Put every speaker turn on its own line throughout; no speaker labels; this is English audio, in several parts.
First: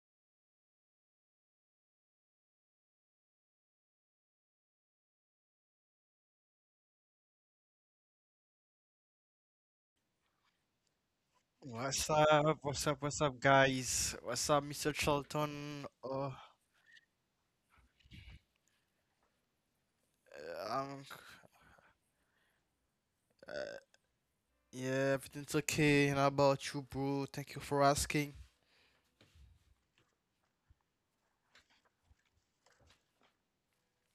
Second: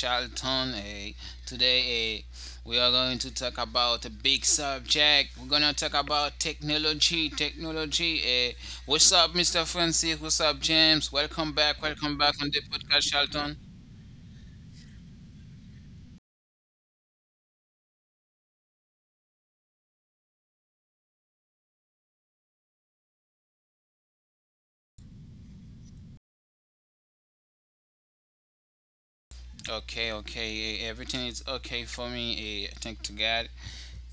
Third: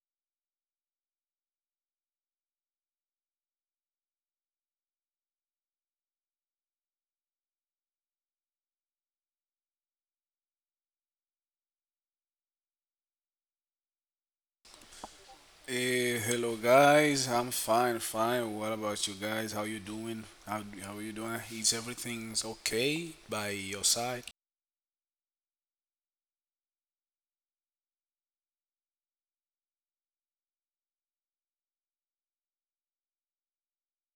Charlton. Hey, today we are going to talk about a big subject. We're gonna talk about technology. Technology. Hey, what's up, Mr. Francis? What's up, James? Welcome back.
What's
Welcome back
up?
on the
What's up?
podcast
What's up,
Charlton.
guys? What's up, Mr. Charlton?
Hey,
Oh,
hello guys. I'm fine. What about you guys? How you doing? How
uh,
how
um,
you doing? Is everything's okay by
uh,
your side?
yeah, everything's okay. And how about you, bro? Thank you for asking.
Okay, okay. Hey, everything is okay for me. Hey, thank to God.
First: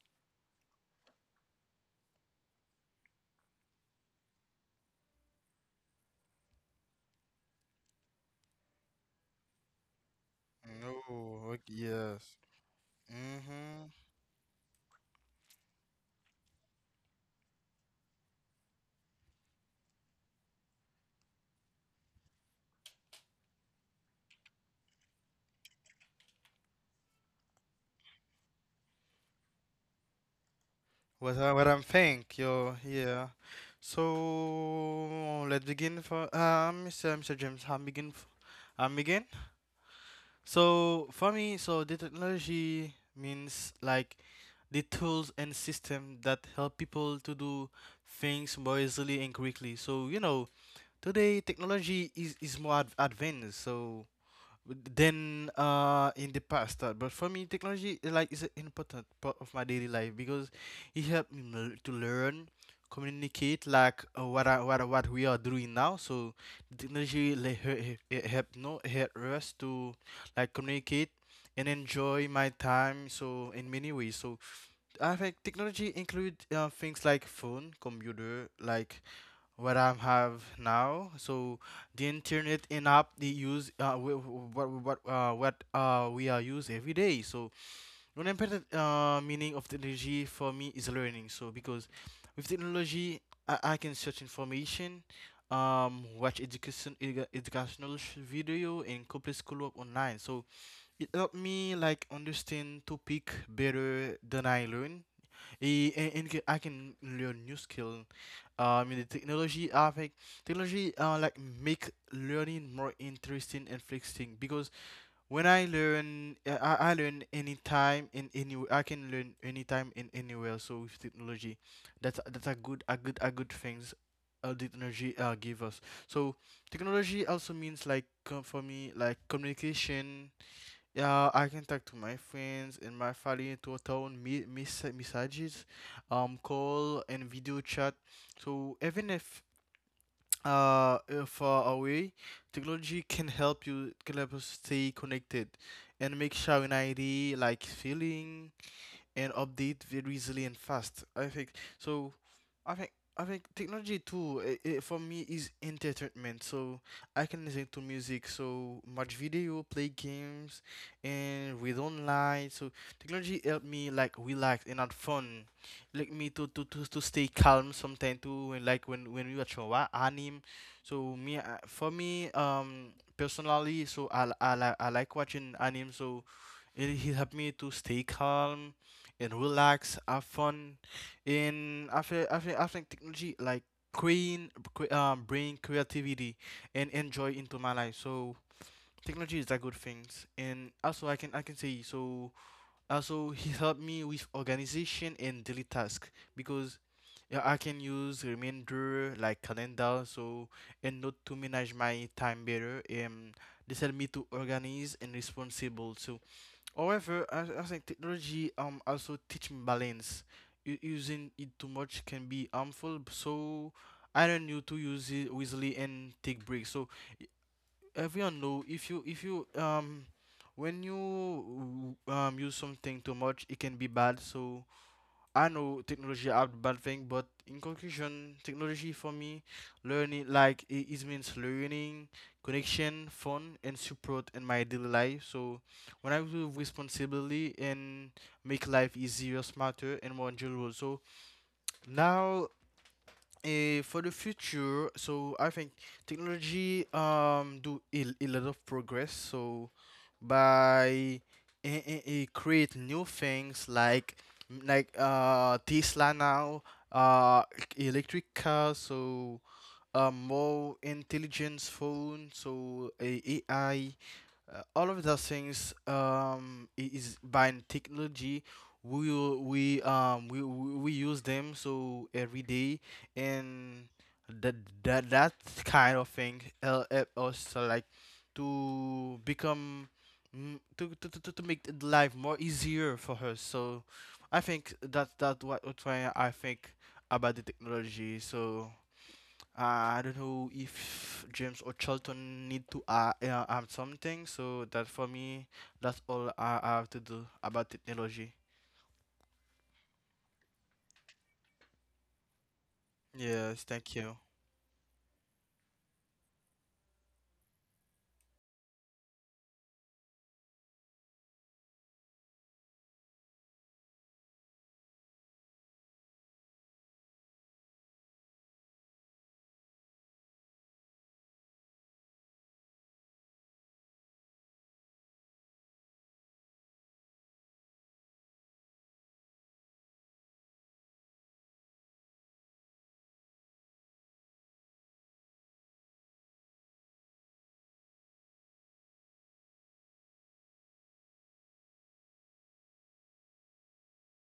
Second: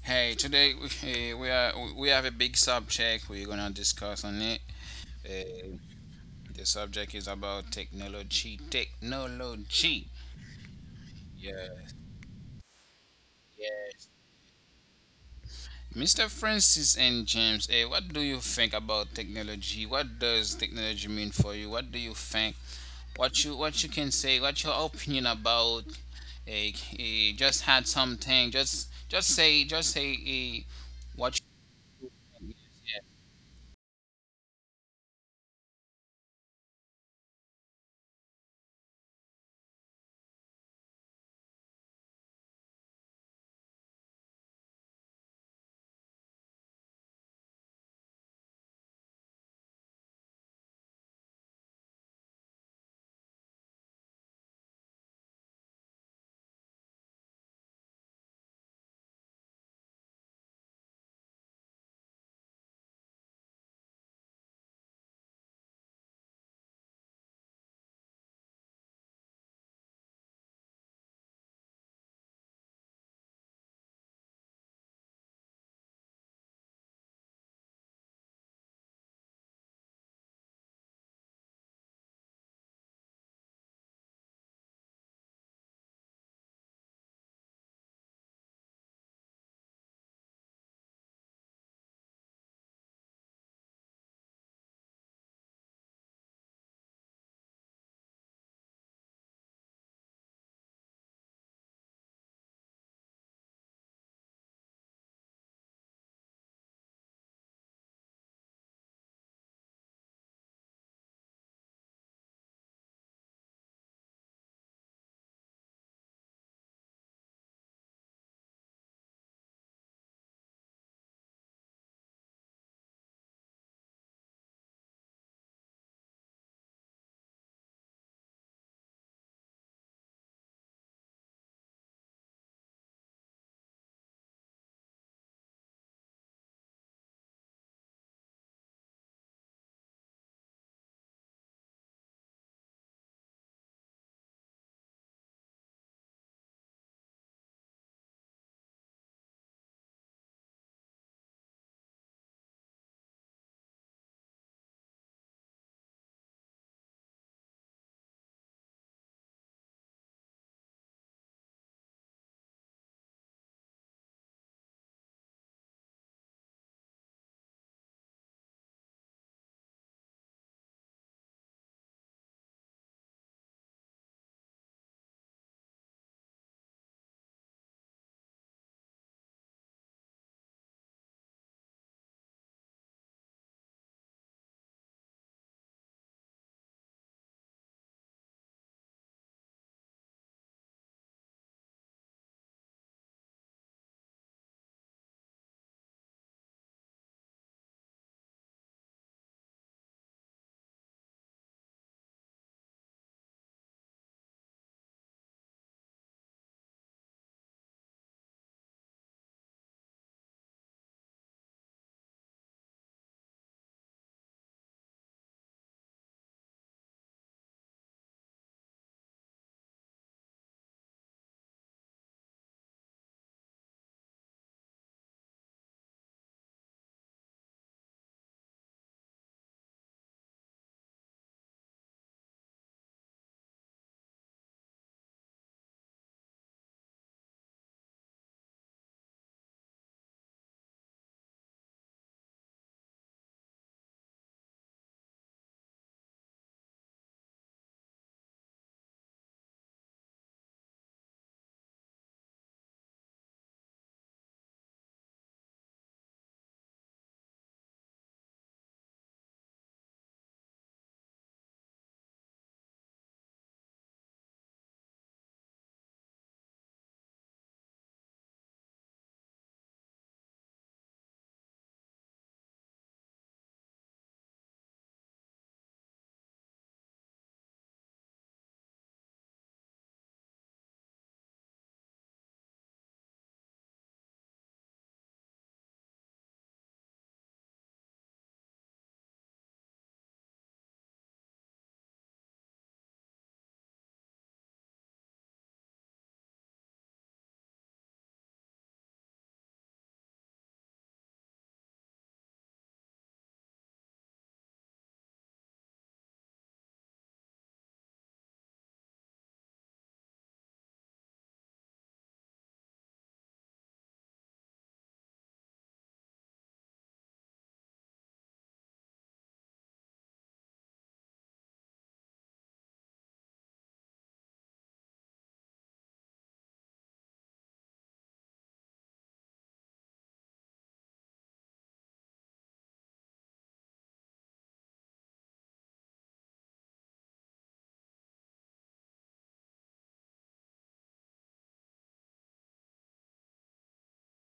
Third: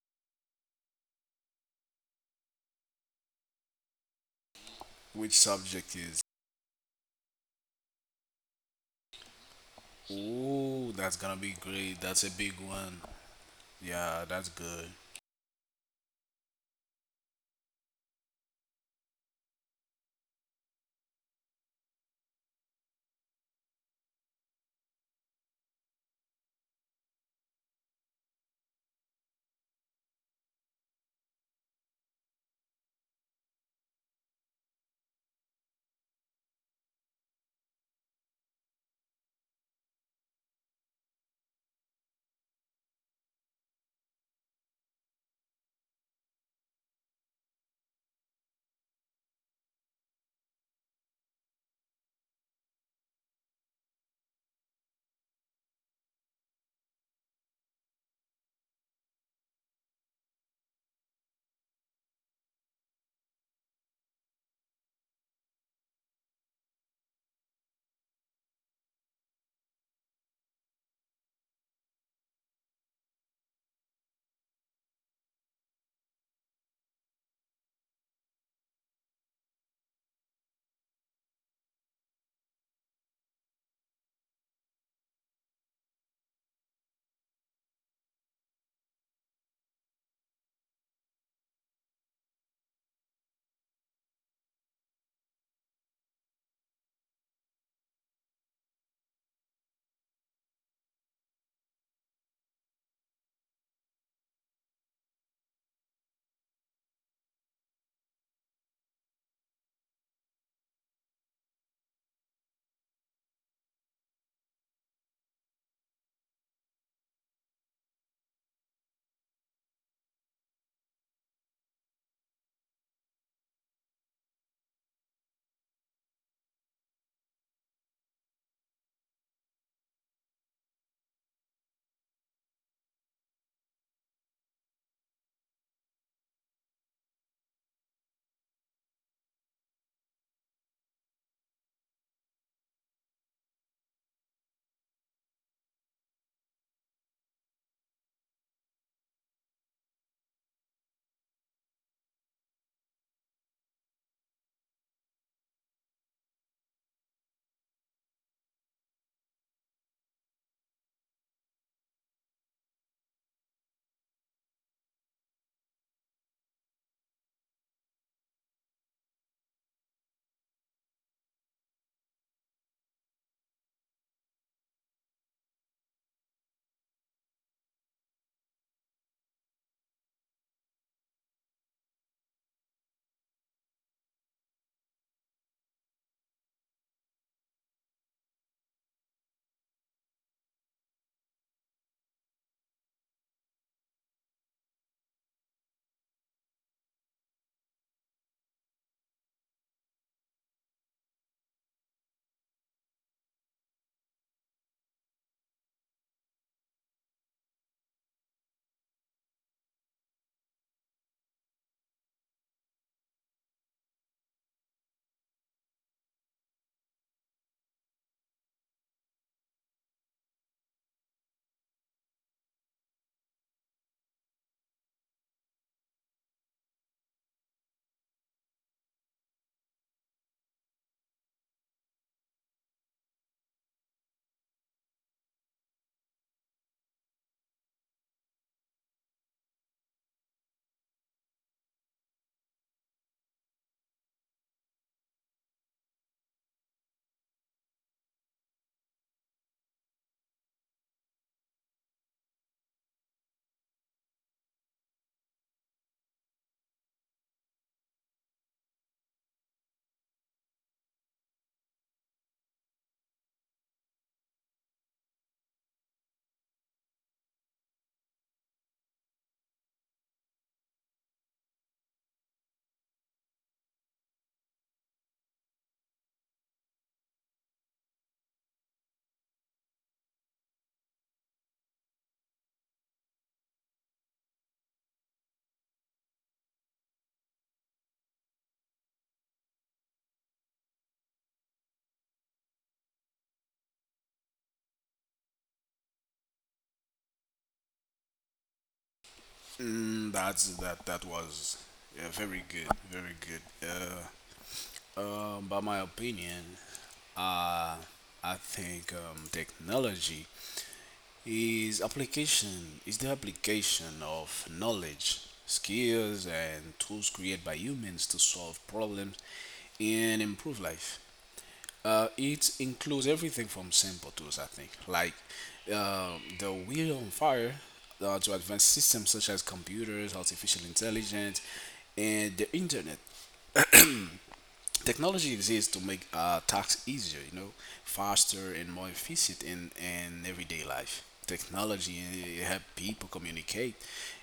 Hey, today we have a big subject we're gonna discuss on it.
Which
Eh,
subject is?
The subject is about technology. Technology.
No,
Ooh, that's gonna be
ok-
Yes,
great. That's a
Yes.
big one.
Mm-hmm.
yes.
Yeah, that's good.
Mr. Francis and James, what do you think about technology? What does technology mean for you? What do you think? What you can say? What's your opinion about? Eh, just had something. Just say
What
what.
I
You,
what I'm think, yo,
yeah.
Yeah. So let's begin for Mr. James. I'm begin. So for me, so the technology means like the tools and system that help people to do things more easily and quickly. So you know, today technology is more advanced. So than in the past but for me technology like is an important part of my daily life because it helped me to learn communicate like what we are doing now. So technology like it helped no help us to like communicate and enjoy my time so in many ways. So I think technology include things like phone computer like what I have now. So the internet and app they use wh- wh- what we are use every day. So one important meaning of technology for me is learning. So because with technology, I can search information, watch educational video, and complete schoolwork online. So it helped me like understand topic better than I learn. I can learn new skill in the technology avec technology like make learning more interesting and flexible because when I learn anytime and anywhere I can learn anytime and anywhere so with technology that's a good things the technology give us. So technology also means like for me like communication. Yeah, I can talk to my friends and my family to town messages, call and video chat. So even if far away, technology can help you can help us stay connected, and make sharing ID like feeling and update very easily and fast. I think so. I think I think technology too. It for me is entertainment. So I can listen to music, so watch video, play games, and read online. So technology help me like relax and have fun. Like me to stay calm sometimes too. And like when we watch a anime, so me for me personally, so I like watching anime. So it help me to stay calm and relax, have fun in after technology like bring creativity and enjoy into my life. So technology is a good things and also I can say. So also he helped me with organization and daily task because yeah, I can use remainder like calendar so and note to manage my time better, and this help me to organize and responsible. So however, I think technology also teaching balance. Using it too much can be harmful, so I don't need to use it wisely and take breaks. So i- everyone know if you when you use something too much, it can be bad. So I know technology are bad thing, but in conclusion, technology for me, it means learning, connection, fun, and support in my daily life. So when I do responsibly and make life easier, smarter, and more enjoyable. So now for the future, so I think technology do a lot of progress. So by create new things like Tesla now, uh electric cars, so more intelligence phone, so eh, a AI all of those things is by technology we will- we use them so every day. And that that kind of thing help us like to become to make the life more easier for her. So I think that what I think about the technology. So I don't know if James or Charlton need to add something. So that for me, that's all I have to do about technology.
That was Very good.
Yes, thank you.
By my opinion, uh, I think technology is the application of knowledge, skills, and tools created by humans to solve problems and improve life. It includes everything from simple tools, I think, like the wheel on fire, to advanced systems such as computers, artificial intelligence, and the internet. Technology exists to make tasks easier, you know, faster and more efficient in everyday life. Technology help people communicate.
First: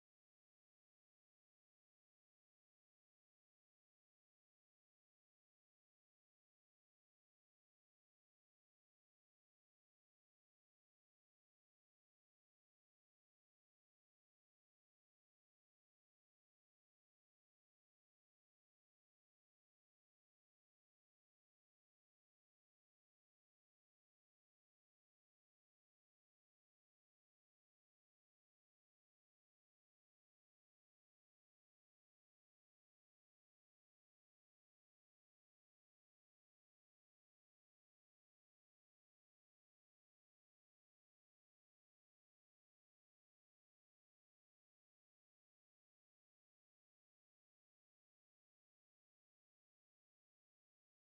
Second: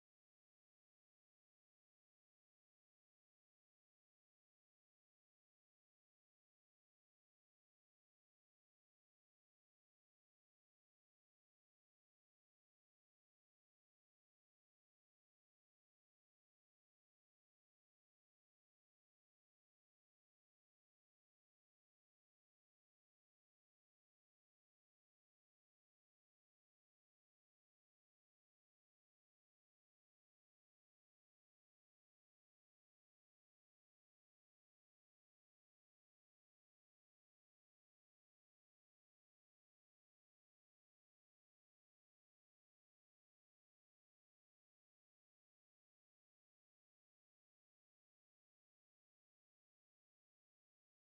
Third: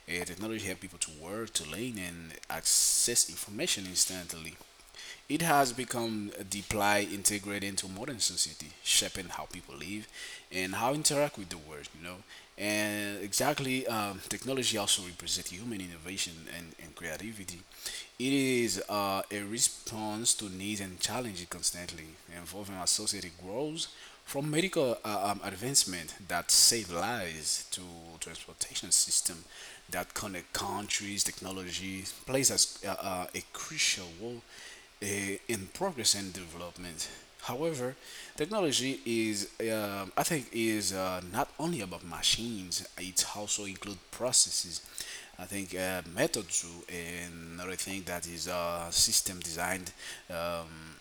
Technology help people to work, to learn, and access information instantly. It has become deeply integrated into modern society, shaping how people live and how interact with the world, you know. And exactly, technology also represents human innovation and creativity. It is a response to needs and challenges constantly, involving our society grows from medical advancement that save lives to transportation system that connect countries. Technology plays as, a crucial role in progress and development. However, technology is, I think, is not only about machines. It also includes processes. I think methods and another thing that is system designed um,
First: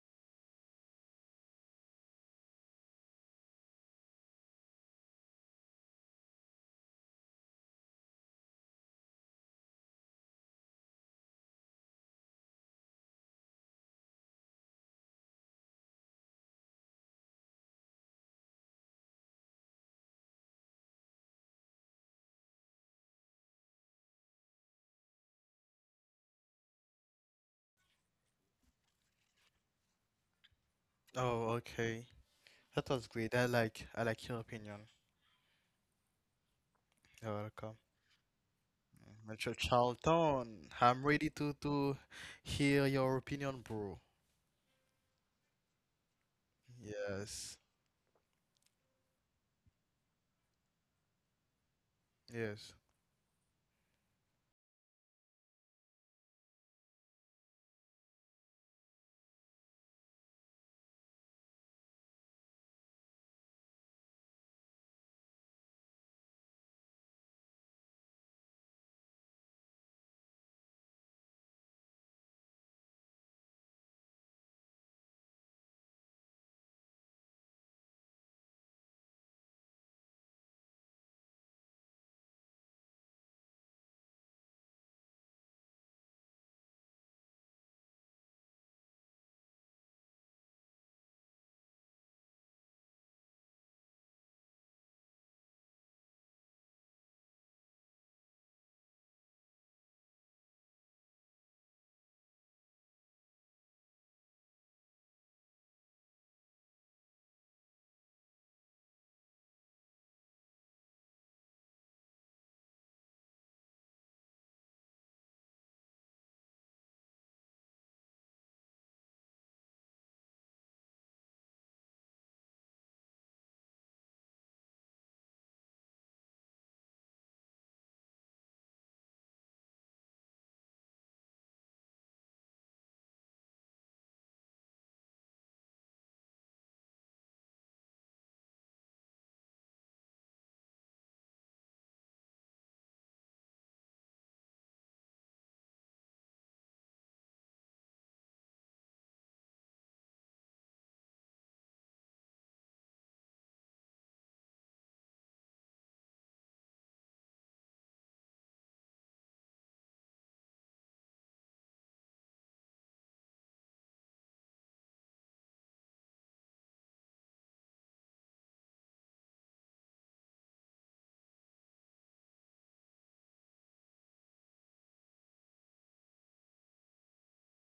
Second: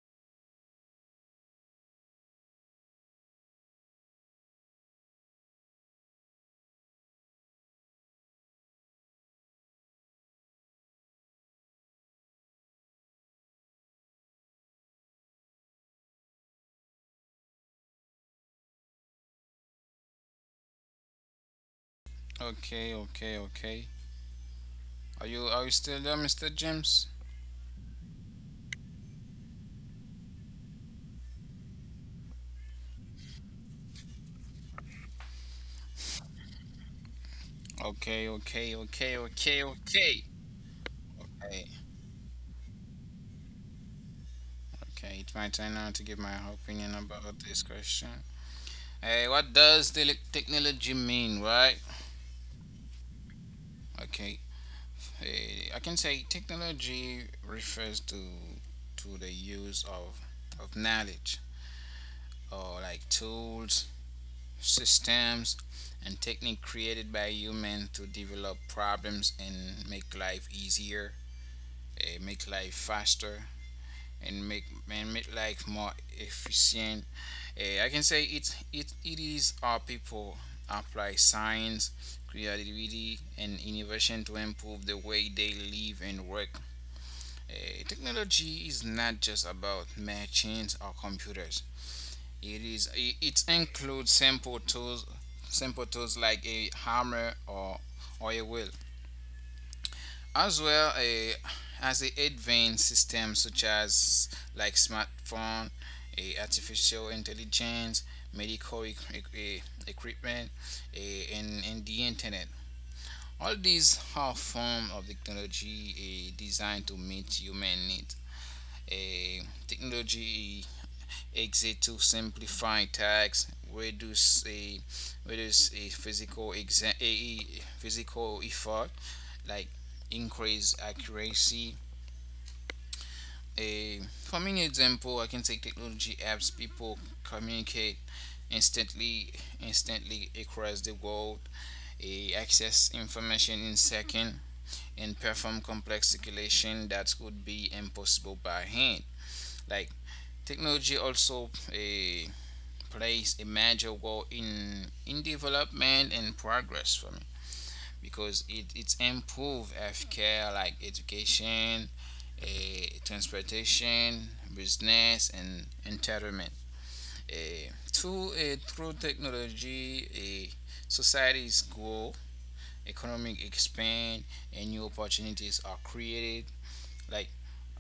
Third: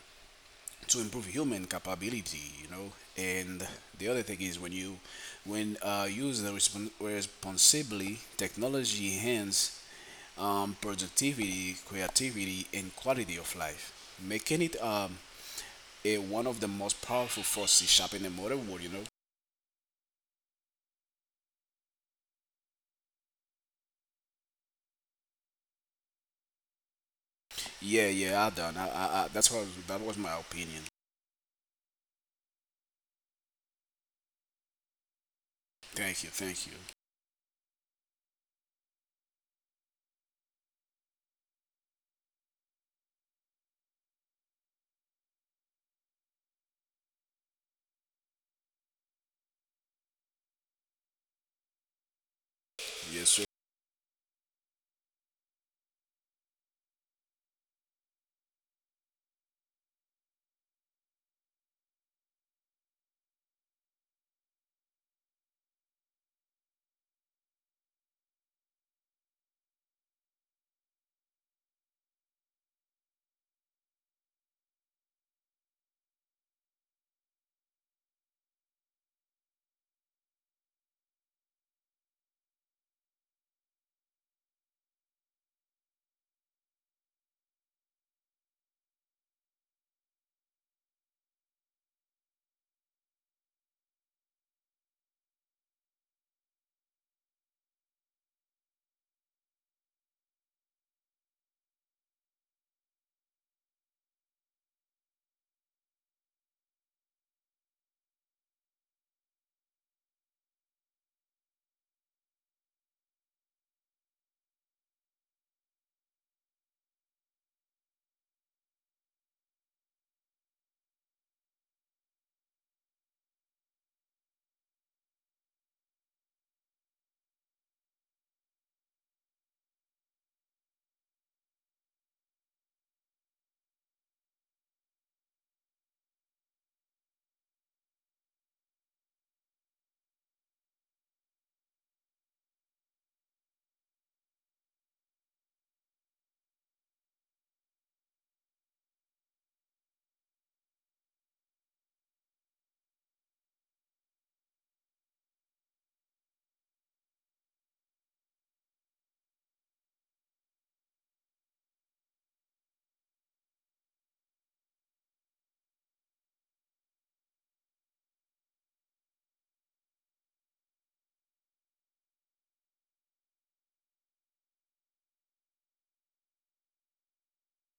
to improve human capability. You know, and the other thing is when you when use the responsibly, technology enhance productivity, creativity, and quality of life, making it one of the most powerful forces shaping the modern world. You know.
Okay, okay, okay. Are you still there, Mr. James?
Yeah, yeah, I done. I that's what that was my opinion.
Oh, okay. That was great. I like your opinion.
Thank you, thank you.
You're welcome.
Okay, okay, okay,
Mm, Mr.
okay, okay.
Charlton, I'm ready
Okay.
to hear your opinion, bro.
Okay, it's my turn now to give my opinion about
Yes.
this question. Hey, what does the technology mean, right?
Yes.
Yes, sir.
Okay, hey, I can say technology refers to the use of knowledge or like tools, systems, and technique created by humans to develop problems and make life easier, make life faster, and make life more efficient. I can say it is our people apply science, creativity, and innovation to improve the way they live and work. Technology is not just about machines or computers. It includes simple tools, like a hammer or a wheel, as well as the advanced systems such as like smartphone, a artificial intelligence, medical equipment, and the internet. All these are form of technology, designed to meet human needs. A Technology exists to simplify tasks, reduce a reduce a physical exa- a- physical effort, like increase accuracy. A For many example I can take technology apps people communicate instantly instantly across the world, a access information in second, and perform complex calculation that could be impossible by hand. Like technology also a plays a major role in development and progress for me, because it's improve healthcare like education, transportation, business, and entertainment. Through technology, eh, societies grow, economic expand, and new opportunities are created. Like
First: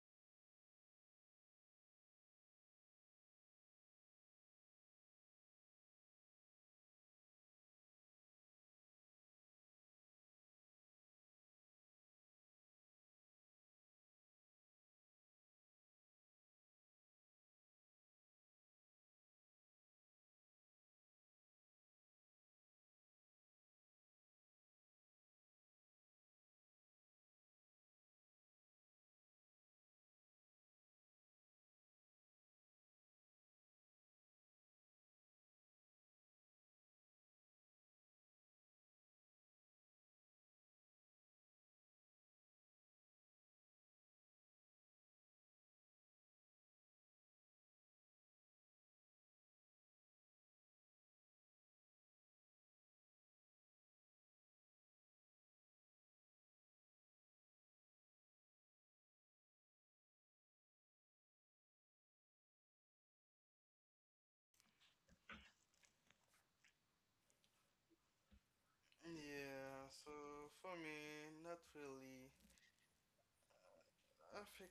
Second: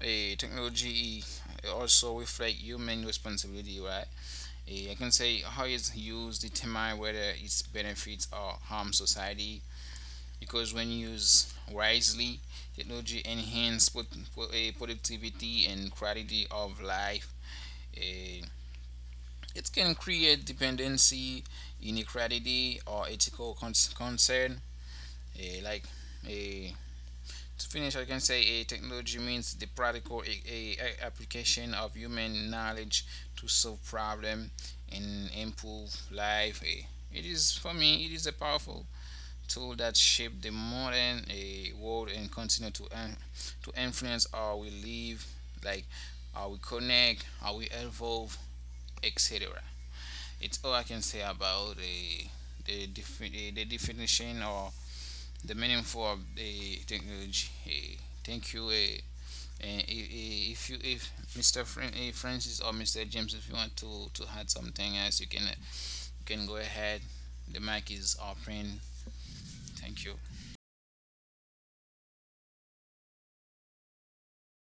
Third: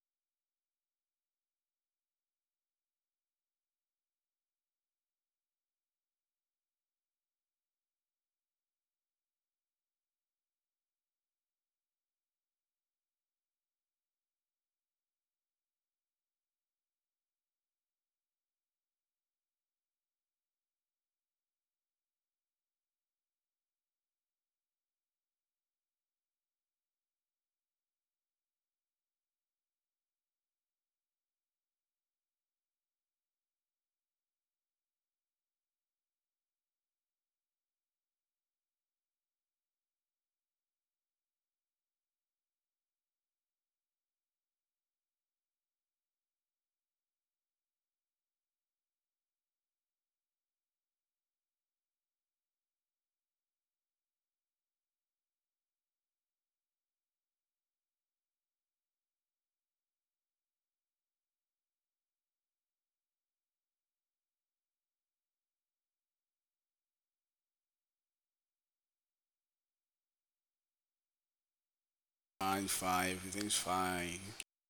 technology also reflect human responsibility, right? I can say how it's used determine whether its benefits or harm society, because when used wisely, technology enhances productivity and quality of life. Eh, It can create dependency, inequality, or ethical concern. Like, eh, to finish, I can say technology means the practical application of human knowledge to solve problems and improve life. It is for me. It is a powerful tool that shape the modern a world and continue to influence how we live, like how we connect, how we evolve, etc. It's all I can say about the definition or the meaning for the technology. Thank you. Eh, and I- if you if Mr. Francis or Mr. James, if you want to add something else, you can go ahead. The mic is open.
Yeah,
Thank you.
so for me, not really.
Fine, fine. Everything's fine.
I think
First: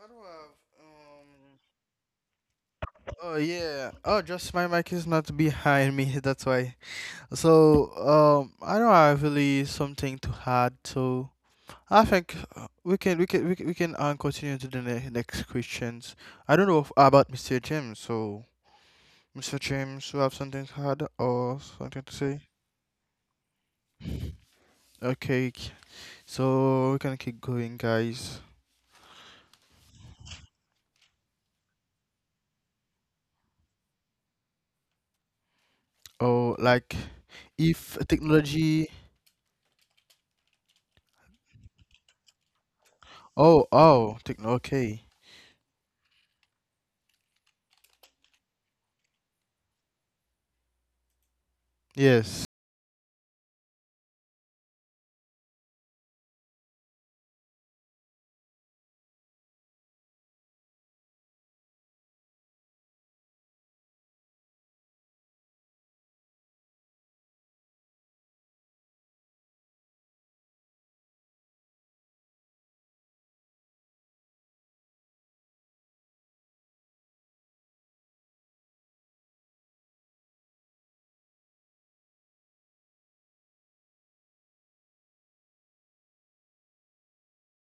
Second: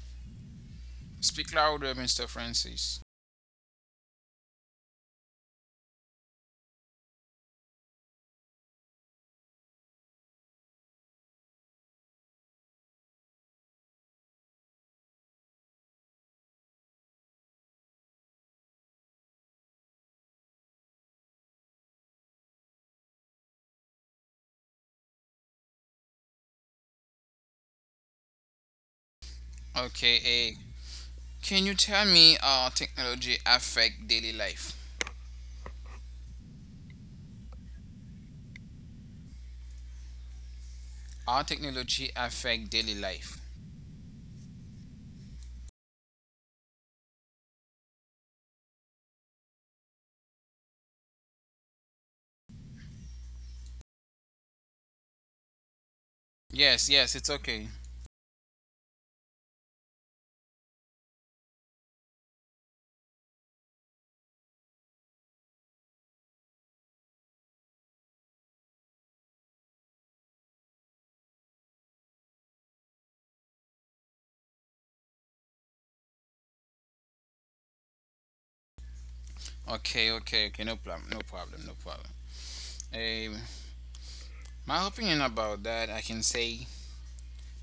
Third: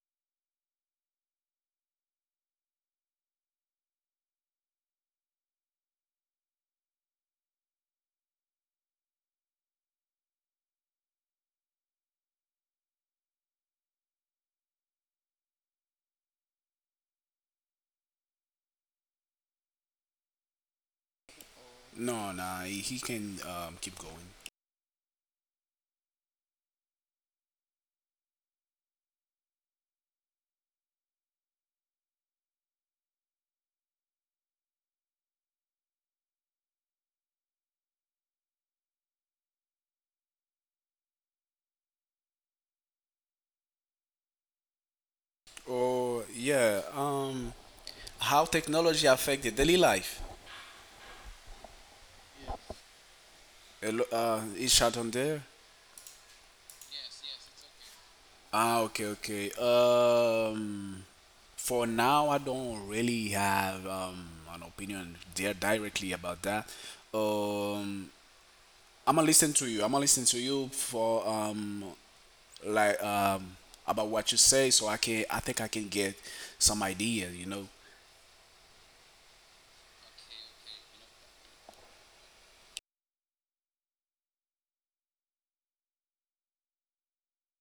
I don't have.
Speak
Um.
louder, Mr. Francis.
Oh yeah. Oh, just my mic is not behind me. That's why. So I don't have really something to add. So I think we can continue to the next questions. I don't know if, about Mr. James. So Mr. James, you have something to add or something to
No,
say?
nah. He can keep going.
Okay. So we can keep going, guys.
Okay, can you tell me how technology affect daily life?
Oh, like if technology.
How technology affect daily life?
Oh, Techno. Okay.
Oh, yeah. How technology affect the daily life?
Yes.
Hello, uh, is shot on there?
Yes, yes, it's okay.
Ah, okay, okay. For now, I don't really have an opinion there directly about that. Um, I'm gonna listen to you. I'm gonna listen to you for like about what you say, so I can. I think I can get some idea. You know.
Okay, okay, okay, no problem, no problem, no problem. Um, my opinion about that, I can say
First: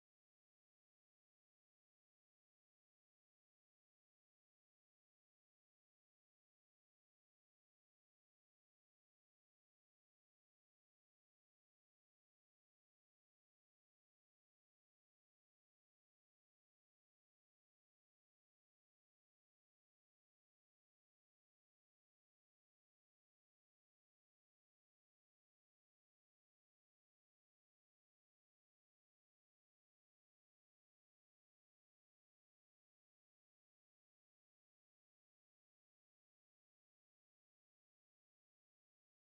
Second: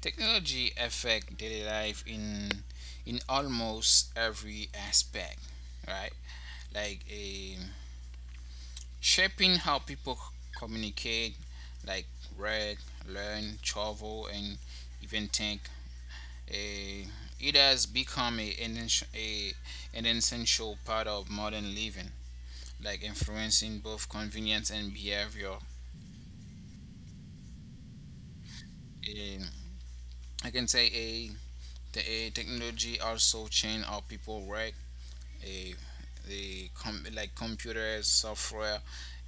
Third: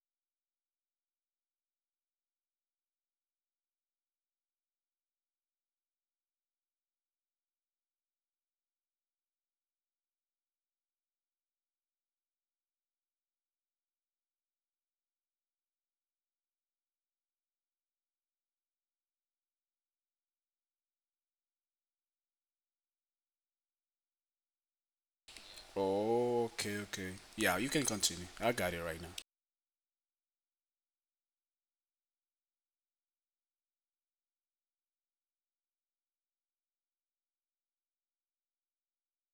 technology affect daily life in almost every aspect, right? Like, shaping how people communicate, like read, learn, travel, and even think. Eh, it has become a, an, ens- a, an essential part of modern living, like influencing both convenience and behavior.
Okay. Okay. Yeah, you can continue. I got it right now.
Eh, I can say a, the a technology also changed how people work. a like computers, software,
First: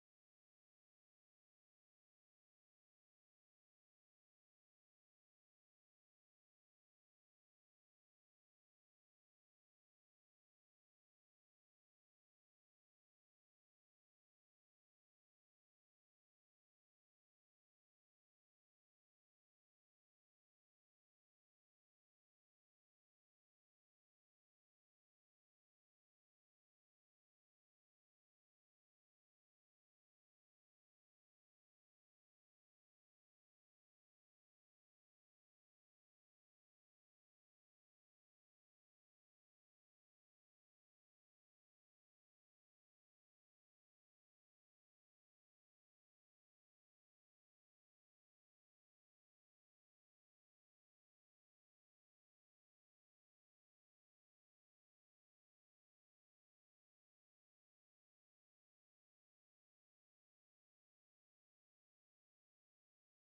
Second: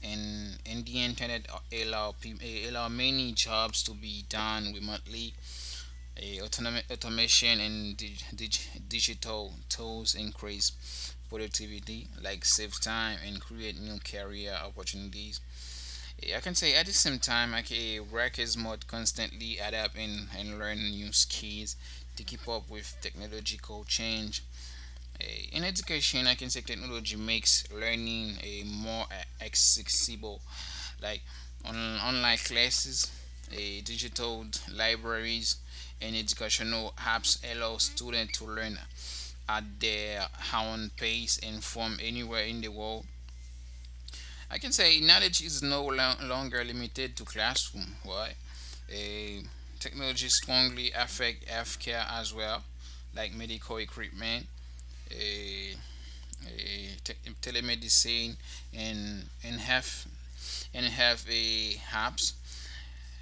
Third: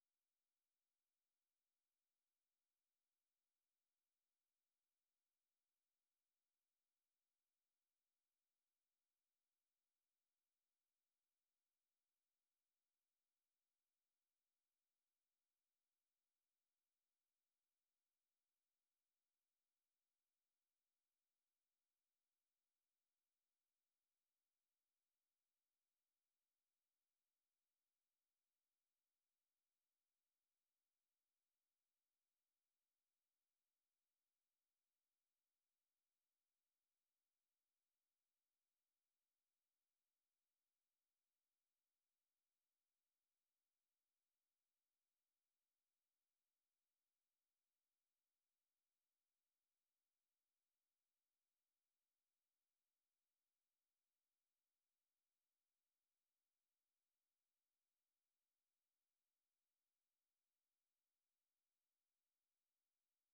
and the internet allow allow many jobs to be done remotely. Automation and digital tools increase productivity, like save time and create new career opportunities. I can say at the same time, like a workers must constantly adapt and, learn new skills to keep up with technological change. In education, I can say technology makes learning a more accessible, like on online classes, a digital libraries, and educational apps allow students to learn at their own pace and from anywhere in the world. I can say knowledge is no longer limited to classroom. Why? Eh, Technology strongly affect healthcare as well, like medical equipment, eh, eh, te- telemedicine, and and have and have a HAPS,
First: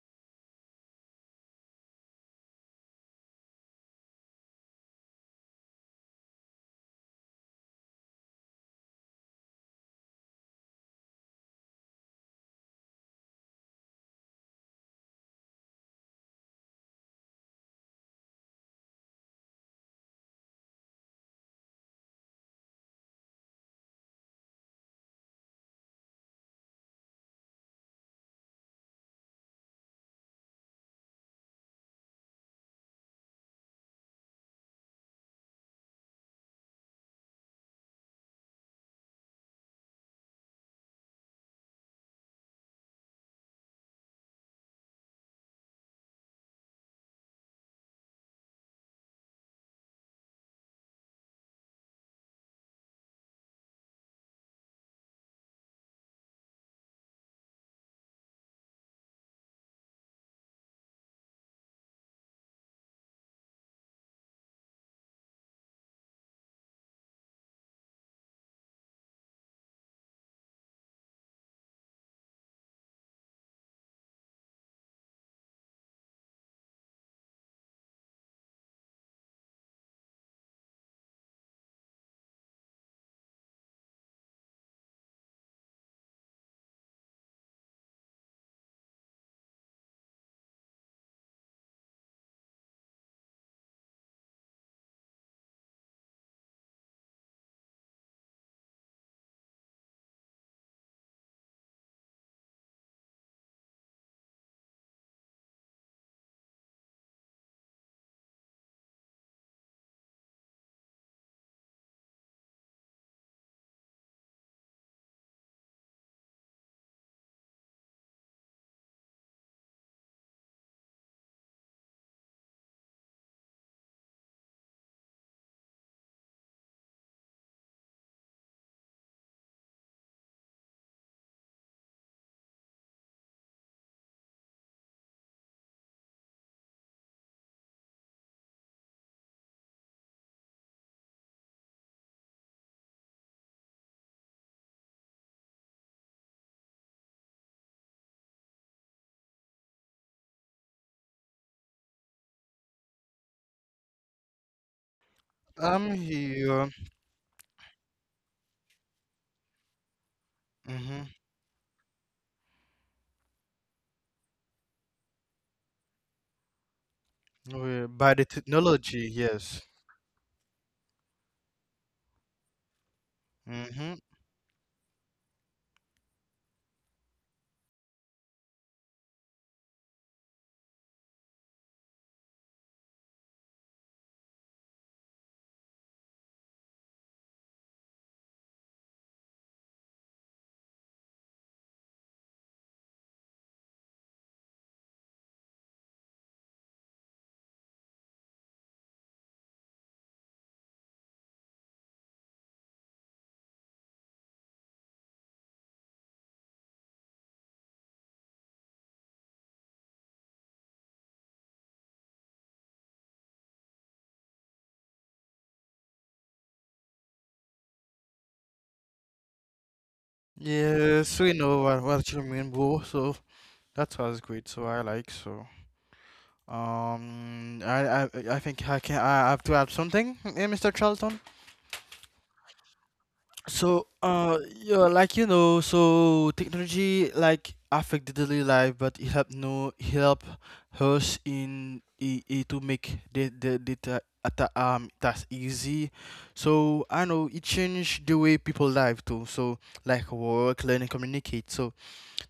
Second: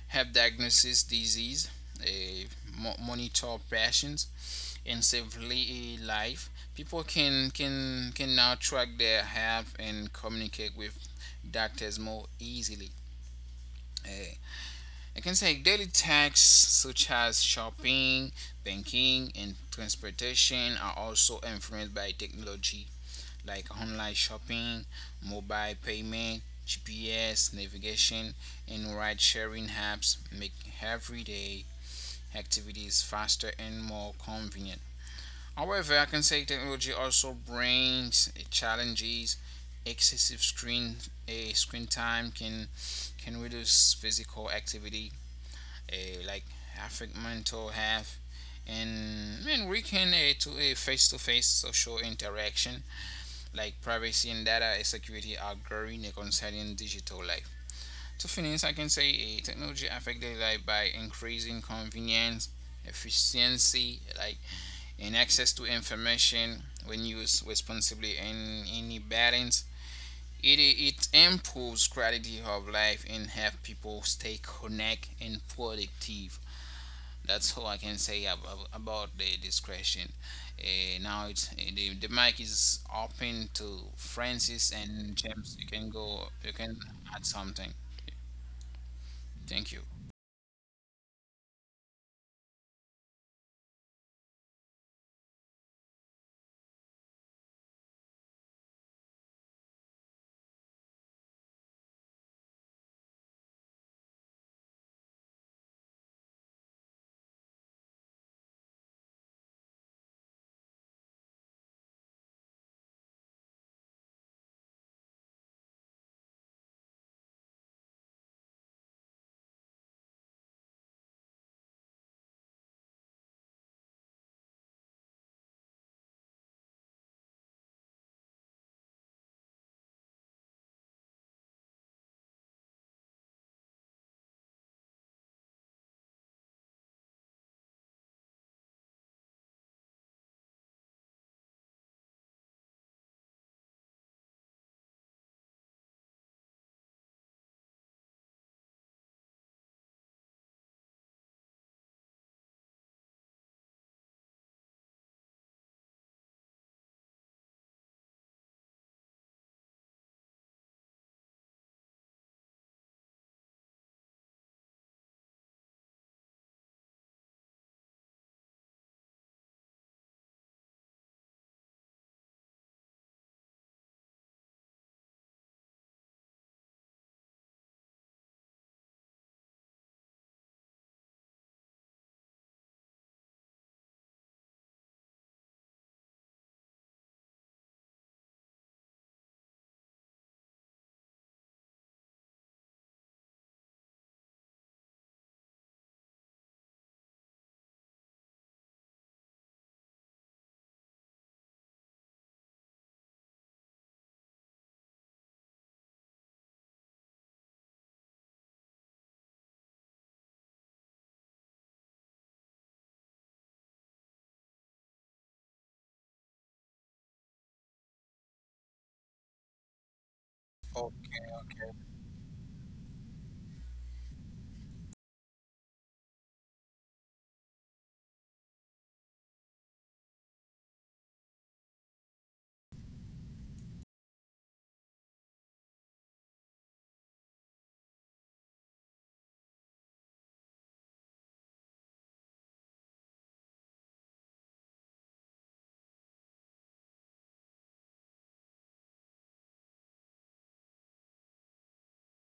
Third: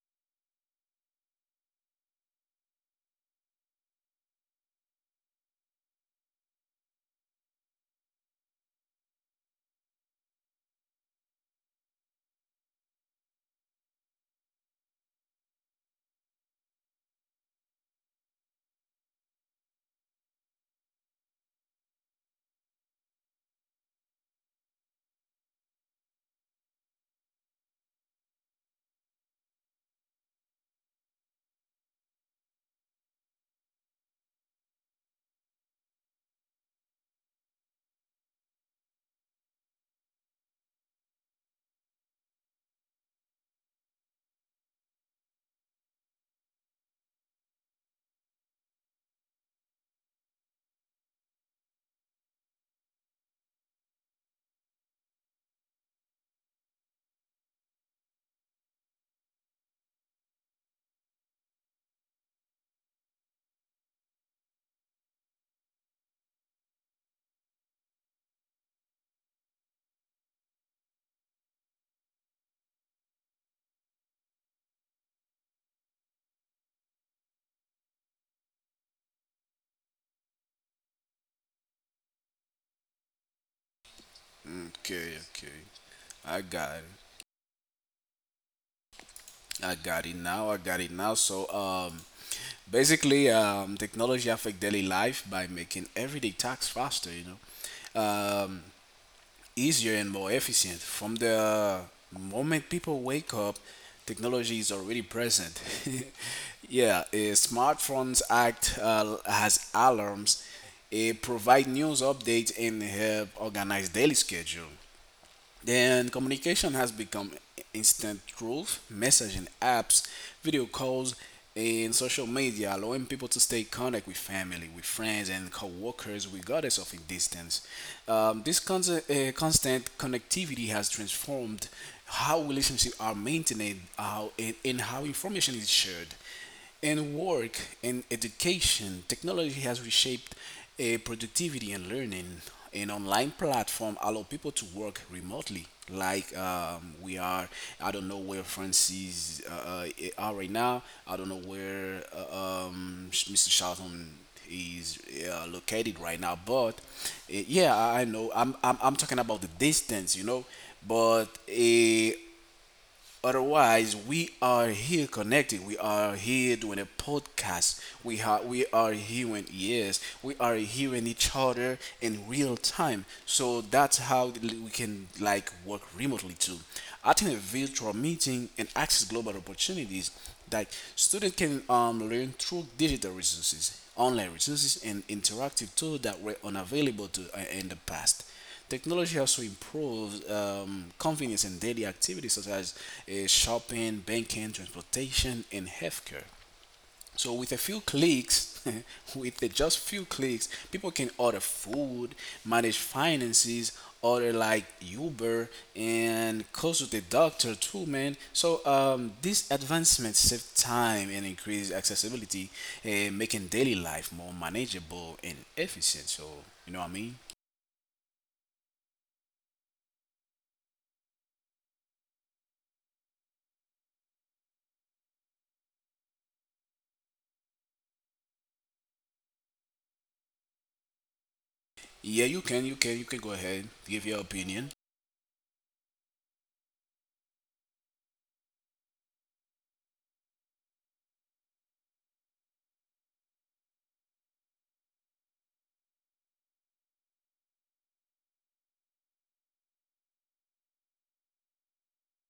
have diagnosis disease, a monitor patients, and save life. People can now track their health and communicate with doctors more easily. Eh, I can say daily tasks such as shopping, banking, and transportation are also influenced by technology, like online shopping, mobile payment, GPS navigation, and ride sharing apps make everyday activities faster and more convenient. However, I can say technology also brings challenges. Excessive screen time can reduce physical activity, like affect mental health, and weaken a face to face social interaction, like privacy and data security are growing and concerning digital life. To finish, I can say technology affect daily life by increasing convenience, efficiency, like and access to information when used responsibly and any balance. It improves quality of life and help people stay connected and productive. That's all I can say about the discretion. Now it's the mic is open to Francis and
Okay,
James.
okay.
You can go.
I
You can
got it.
add something. Thank
I
you.
got it now. I got it now. So, basically, technology affect daily life by making everyday tasks faster, you know. Um, easier and more efficient. From the moment people wake up, technology is already present. Yeah, smartphones act as alarms, provide news updates, and help organize daily schedule. Then communication has become instant rules, messaging apps, video calls, and social media, allowing people to stay connected with family, with friends, and co-workers regardless of a distance. This constant connectivity has transformed how relationships are maintained, and how information is shared. In work and education, technology has reshaped productivity and learning. An online platform allow people to work remotely, like we are. I don't know where Francis are right now. I don't know where Mr. Charlton is
I'm
located right now.
here.
But yeah, I know. I'm talking about the distance, you know.
Mm-hmm.
But otherwise, we are here connecting. We are here doing a podcast.
By
We
the
are we are
technology,
hearing
yes.
yes. We are hearing each other in real time. So
Mm-hmm.
that's how we can like work remotely too. Attend a virtual meeting and access global opportunities that students can learn through digital resources, online resources, and interactive tools that were unavailable to in the past. Technology also improves convenience in daily activities such as shopping, banking, transportation, and healthcare. So with a few clicks, with the just few clicks, people can order food, manage finances, order like Uber, and consult a doctor too, man. So these advancements save time and increase accessibility, making daily life more manageable and efficient. So you know what I mean?
Oh,
Yes, we know what you mean, bro. So that was great. So I like so. I think I can I have to add something, eh, Mr. Charlton.
Yeah, you can go ahead,
So,
give your opinion.
yeah, like you know, so technology like affect the daily life, but it help no it help us in I to make the task easy. So I know it changed the way people live too. So like work, learn, and communicate. So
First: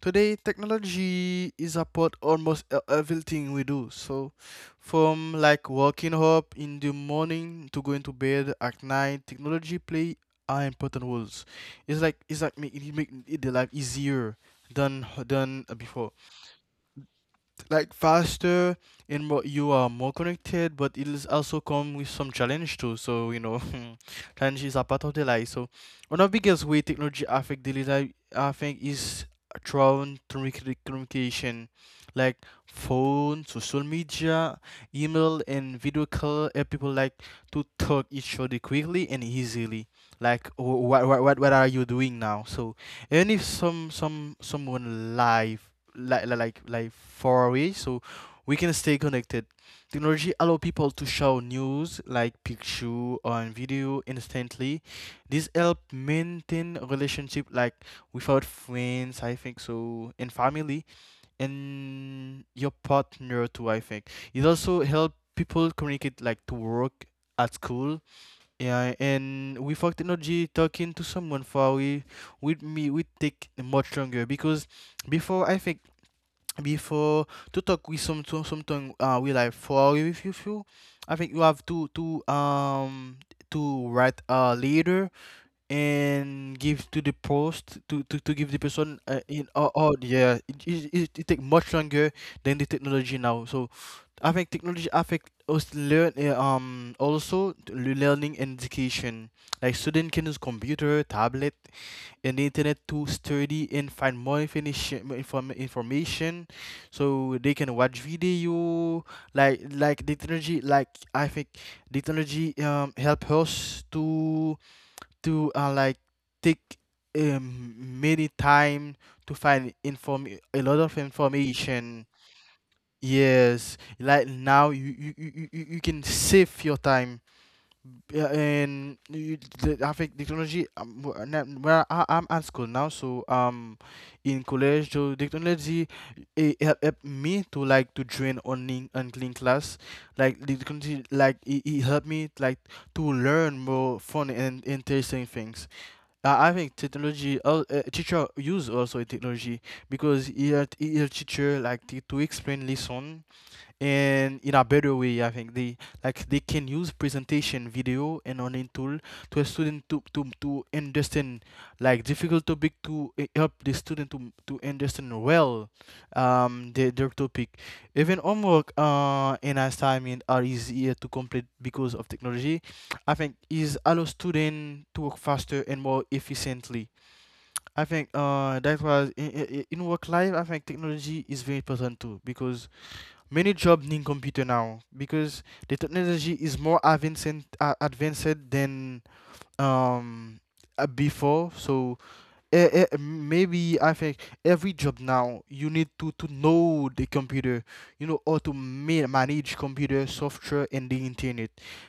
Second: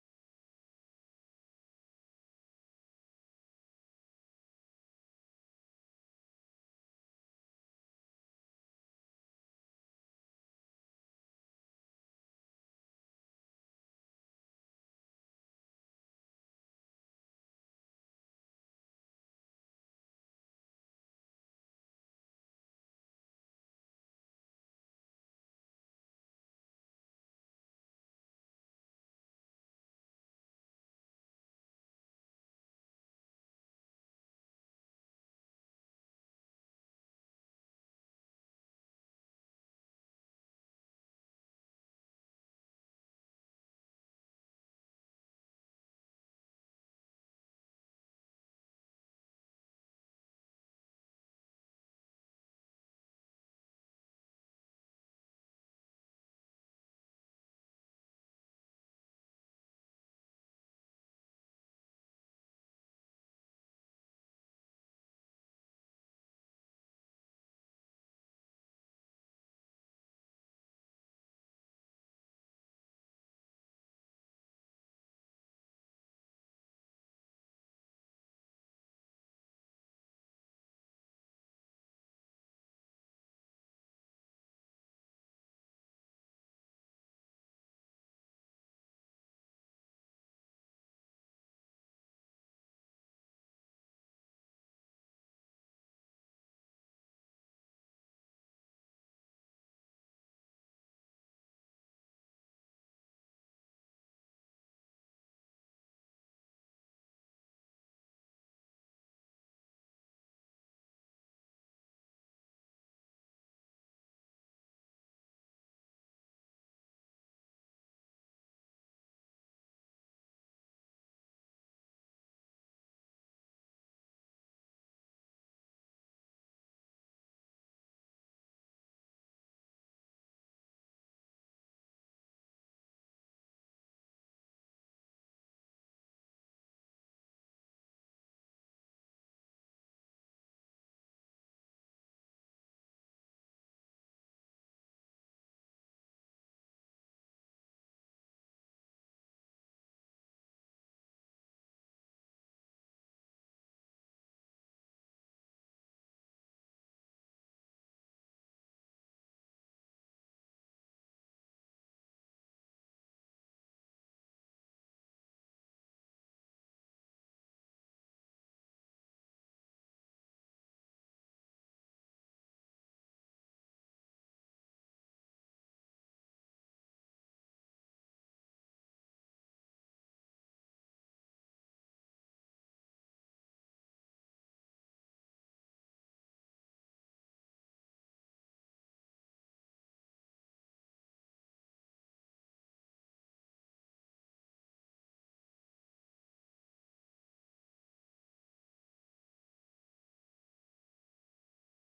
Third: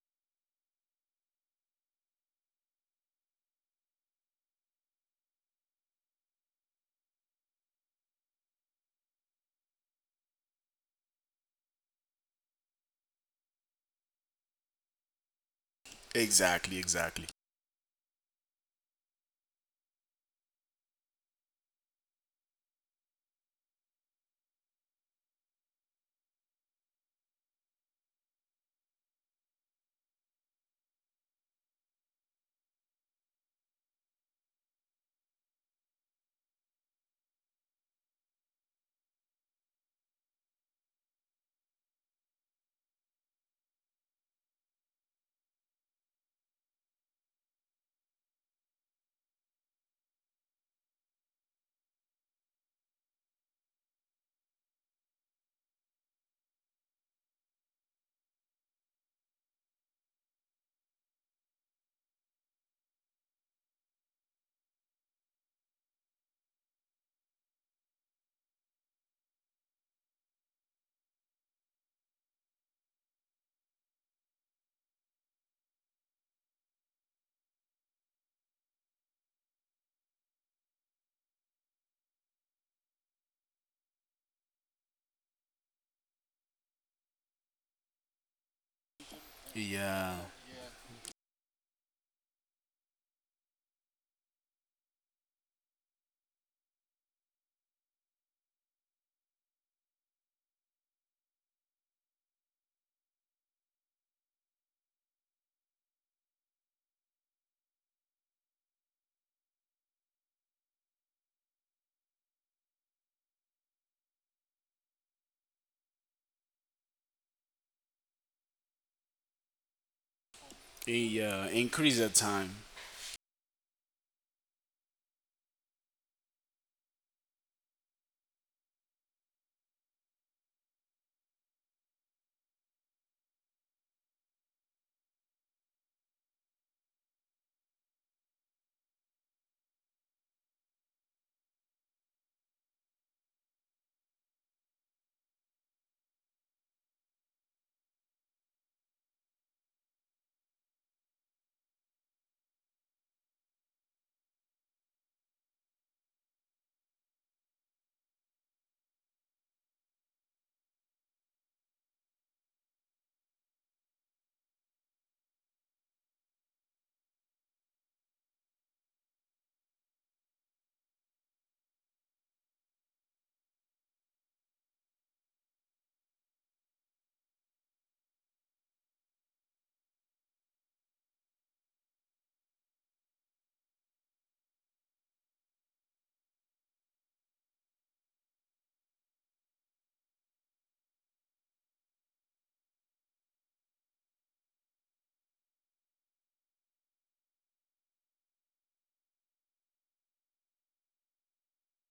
today, technology is a part almost everything we do. So, from like waking up in the morning to going to bed at night, technology play are important roles. It's like make it the life easier than before,
Exactly, exactly.
like faster and more you are more connected, but it is also come with some challenge too. So you know, challenges are part of the life. So one of the biggest way technology affect daily life I think is through communication, like phone social media email and video call help people like to talk each other quickly and easily, like what are you doing now. So and if someone live like far away, so we can stay connected. Technology allow people to show news like picture or video instantly. This help maintain relationship like without friends, I think so, and family and your partner too. I think it also help people communicate like to work at school. Yeah, and without technology, talking to someone far away with me would take much longer because before I think before to talk with something we like for with you feel, I think you have to write a leader and give to the post to give the person in oh, oh
Yeah,
yeah it take much longer than the technology now. So I think technology affect us learn also to learning and education, like student can use computer tablet in the internet to study and find more information. So they can watch video the technology like I think the technology help us to like take many time to find inform a lot of
yeah, increase the
information.
time.
Yes, like now you can save your time. Yeah, and you, the, I think the technology. Where I'm at school now, so in college, so the technology help me to like to join online unclean class. Like the technology, like it helped me like to learn more fun and interesting things. I think technology. Teacher use also technology because it help teacher like to explain lesson in a better way. I think they like they can use presentation video and online tool to a student to understand like difficult topic to eh, help the student to understand well their topic. Even homework and assignment are easier to complete because of technology. I think is allow student to work faster and more efficiently. I think that was in work life. I think technology is very important too, because many jobs need computer now because the technology is more advanced than um before. So eh, eh, maybe I think every job now you need to know the computer. You know how to manage computer software and the internet.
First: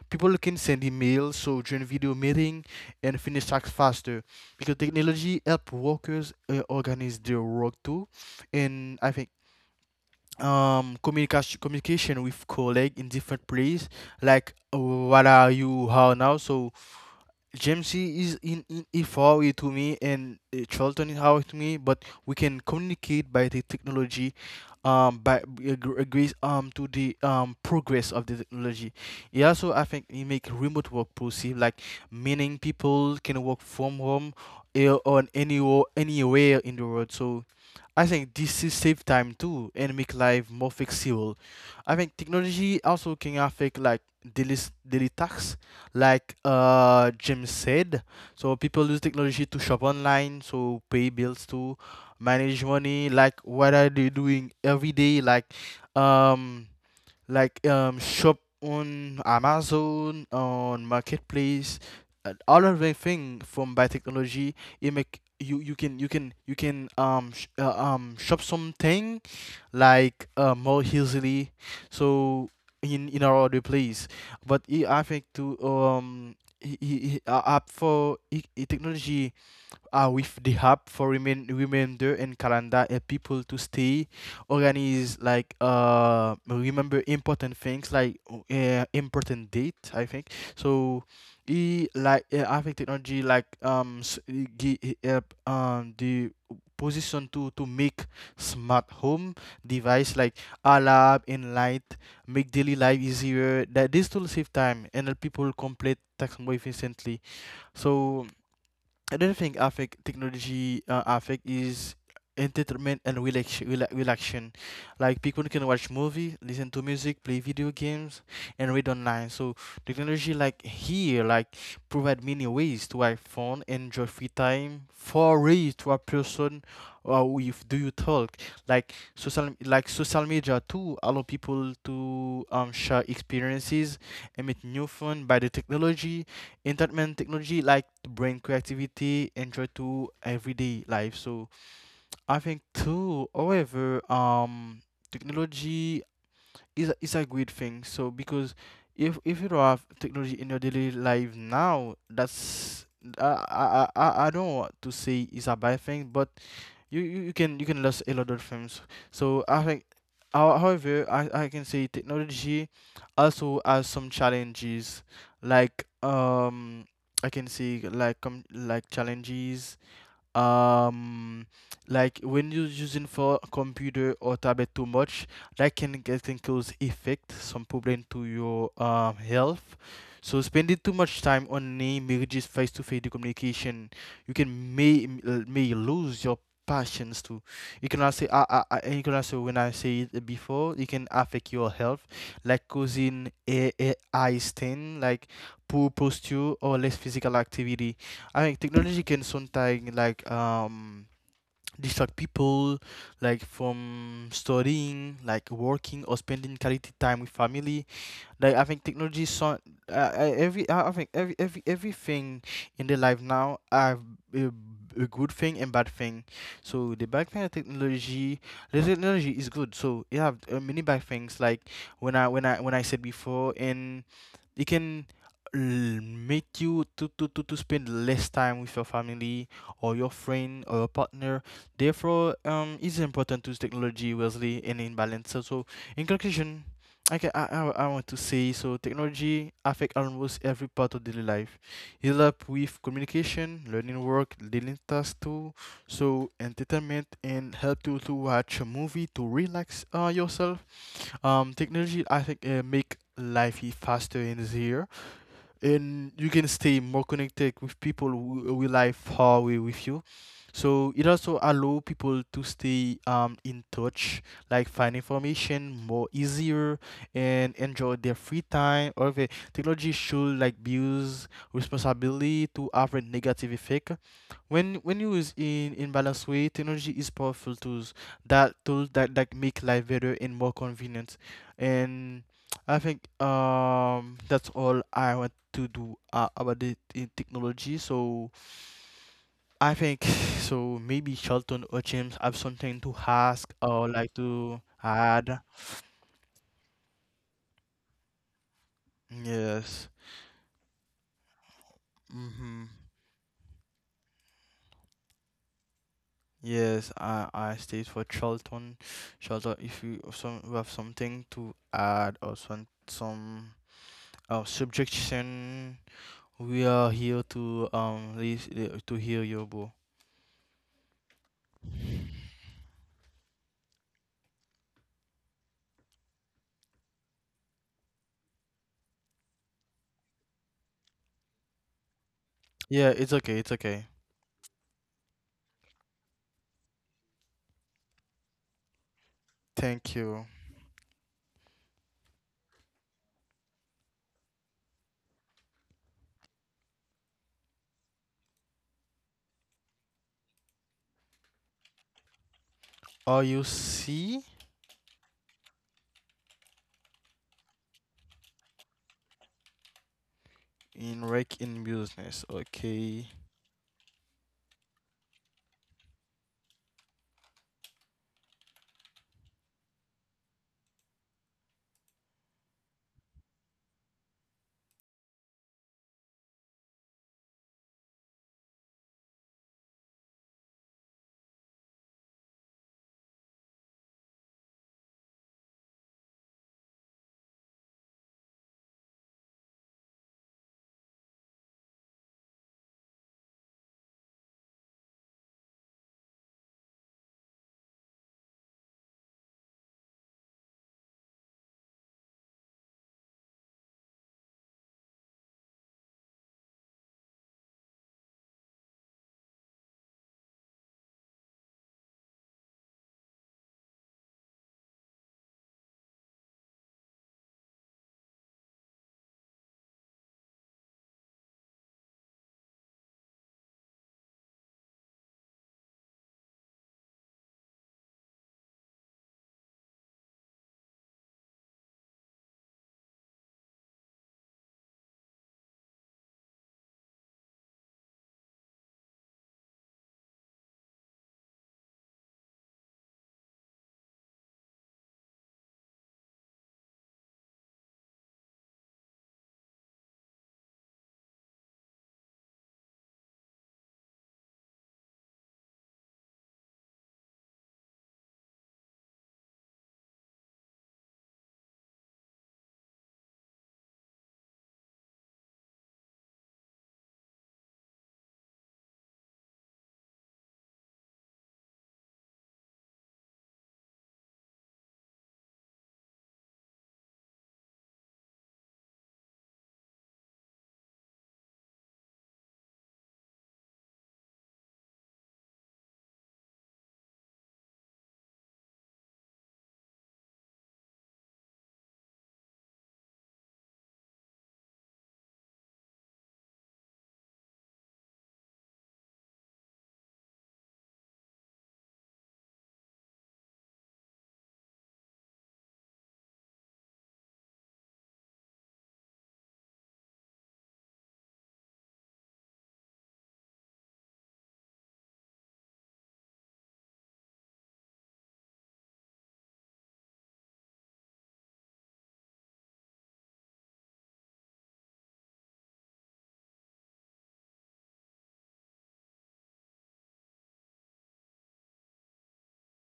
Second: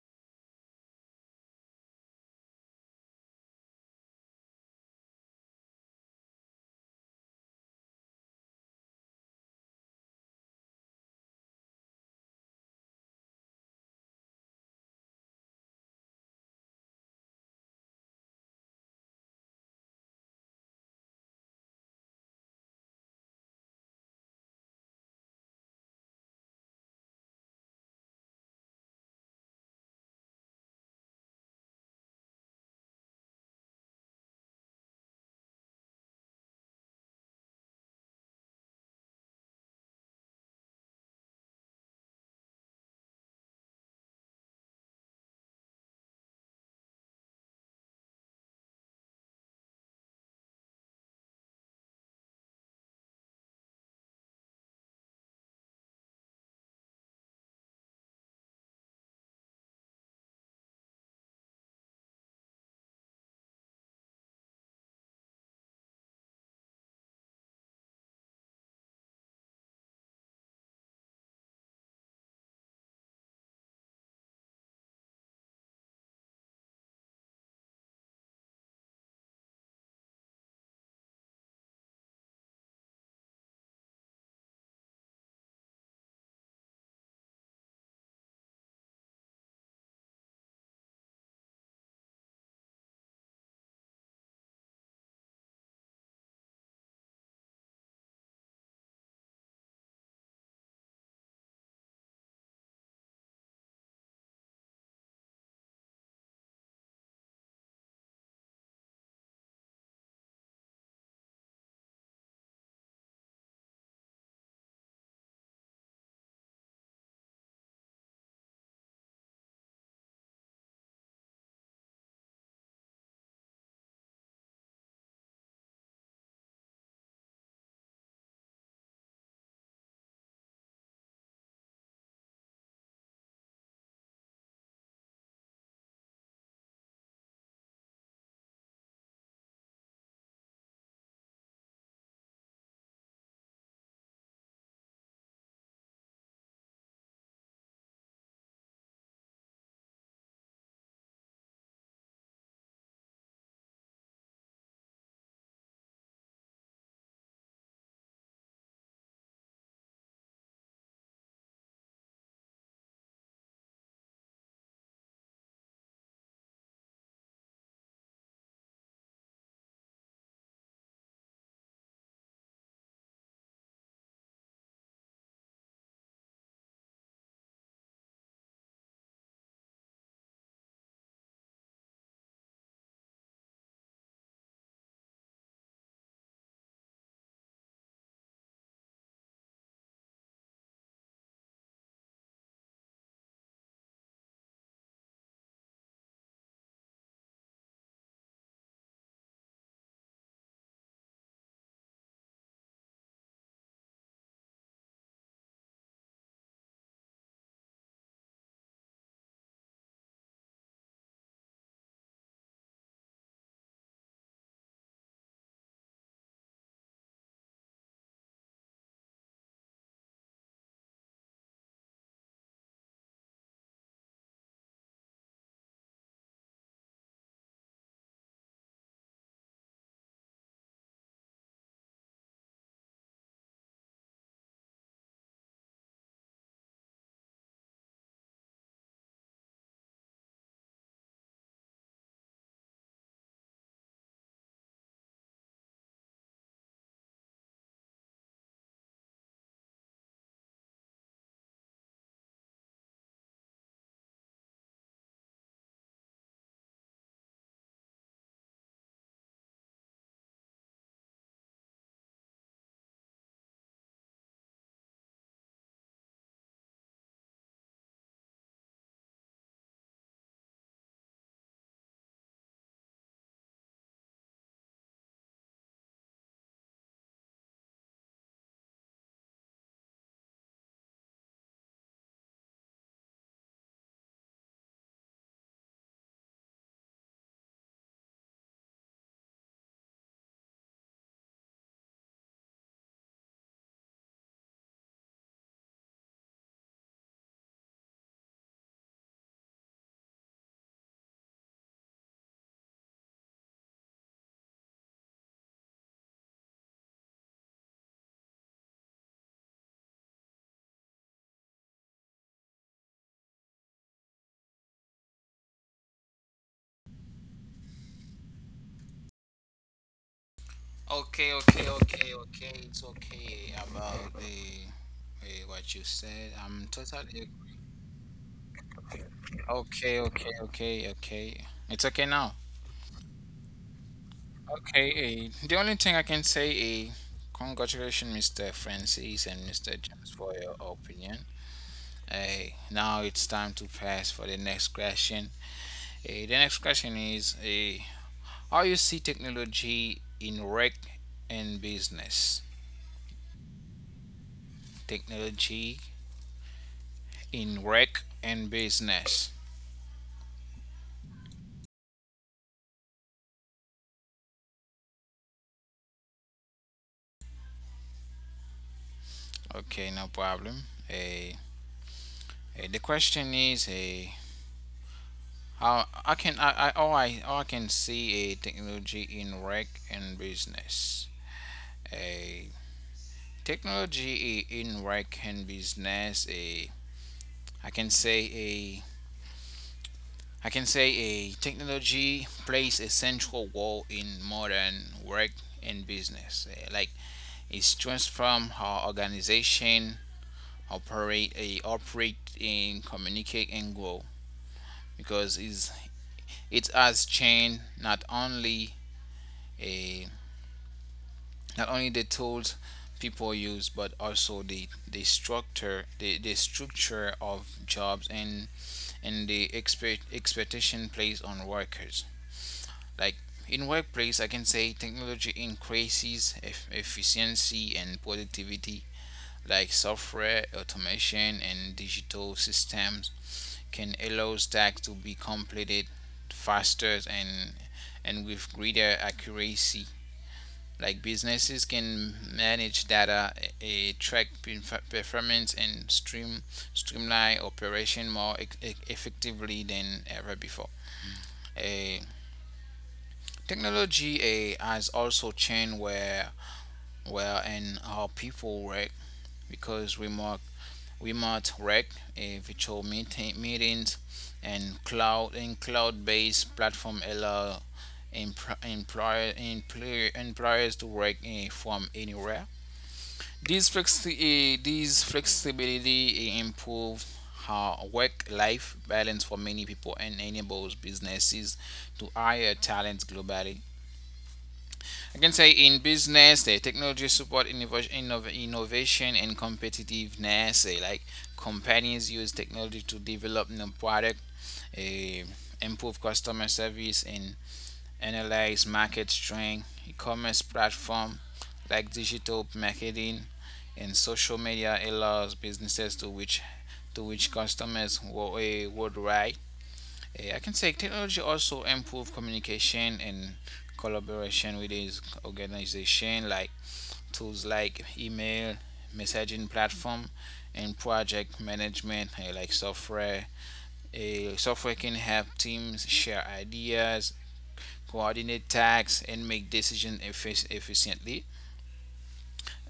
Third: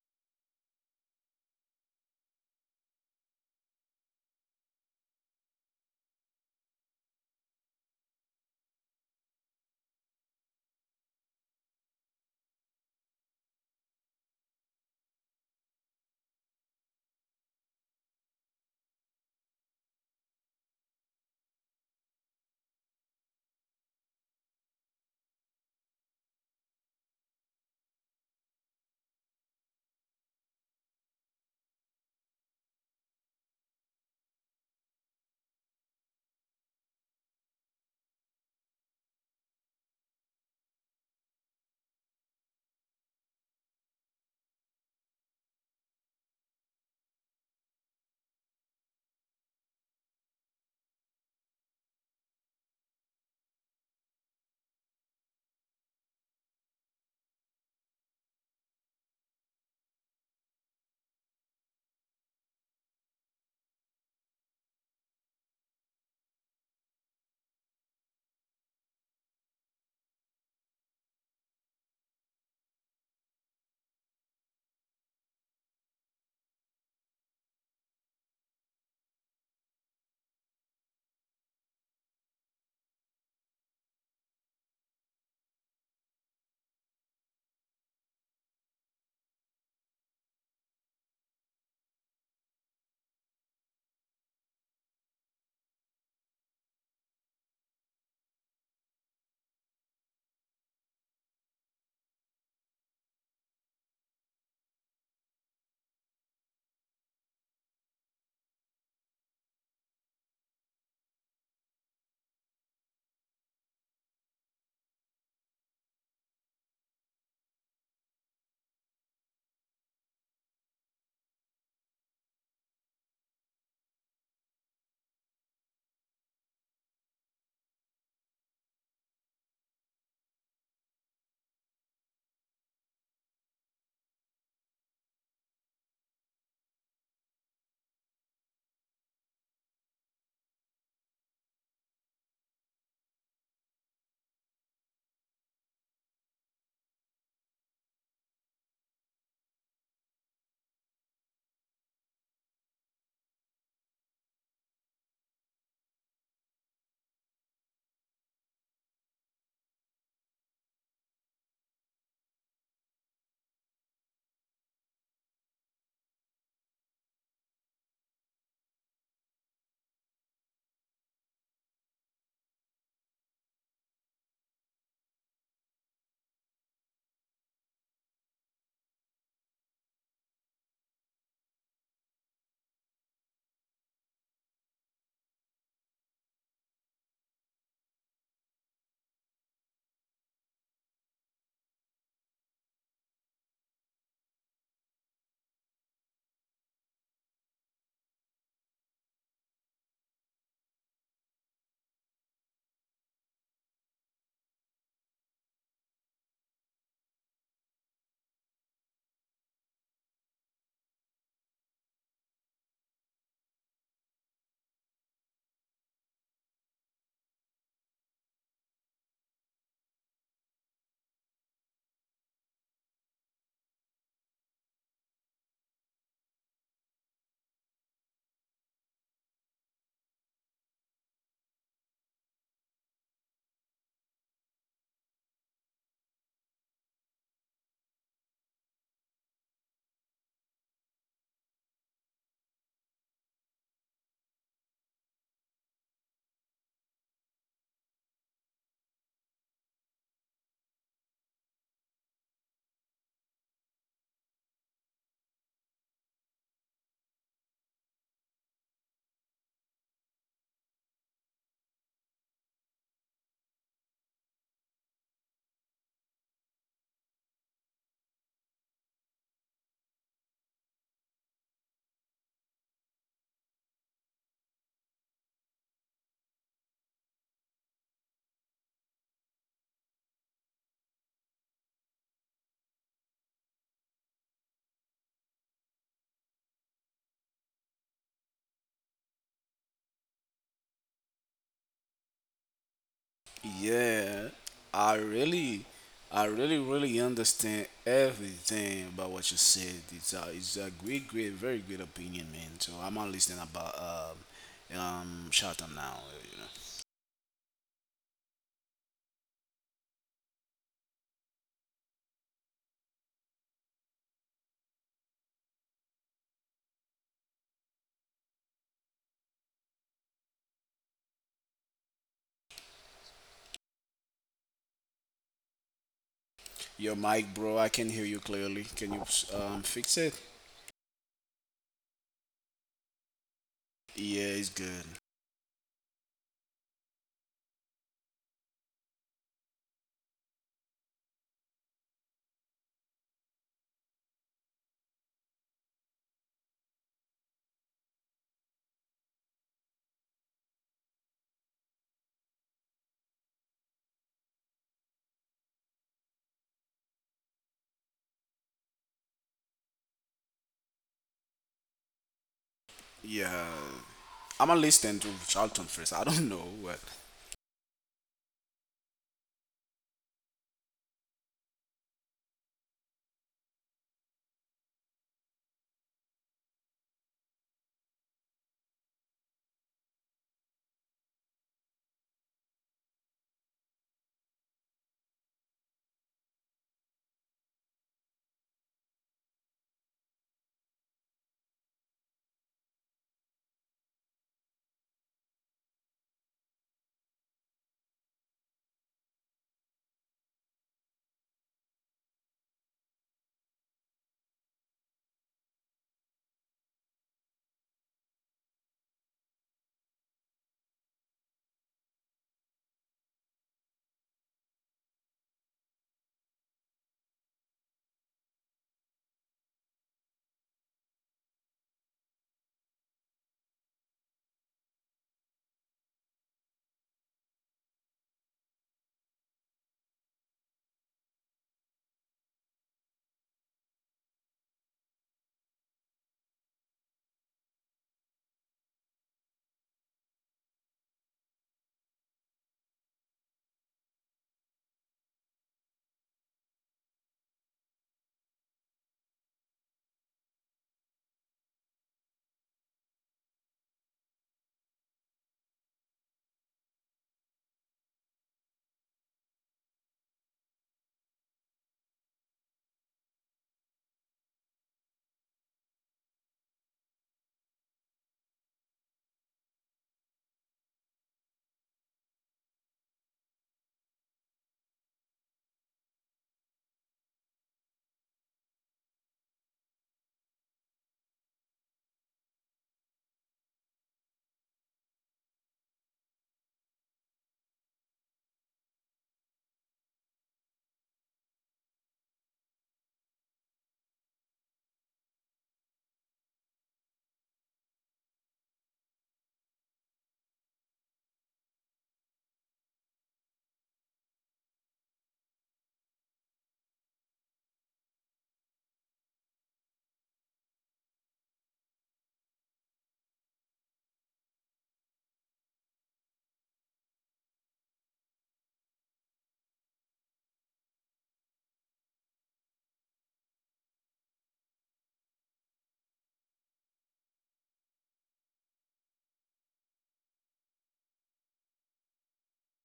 People can send emails, so join video meeting and finish tasks faster, because technology help workers organize their work too. And I think communication with colleague in different place, like what are you how now. So Jamesy is in e far way to me and Charlton is how to me, but we can communicate by the technology, by grace to the progress of the technology. It also, I think, it make remote work possible, like meaning people can work from home, on anywhere in the world. So I think this is save time too and make life more flexible. I think technology also can affect like daily tasks, like James said. So people use technology to shop online, so pay bills, to manage money. Like what are they doing every day? Um like shop on Amazon, on marketplace, all of the thing from by technology. It make you can shop something like more easily, so in our other place. But I think to he app for technology, with the app for remainder and calendar, and people to stay organized, like remember important things like important date, I think. So he like, I think technology like it help the position to make smart home device like alarm and light, make daily life easier, that this will save time and help people complete task more efficiently. So another thing I think technology, I think is entertainment and relaxation. Like people can watch movie, listen to music, play video games, and read online. So technology like here, like provide many ways to have fun, enjoy free time, for ways to a person, with do you talk. Like social media too allow people to share experiences and meet new fun by the technology. Entertainment technology like to bring creativity into to everyday life. So I think too, however, technology is a good thing. So because if you don't have technology in your daily life now, that's uh, I I don't want to say it's a bad thing, but you can lose a lot of things. So I think, however, I can say technology also has some challenges, like I can say like challenges. um like when you're using for a computer or tablet too much, that can cause effect some problem to your health. So spending too much time on name marriages face-to-face communication, you can may lose your passions too. You can also, you can also, when I say it before, it can affect your health, like causing a eye strain, like poor posture or less physical activity. I think technology can sometimes like distract people, like from studying, like working or spending quality time with family. Like I think technology is so every I think every everything in the life now are a, a good thing and bad thing. So the bad thing of technology, the technology is good. So you have many bad things, like when I said before, and it can make you to spend less time with your family or your friend or your partner. Therefore, it's important to use technology wisely and in balance. So, in conclusion, okay, I want to say, so technology affect almost every part of daily life. It help with communication, learning work, dealing tasks too, so entertainment, and help you to watch a movie to relax, yourself. Technology, I think, make life faster and easier, and you can stay more connected with people who will live far away with you. So it also allow people to stay in touch, like find information more easier, and enjoy their free time. However, technology should like be used responsibility to avoid negative effect. When you use in balanced way, technology is powerful tools that tools that make life better and more convenient. And I think that's all I want to do, about it in technology. So I think so maybe Charlton or James have something to ask or like
Yeah,
to
I
add.
really, I really, really understand everything about what you said.
Yes.
It's a great, great, very great opinion, man.
Mm-hmm.
So I'm not listening about shut up now. You know,
Yes, I stayed for Charlton. Charlton, if you have some you have something to add or some subjection, we are here to to hear you, bro.
okay, okay, okay, okay. It's okay about the what you said. I'm
your
totally
mic, bro. I can hear you clearly. Can you
okay,
fix it?
okay, okay, okay. It's okay now.
Yeah, it's okay. It's okay.
Yeah, it's good.
Okay, the only thing I can say is congratulations, Mr. Francis and Mr.
Thank
James, for
you.
your opinion. Hey, now it's time to pass for the next question. Hey, the next question is, hey, how you see technology in rec and business.
Are you C
Technology in rec and business.
in rec in business? Okay.
Yeah, I'm gonna listen to Charlton first. I don't know what.
Okay, no problem. Hey, the question is, hey, how I can, I can see a technology in rec and business. A Technology in rec and business. A I can say a I can say a technology plays a central role in modern work and business. Like, it's transformed how organization operate and communicate and grow, because it has changed not only a not only the tools people use, but also the structure the, structure of jobs and the expectation placed on workers. Like in workplace, I can say technology increases efficiency and productivity. Like software, automation, and digital systems can allow tasks to be completed faster and with greater accuracy. Like businesses can manage data, track performance, and streamline operation more effectively than ever before. Eh, Technology has also changed where and how people work, because remote work, virtual meetings, and cloud-based platform allow employers to work from anywhere. This flexibility improve how work-life balance for many people and enables businesses to hire talent globally. I can say in business, the technology support innovation and competitiveness, like companies use technology to develop new product, eh, improve customer service, and analyze market strength. E-commerce platform, like digital marketing and social media, allows businesses to reach customers worldwide. Yeah, I can say technology also improve communication and collaboration with his organization, like tools like email, messaging platform, and project management, like software. A Software can help teams share ideas, coordinate tasks, and make decisions efficiently.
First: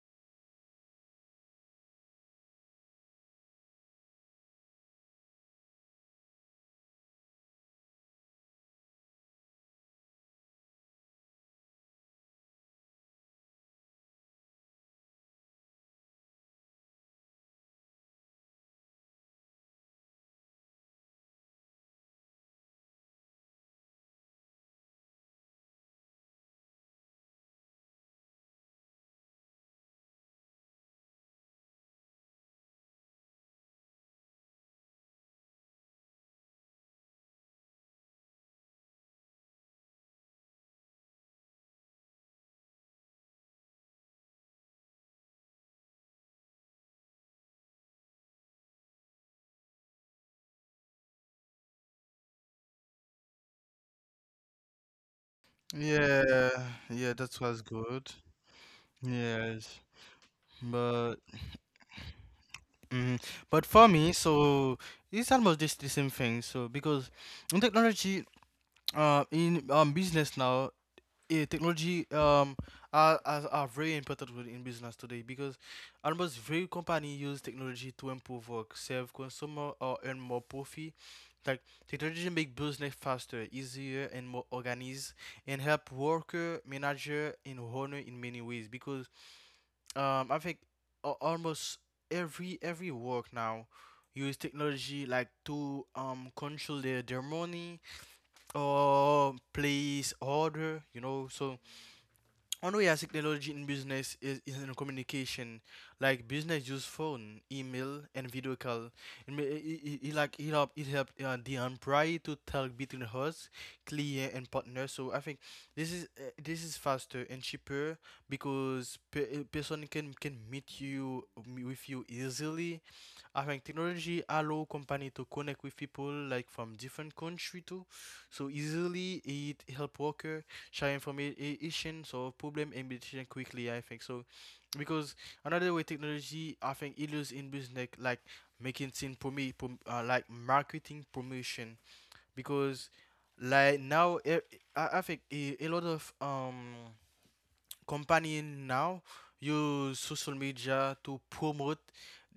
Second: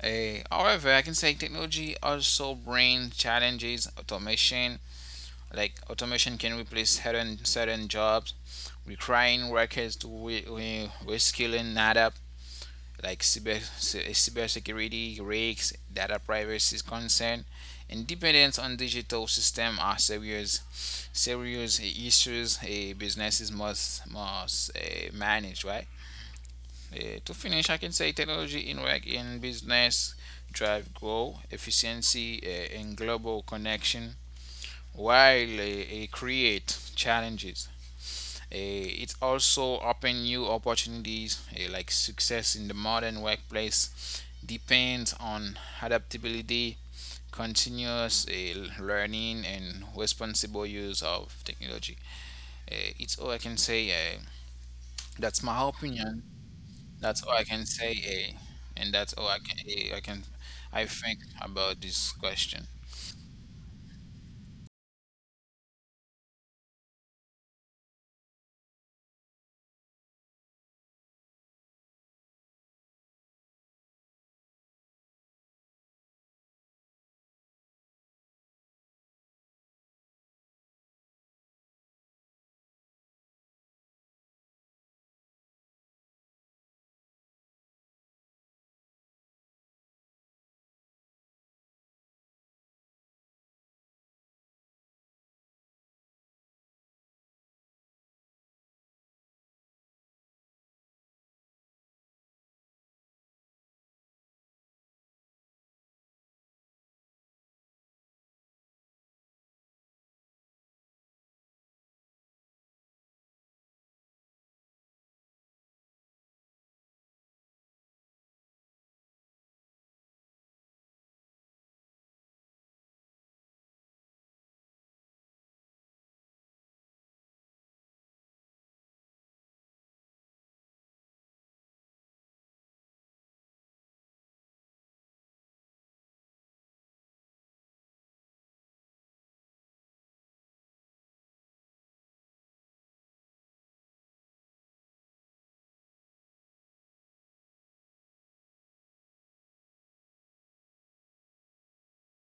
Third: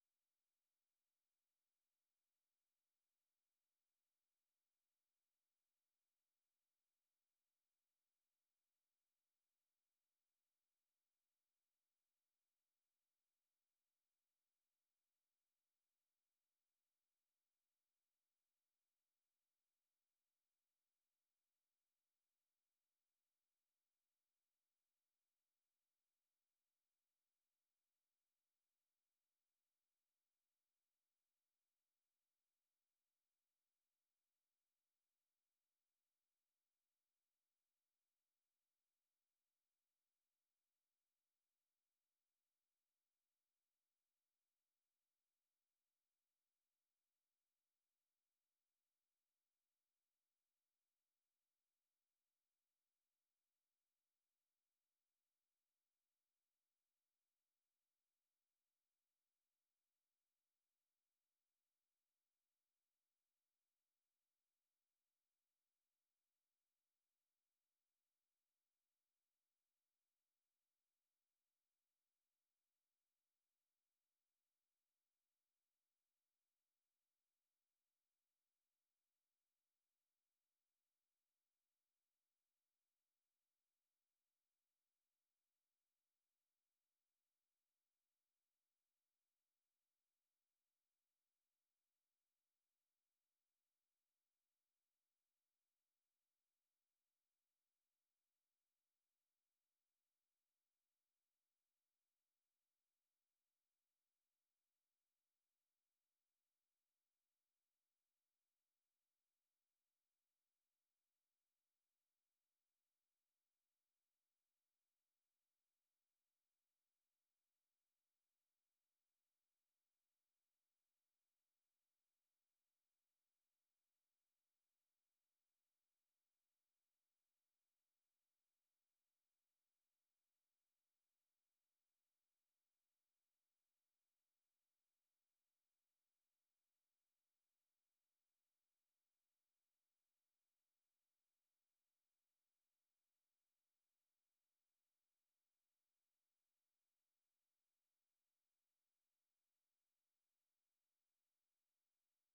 However, I can say technology also brings challenges. Automation, like automation, can replace certain jobs, requiring workers to reskill and adapt, like cybersecurity risks, data privacy concern, and dependence on digital system are serious issues businesses must manage. Right. To finish, I can say technology in business drive growth, efficiency, and global connection, while create challenges. It also opens new opportunities, like success in the modern workplace depends on adaptability, continuous learning, and responsible use of technology. It's all I can say. That's my opinion.
Yeah, yeah,
That's all
that
I
was
can say,
good.
and that's all
Yes.
I can I
But
think about this question.
mm, but for me, so it's almost just the same thing. So because in technology, in business now, yeah, technology are very important in business today, because almost every company use technology to improve work, serve consumer or earn more profit. Like technology make business faster, easier and more organized, and help worker, manager and owner in many ways, because I think almost every work now use technology, like to control their money or place order. So one way as technology in business is in communication, like business use phone, email, and video call. It, may, it like it help the employee to talk between host, client, and partner. So I think this is faster and cheaper, because person can meet with you easily. I think technology allow company to connect with people like from different country too. So easily it help worker share information, solve problem and decision quickly, I think. So because another way technology, I think, it is in business like, making things like marketing promotion, because like now I think a lot of company now use social media to promote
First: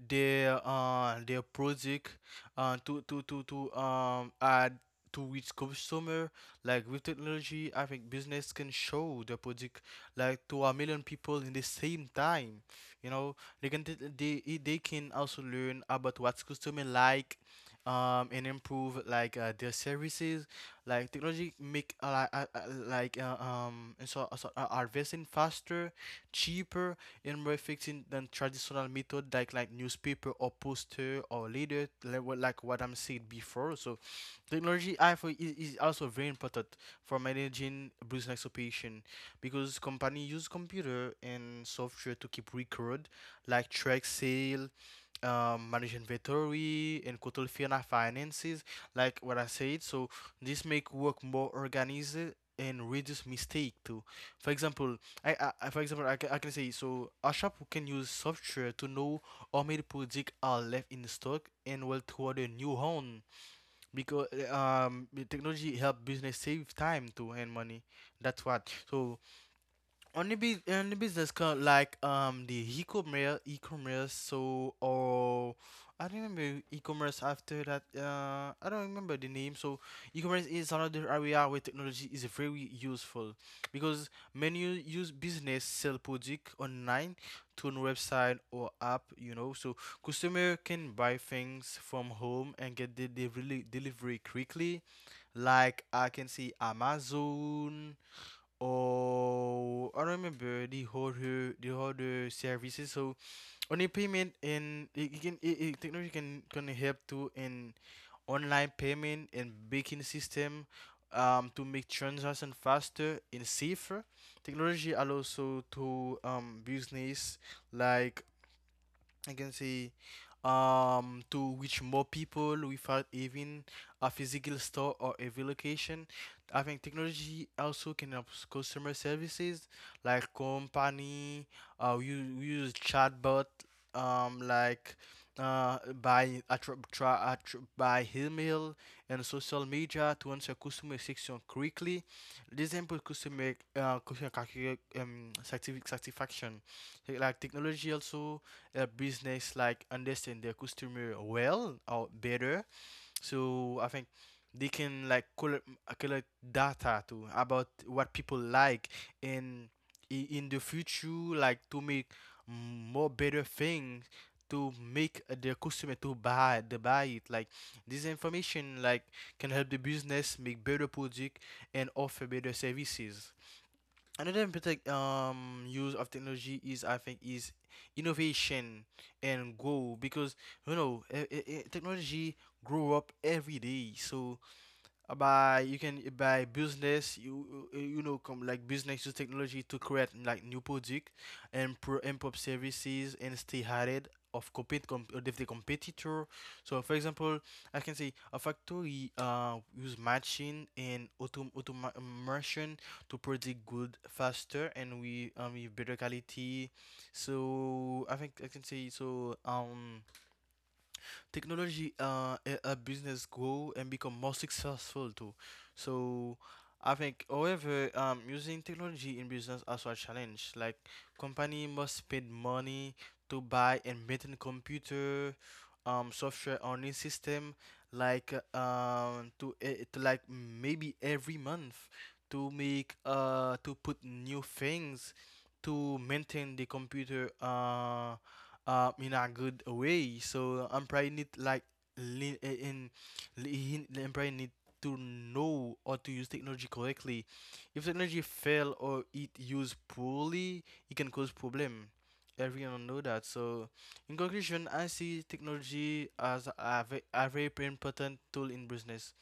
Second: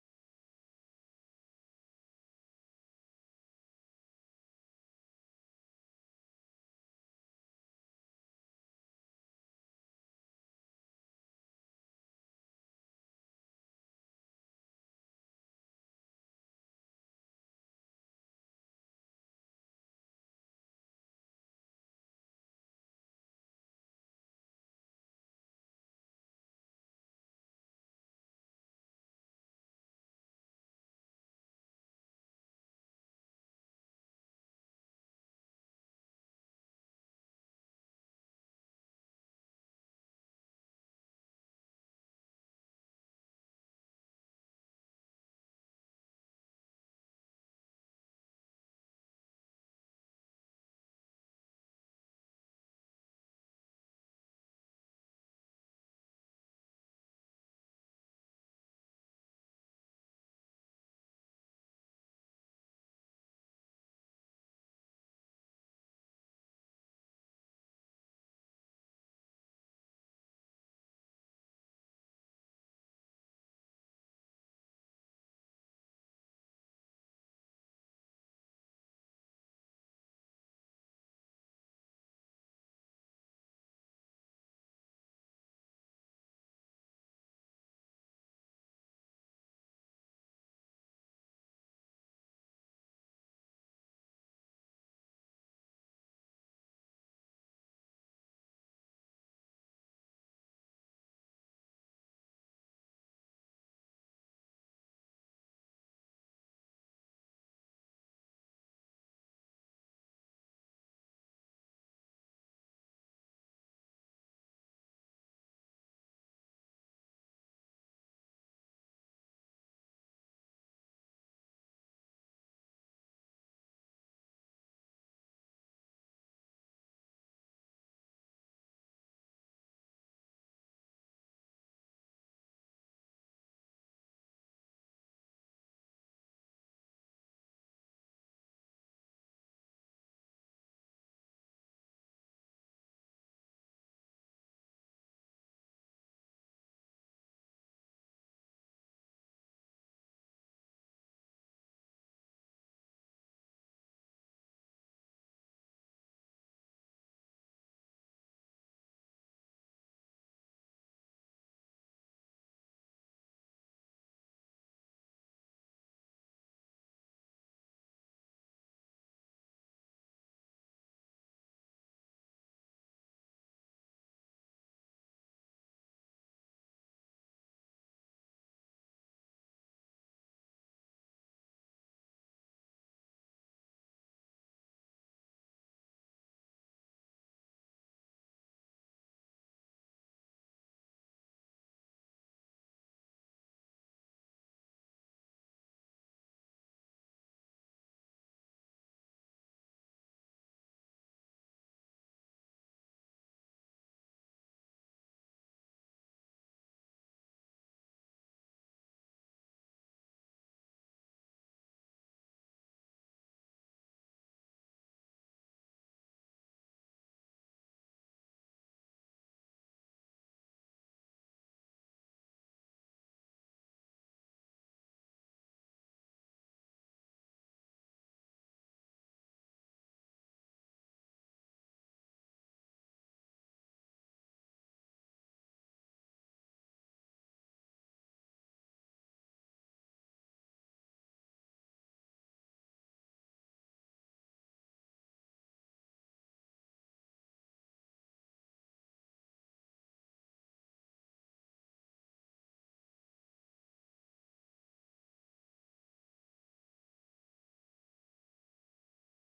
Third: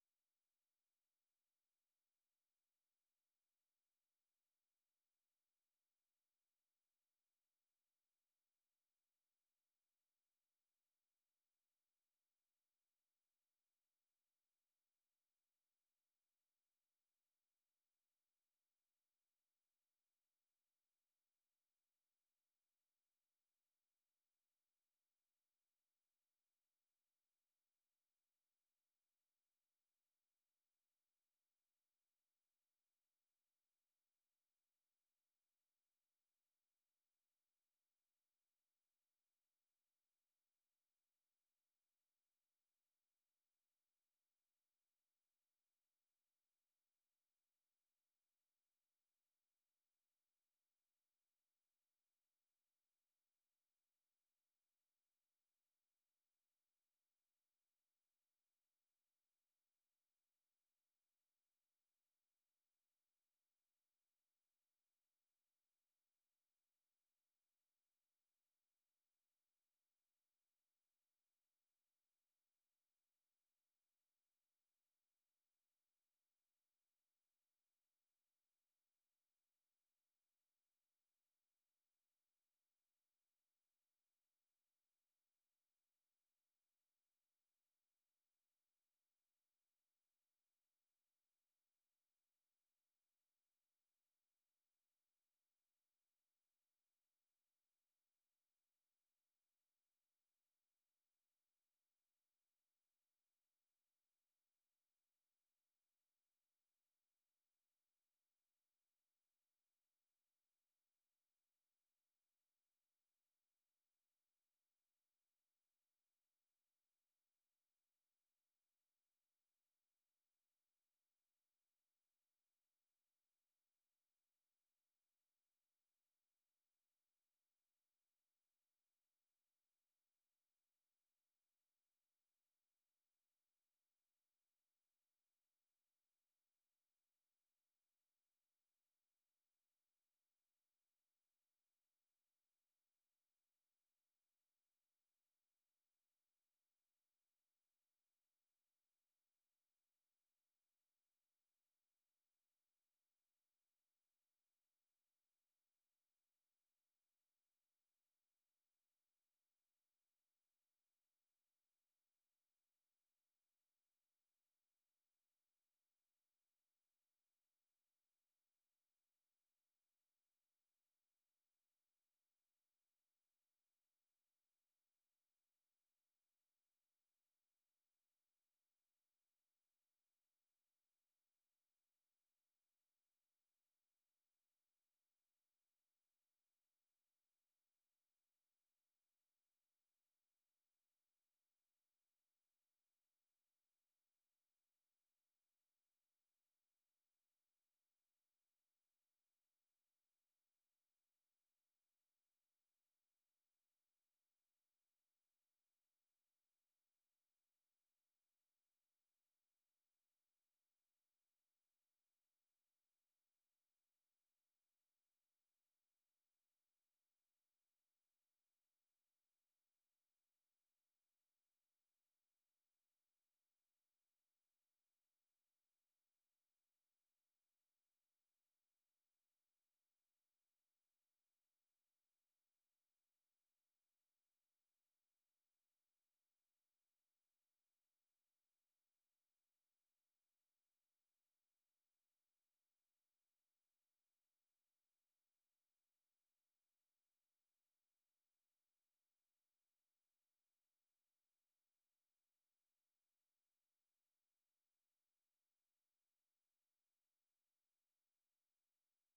their project uh to to to to um add to reach consumer. Like with technology, I think business can show the project like to 1 million people in the same time you know they can t- they I- they can also learn about what customer like, and improve like their services. Like technology make and so, so are faster, cheaper, and more effective than traditional method like newspaper or poster or leader, like what I'm saying before. So technology, I feel, is also very important for managing business operation, because company use computer and software to keep record, like track sale, manage inventory and control finances, like what I said. So this make work more organized and reduce mistake too. For example, I can say, so a shop can use software to know how many products are left in stock, and will toward a new home, because the technology help business save time too and money. That's what. So only business card like the e-commerce, so, or I don't remember e-commerce after that, I don't remember the name. So e-commerce is another area where technology is very useful, because many use business sell product online, to a website or app, so customer can buy things from home and get the delivery quickly, like I can see Amazon. Oh, I remember the other services. So on the payment, and it can it, it, technology can help to in online payment and banking system, to make transaction faster and safer. Technology allows so to business, like I can say, to reach more people without even a physical store or every location. I think technology also can help customer services, like company we use chatbot, um like by by email and social media to answer customer section quickly. This improve customer satisfaction. Like technology also a business like understand their customer well or better. So I think they can like collect data too about what people like, and in the future like to make more better things, to make the customer to buy the buy it like. This information like can help the business make better product and offer better services. Another important use of technology is I think is innovation and grow, because technology grow up every day. So by you can by business you you know come like business use technology to create like new product and pro improve services and stay ahead of the competitor. So for example, I can say, a factory use machine and automation to predict good faster and we with better quality. So I can say, technology a business grow and become more successful too. So I think, however, using technology in business also a challenge. Like company must spend money to buy and maintain computer, software on this system, like to, to like maybe every month to make to put new things to maintain the computer in a good way. So employee need like lean in the employee need to know how to use technology correctly. If technology fail or it used poorly, it can cause problem. Everyone know that. So in conclusion, I see technology as a very important tool in business.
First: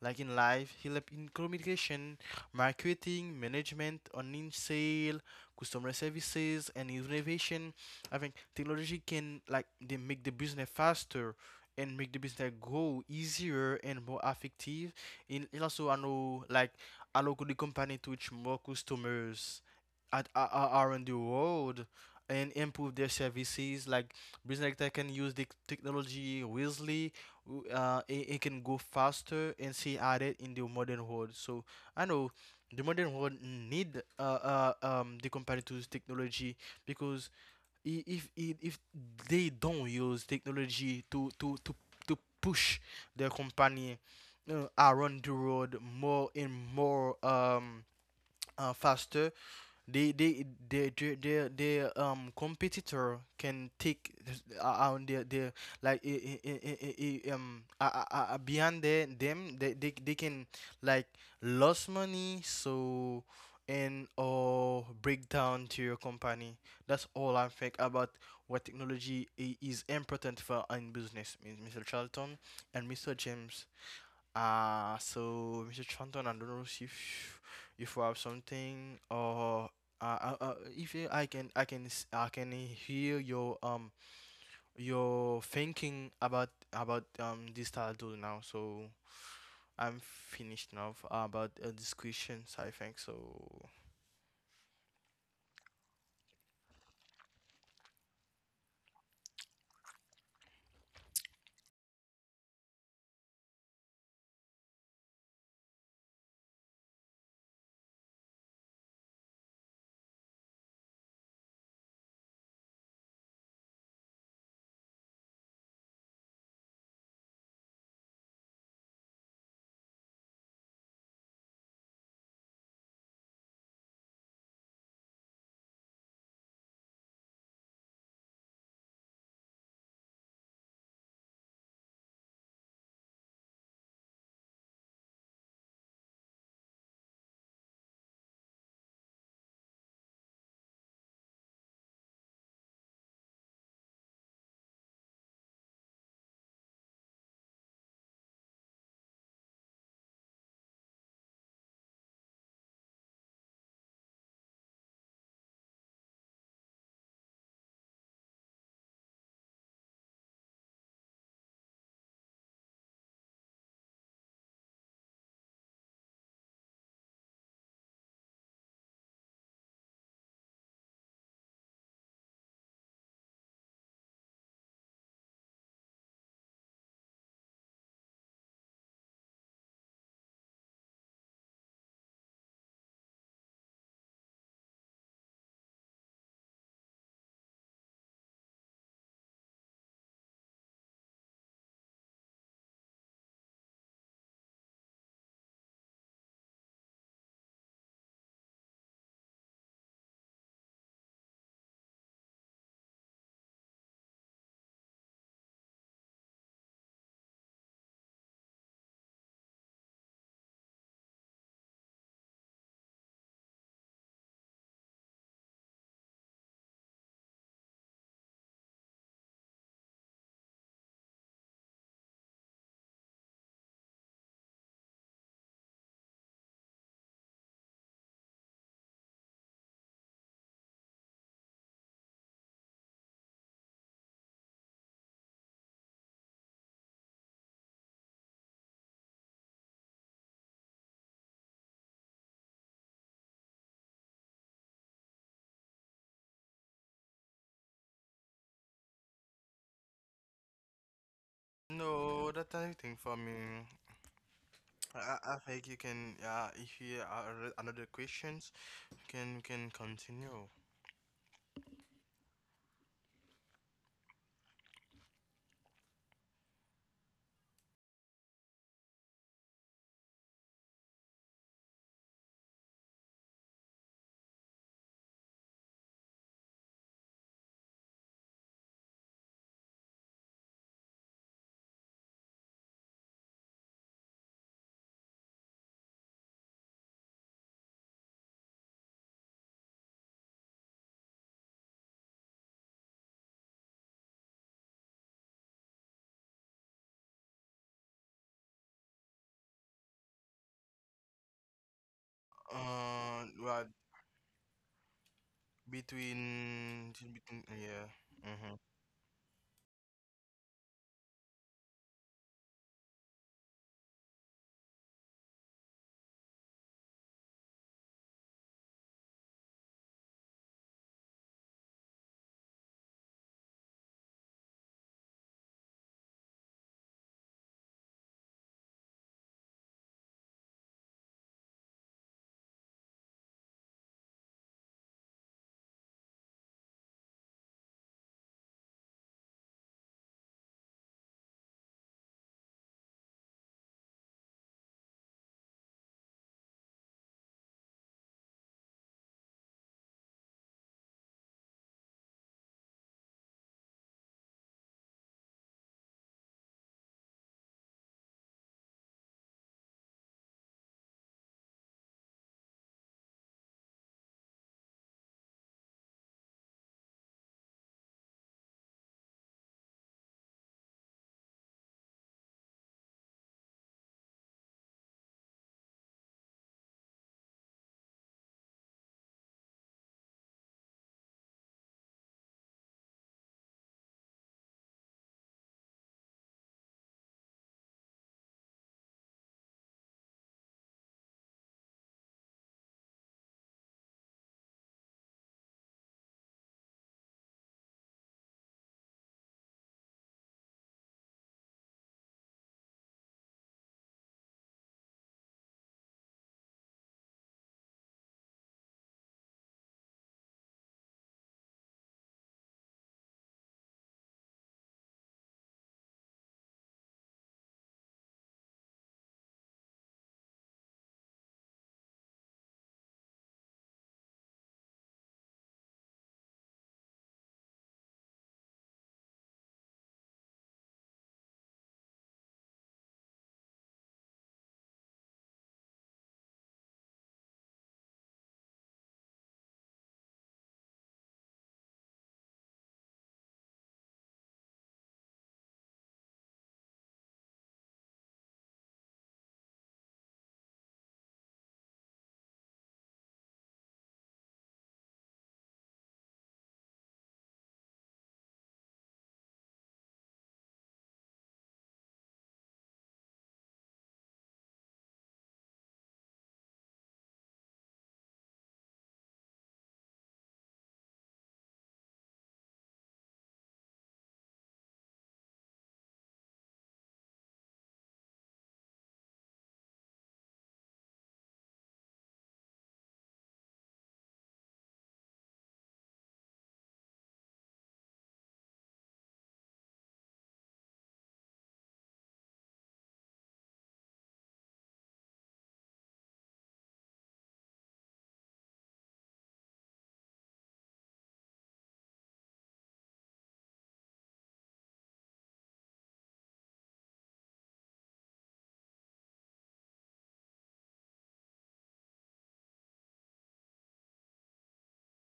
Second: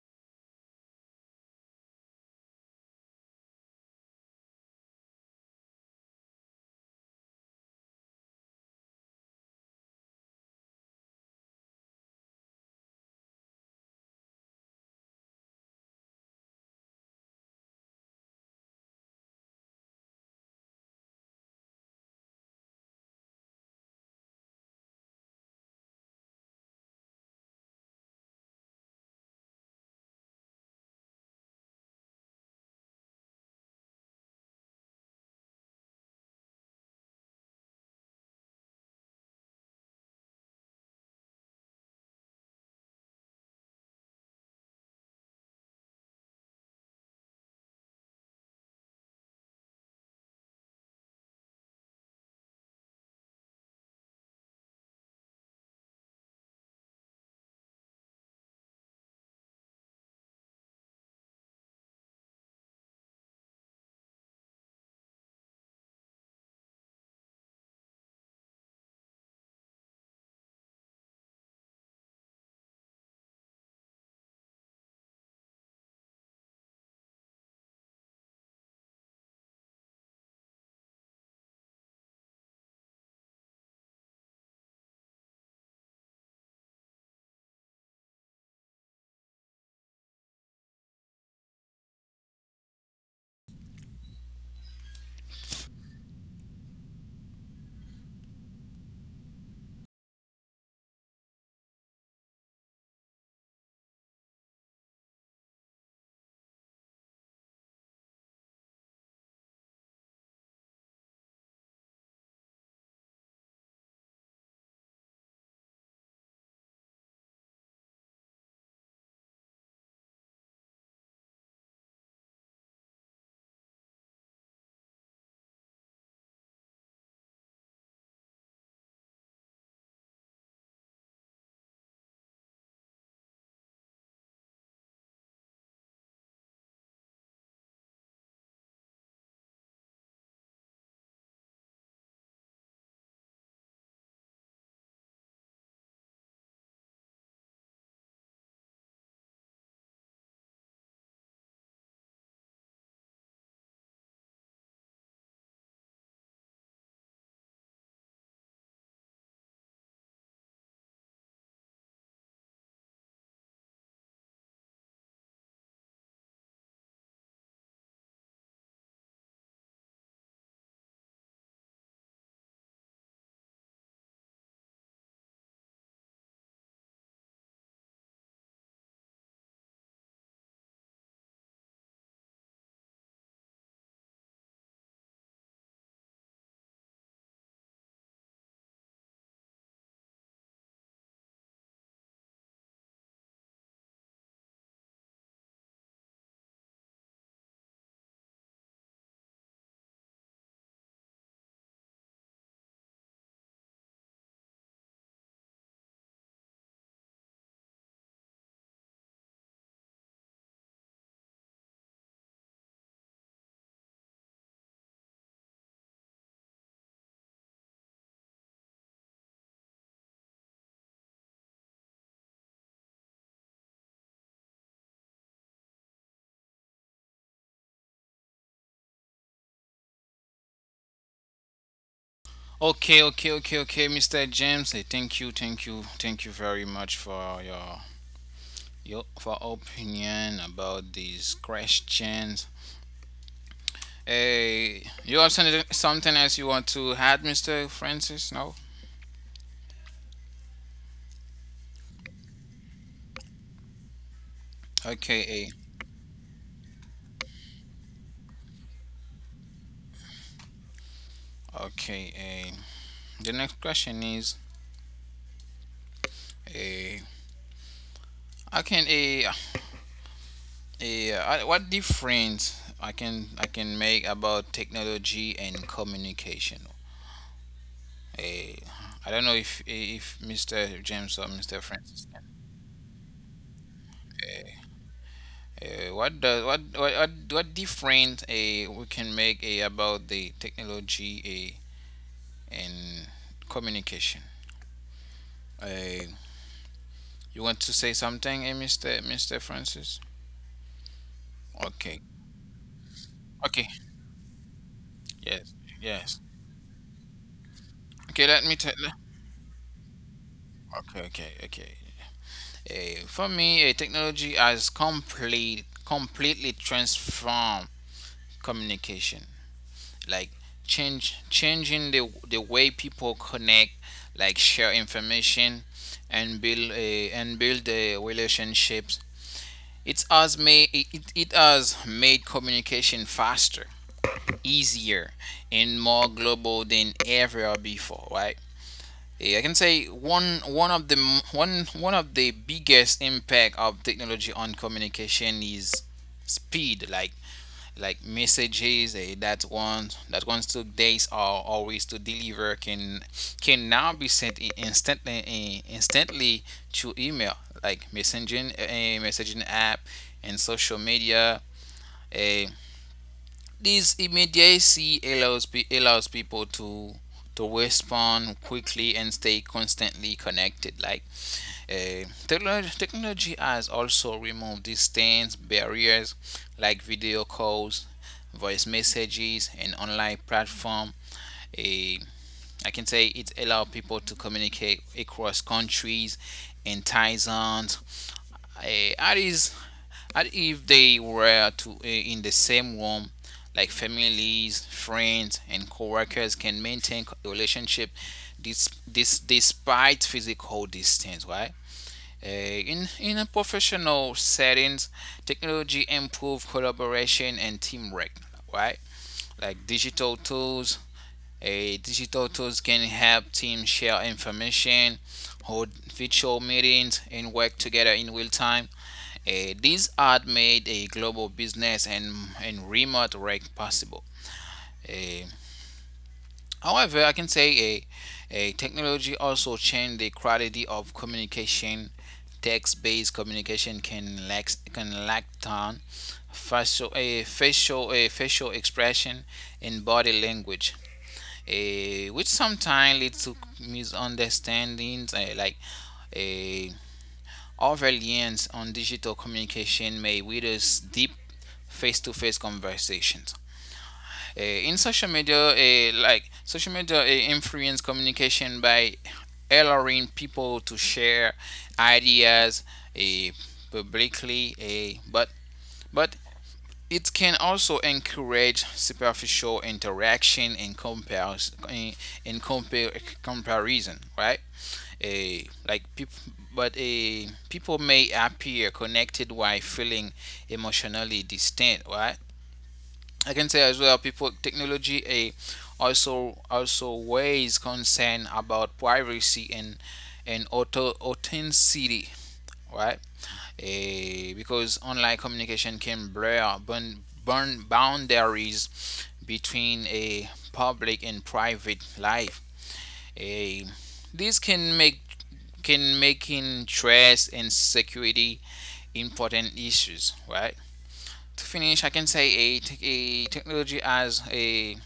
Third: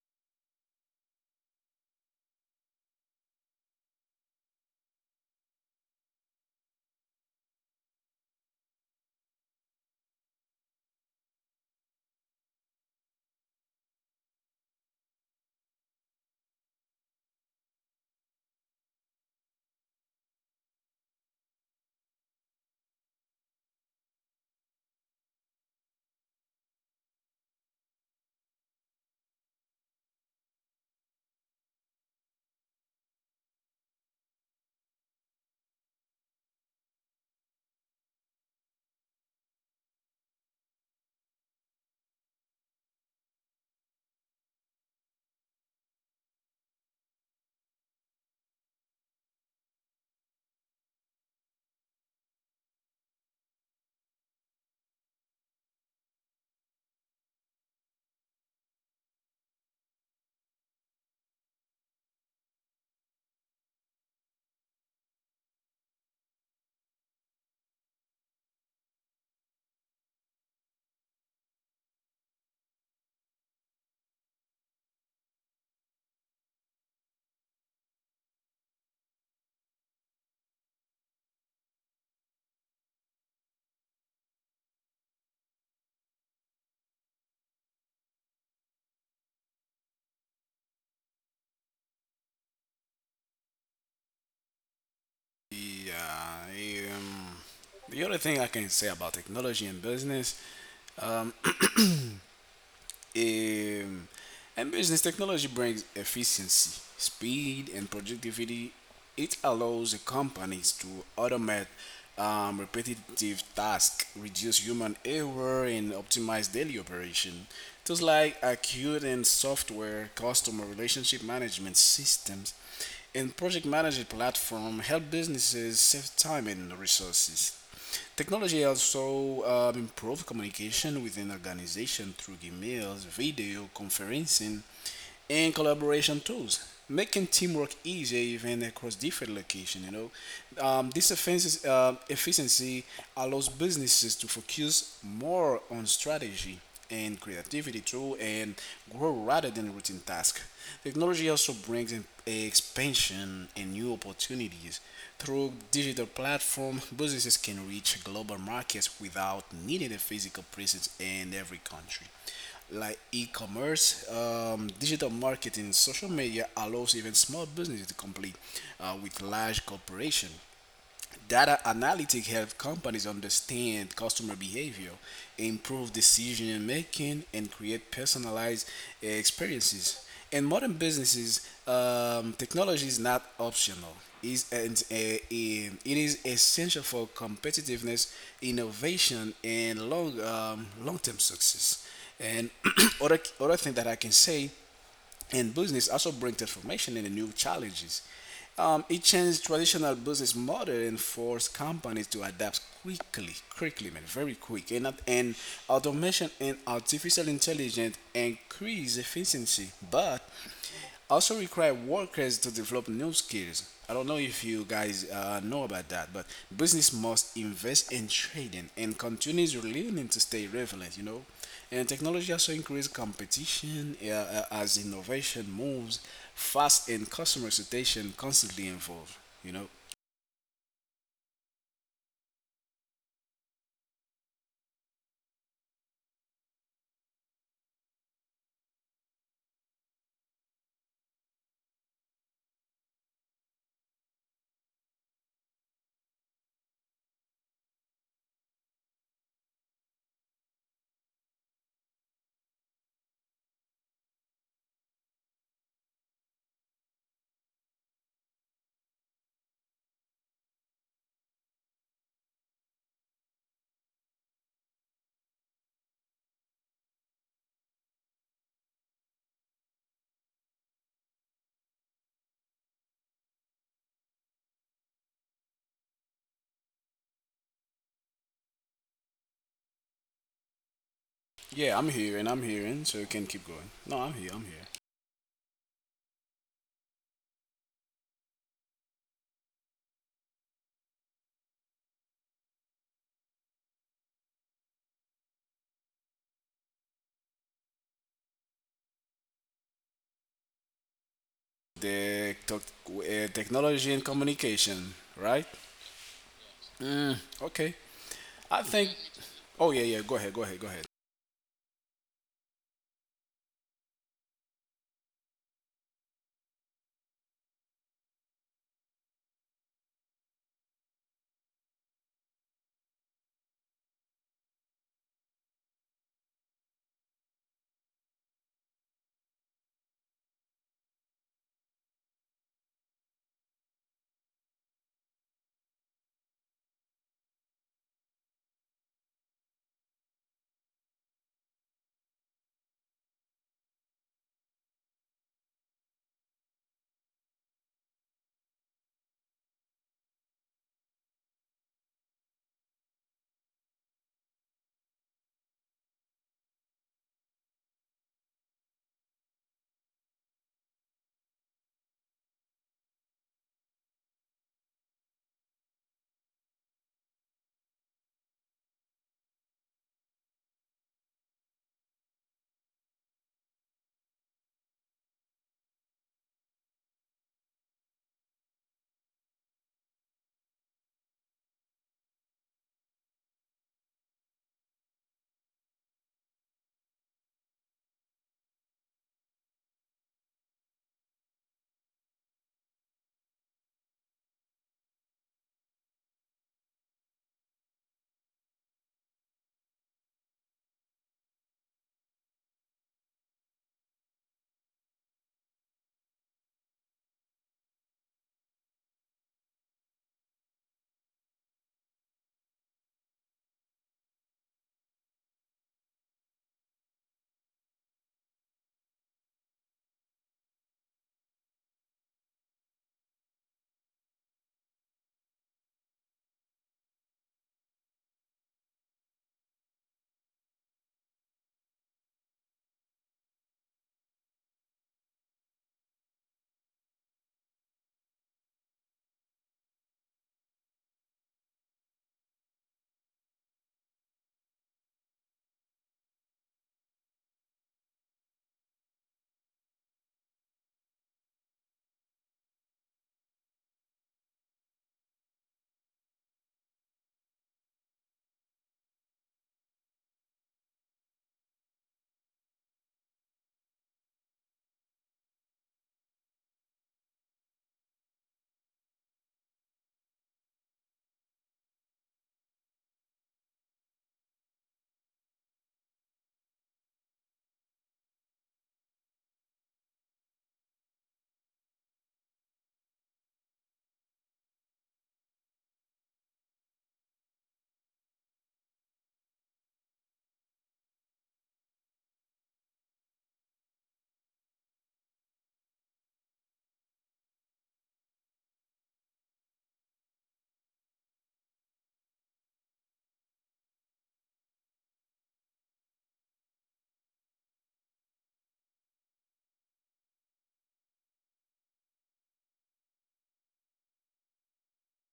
Like in life, he help in communication, marketing, management, online sale, customer services, and innovation. I think technology can like they make the business faster and make the business grow easier and more effective. And it also allow the company to reach more customers at around the world and improve their services. Like business that can use the technology wisely it can go faster and stay at it in the modern world. So I know the modern world need the company to use technology because if they don't use technology to push their company around the world more and more faster, they their competitor can take on their like beyond their, them they can like lose money so and or break down to your company. That's all I think about what technology is important for in business, Mr. Charlton and Mr. James. So Mr. Chanton, I don't know if you have something or if you, I can hear your thinking about this title now. So I'm finished now about these questions. I think so.
Yeah. Um, the other thing I can say about technology and business, um, technology brings efficiency, speed, and productivity. It allows the companies to automate repetitive tasks, reduce human error, and optimize daily operation. Tools like acute and software, customer relationship management systems, and project management platform help businesses save time and resources. Technology also improved communication within organization through emails, video conferencing, and collaboration tools, making teamwork easier even across different locations. You know, this offenses, efficiency allows businesses to focus more on strategy and creativity too, and grow rather than routine tasks. Technology also brings in expansion and new opportunities through digital platform, businesses can reach global markets without needing a physical presence in every country. Like e-commerce, digital marketing, social media allows even small businesses to compete with large corporations. Data analytics help companies understand customer behavior, improve decision making, and create personalized experiences. In modern businesses, technology is not optional. Is it is essential for competitiveness, innovation, and long term success. And other thing that I can say in business also bring transformation and new challenges it changed traditional business model and forced companies to adapt quickly, quickly, man, very quick. And automation and artificial intelligence increase efficiency, but also require workers to develop new skills. I don't know if you guys know about that, but business must invest in training and continuously learning to stay relevant, you know. And technology also increases competition as innovation moves fast and customer situation constantly evolve, you know.
Okay, okay, okay, okay, Mr. James. Thank you, thank you, thank you very much for your for opinion about these questions. Hey, you have something else you want to add, Mr. Francis? No.
No, that's type for me. I,
Okay.
I I think you can if you are another questions, you can continue.
Okay. The next question is, eh, I can Eh. What difference I can make about technology and communication? Eh, I don't know if Mr. James or
Yeah,
Mr.
I'm here and
Francis
I'm
can.
hearing, so you can keep going. No, I'm here, I'm here.
hey, what does what difference we can make about the technology, and communication? Uh, you want to say something, Mister Francis? Okay,
The tech-
Uh, well,
okay,
Technology and communication, right?
yes, yes.
between
Mm,
between
okay.
yeah,
Okay,
mm-hmm.
I
let me tell.
think. Oh yeah, yeah. Go ahead, go ahead, go ahead.
Okay, okay, okay. For me, technology has completely transformed communication. Like change changing the way people connect, like share information and build the relationships. It has made communication faster, easier, and more global than ever before, right? I can say one one of the one one of the biggest impact of technology on communication is speed. Like messages that ones took days or always to deliver can now be sent instantly, instantly, through email, like messaging app, and social media. A. This immediacy allows people to respond quickly and stay constantly connected. Like technology has also removed distance barriers, like video calls, voice messages, and online platform. I can say it allows people to communicate across countries and time zones, at is if they were to in the same room. Like families, friends, and coworkers can maintain relationship, this despite physical distance, right? In a professional settings, technology improve collaboration and teamwork, right? Like digital tools, a digital tools can help teams share information, hold virtual meetings, and work together in real time. This ad made a global business and remote work possible. Uh, However, I can say a technology also changed the quality of communication. Text-based communication can lack tone, facial expression, and body language, which sometimes leads to misunderstandings. Eh, Our reliance on digital communication may withers deep face-to-face conversations. In social media, like Social media influence communication by allowing people to share ideas, uh, publicly, but it can also encourage superficial interaction and compares and compare comparison, right? A like people, but a People may appear connected while feeling emotionally distant, right? I can say as well, people technology a also weighs concern about privacy and auto authenticity, right? Because online communication can burn boundaries between a public and private life. A This can make can making trust and security important issues, right? To finish, I can say a, tech- a technology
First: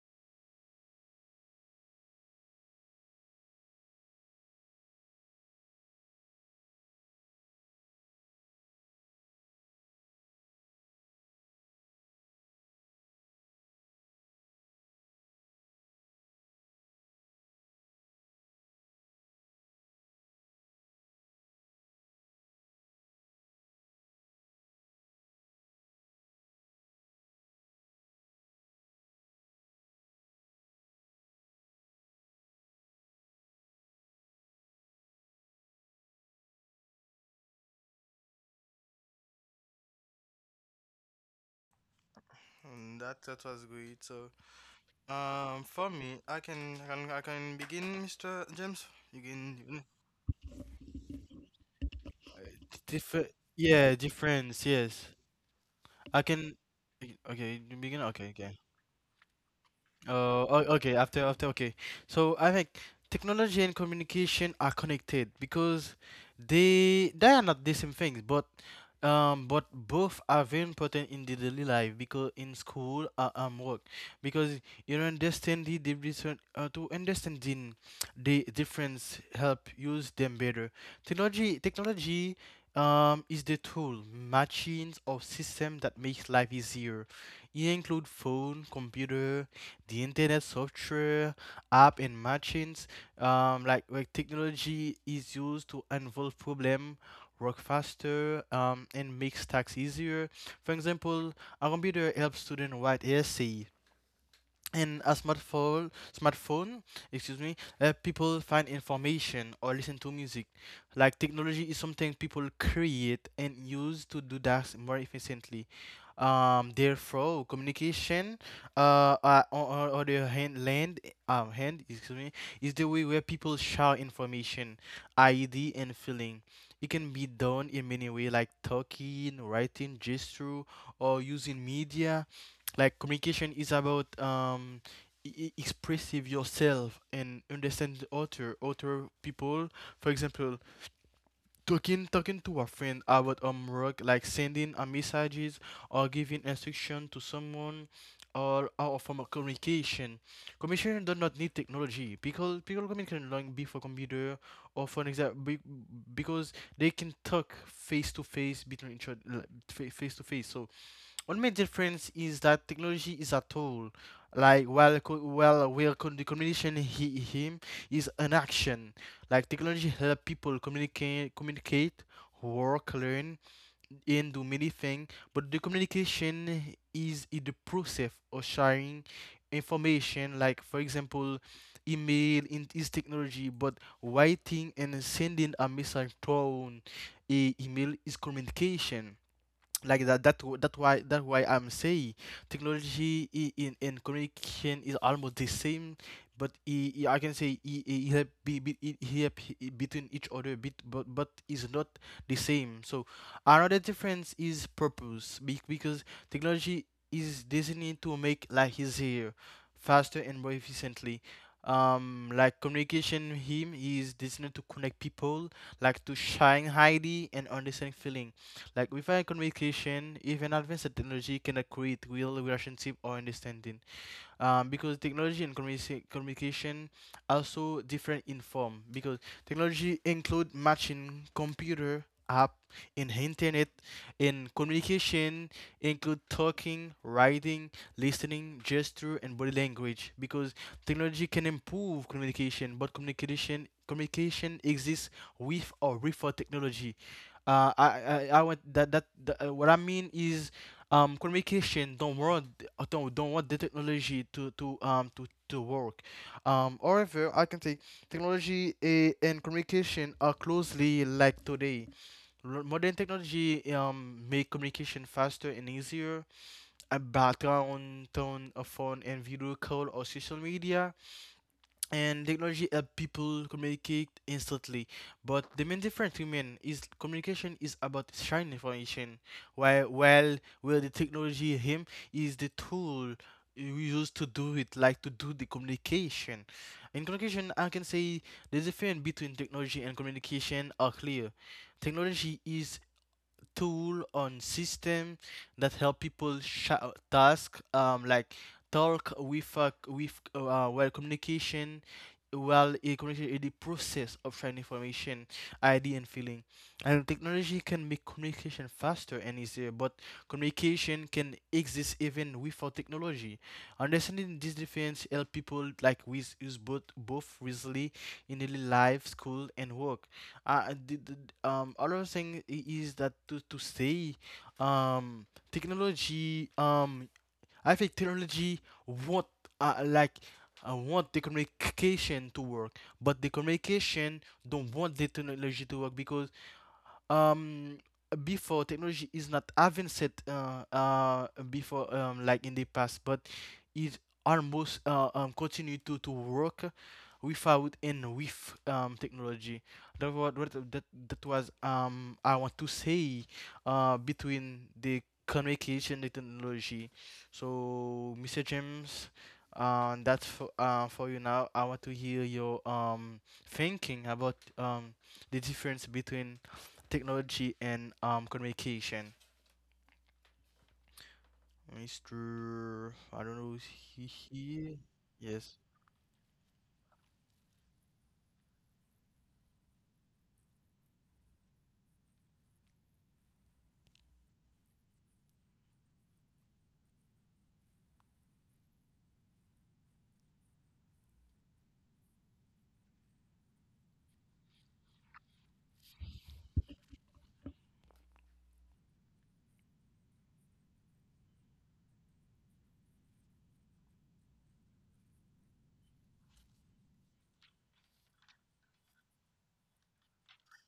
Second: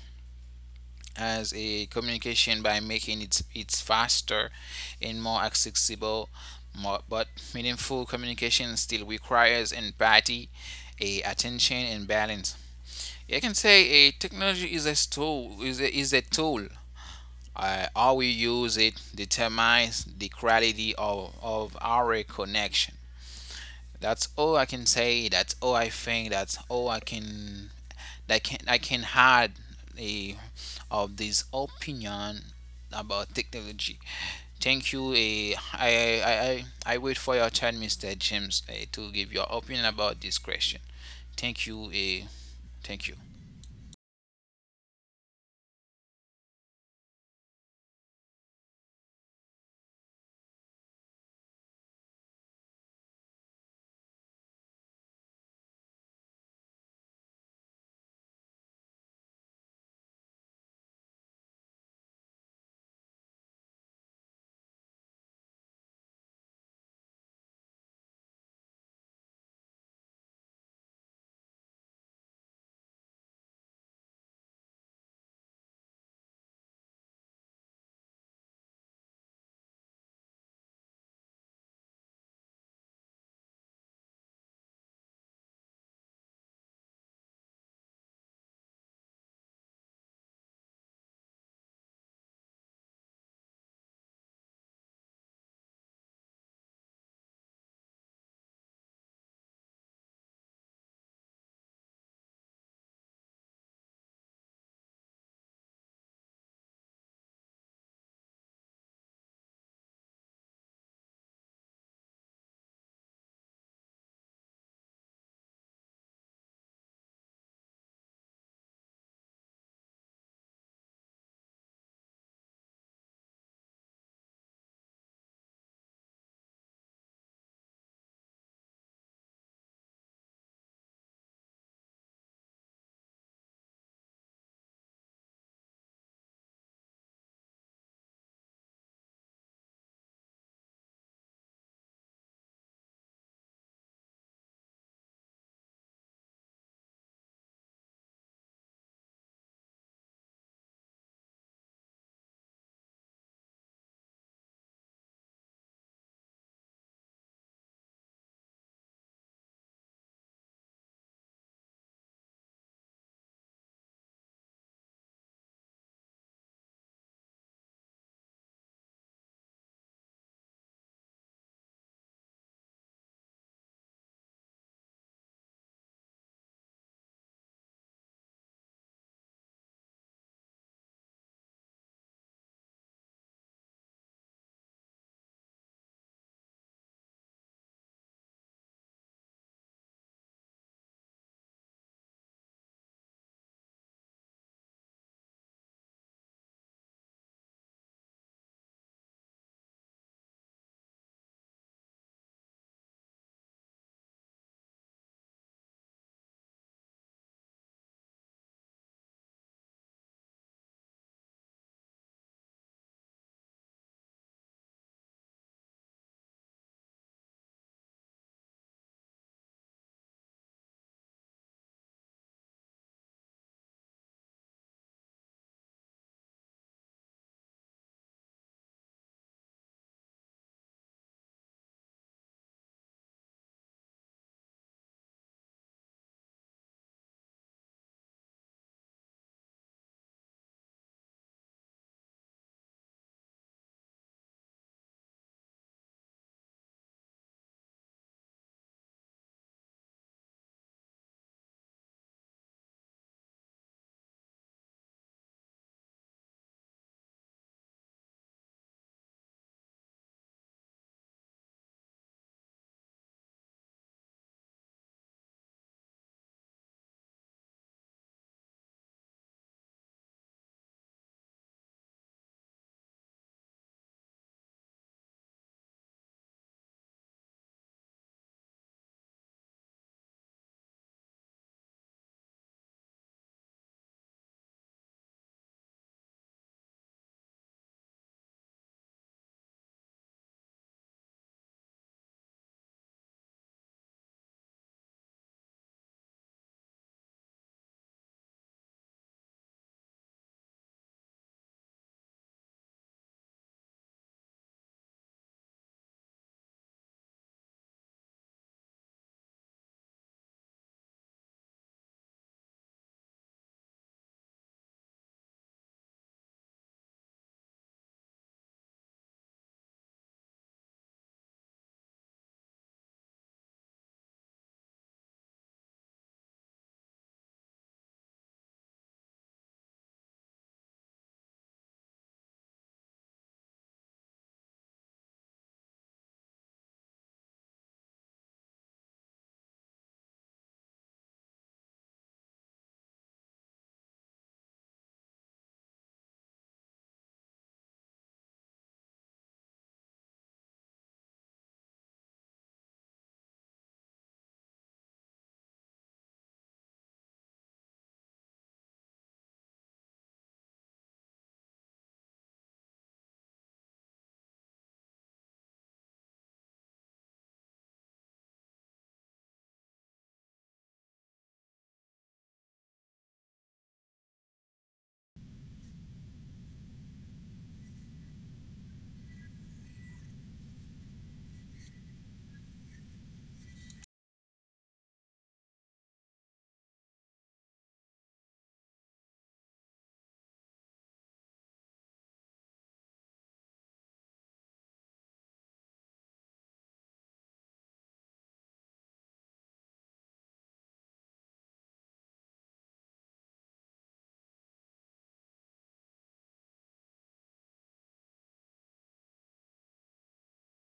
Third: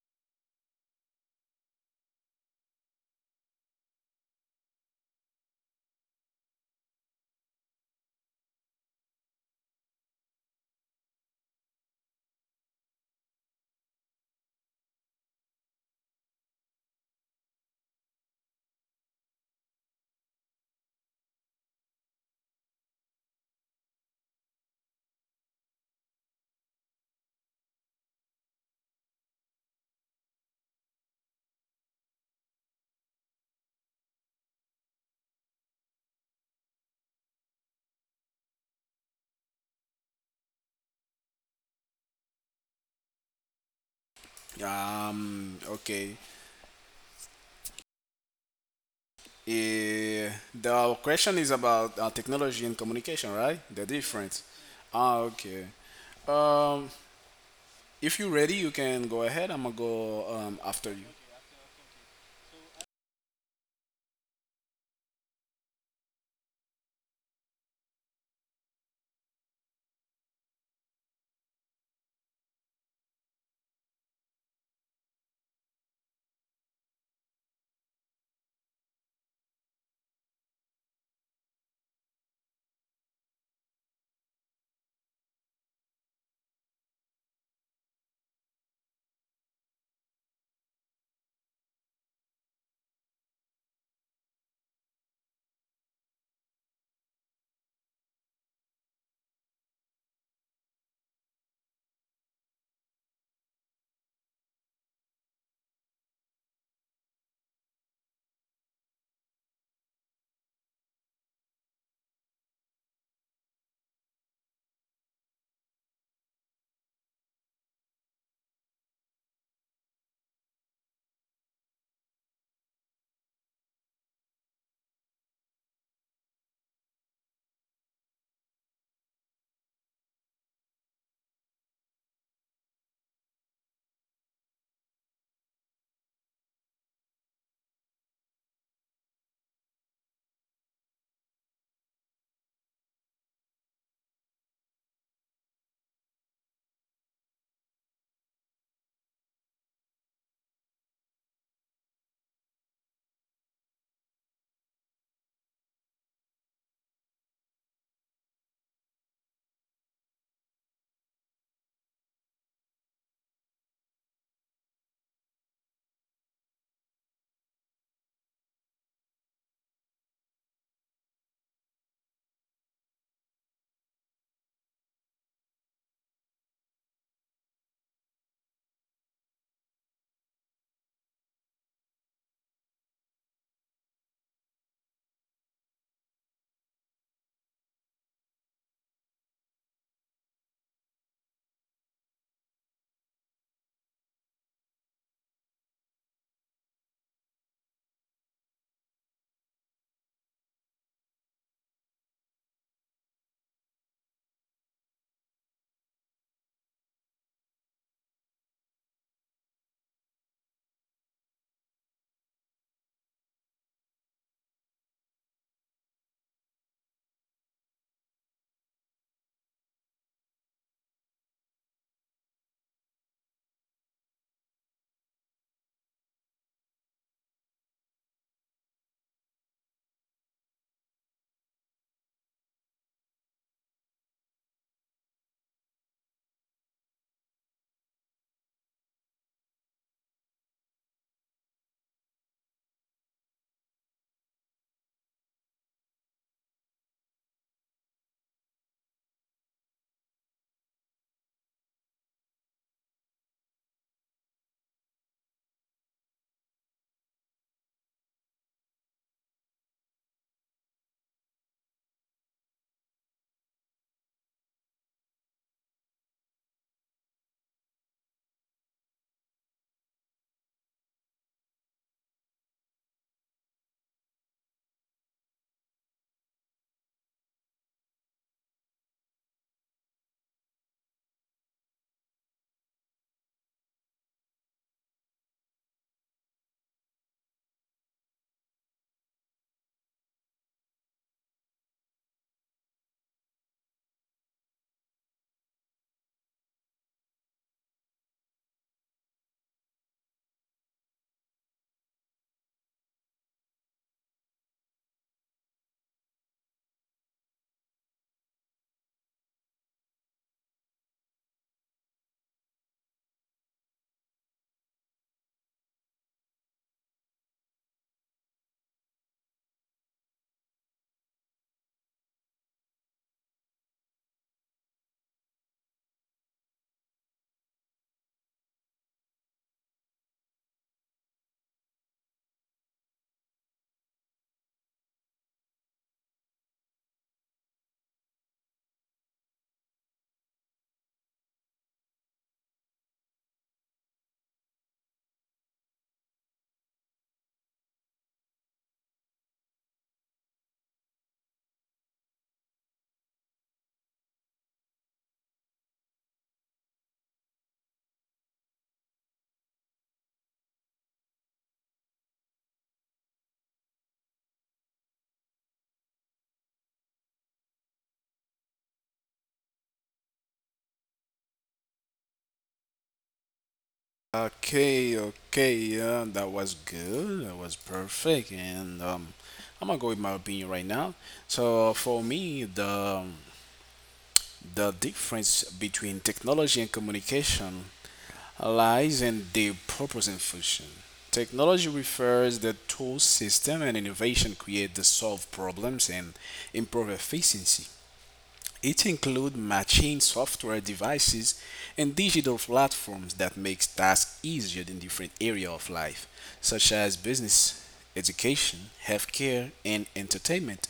as a communication by making it's faster and more accessible more, but meaningful communication still requires empathy, a attention, and balance. I can say a technology is a tool, is a tool. How we use it determines the quality of our connection. That's all I can say, that's all I think, that's all I can, that can I can add a of this opinion about technology. Thank you. I wait for your turn, Mr. James, to give your opinion about this question. Thank you.
And
Thank you.
that was great. So for
Okay.
me, I can begin, Mr. James, you can
The our question is about technology and
Different,
communication, right? The
yeah,
difference.
difference, yes.
Ah, okay.
I can,
Um,
okay, you begin,
if you're
okay,
ready,
okay.
you can go ahead. I'm gonna go after
Okay,
you.
after okay. So I think technology and communication are connected because they are not the same things, but both are very important in the daily life because in school work because you understand the to understanding the difference help use them better. Technology is the tool machines or system that makes life easier. It include phone, computer the internet software, app, and machines, like where technology is used to unfold problem, work faster, and makes tasks easier. For example, a computer helps students write essay, in a smartphone excuse me, people find information or listen to music. Like technology is something people create and use to do that more efficiently. Therefore, communication, on, the hand land, hand, excuse me, is the way where people share information, id and feeling. It can be done in many ways like talking, writing, gesture, or using media. Like communication is about expressive yourself and understand the other people. For example, talking to a friend about work, like sending a messages or giving instruction to someone, or from a Communication do not need technology because people communicate long before computer, or for example because they can talk face to face between each other, face to face. So one main difference is that technology is a tool, like while co- while where con- the communication he him is an action. Like technology help people communicate, work, learn, and do many things. But the communication is in the process of sharing information. Like for example, email is technology, but writing and sending a message through an email is communication. Like that why I'm saying technology, in communication, is almost the same. But I can say I it help be it help between each other, bit but is not the same. So another difference is purpose, because technology is designed to make life easier, faster and more efficiently. Like communication, him he is designed to connect people, like to shine highly and understand feeling. Like without communication, even advanced technology cannot create real relationship or understanding. Because technology and communication are so different in form. Because technology include matching computer app in internet, in communication include talking, writing, listening, gesture and body language. Because technology can improve communication, but communication exists with or without technology. I want what I mean is, communication don't want, don't want the technology to work. However, I can say technology, and communication, are closely like today. Modern technology make communication faster and easier. A on tone, a phone and video call or social media and technology help people communicate instantly. But the main difference women is communication is about sharing information, while where the technology him is the tool we use to do it, like to do the communication. In communication, I can say the difference between technology and communication are clear. Technology is tool on system that help people task, like talk with well communication. Well, a communication is the process of sharing information, idea and feeling. And technology can make communication faster and easier, but communication can exist even without technology. Understanding this difference help people like with use both wisely in daily life, school and work. The other thing is that, to say, um, technology, I think technology want, like want the communication to work, but the communication don't want the technology to work because um before technology is not advanced, before, like in the past, but it almost, continue to work without and with technology. That was I want to say, between the communication and technology. So, Mr. James, that's for you now. I want to hear your thinking about the difference between technology and communication. Mr., I don't know, is he here?
Okay, okay,
Yes.
yeah, that was good. That was perfect. And I'm gonna go with my opinion right now. So for me, the difference between technology and communication lies in their purpose and function. Technology refers the tool system and innovation create to solve problems and improve efficiency. It includes matching software devices and digital platforms that makes tasks easier in different areas of life, such as business, education, healthcare, and entertainment.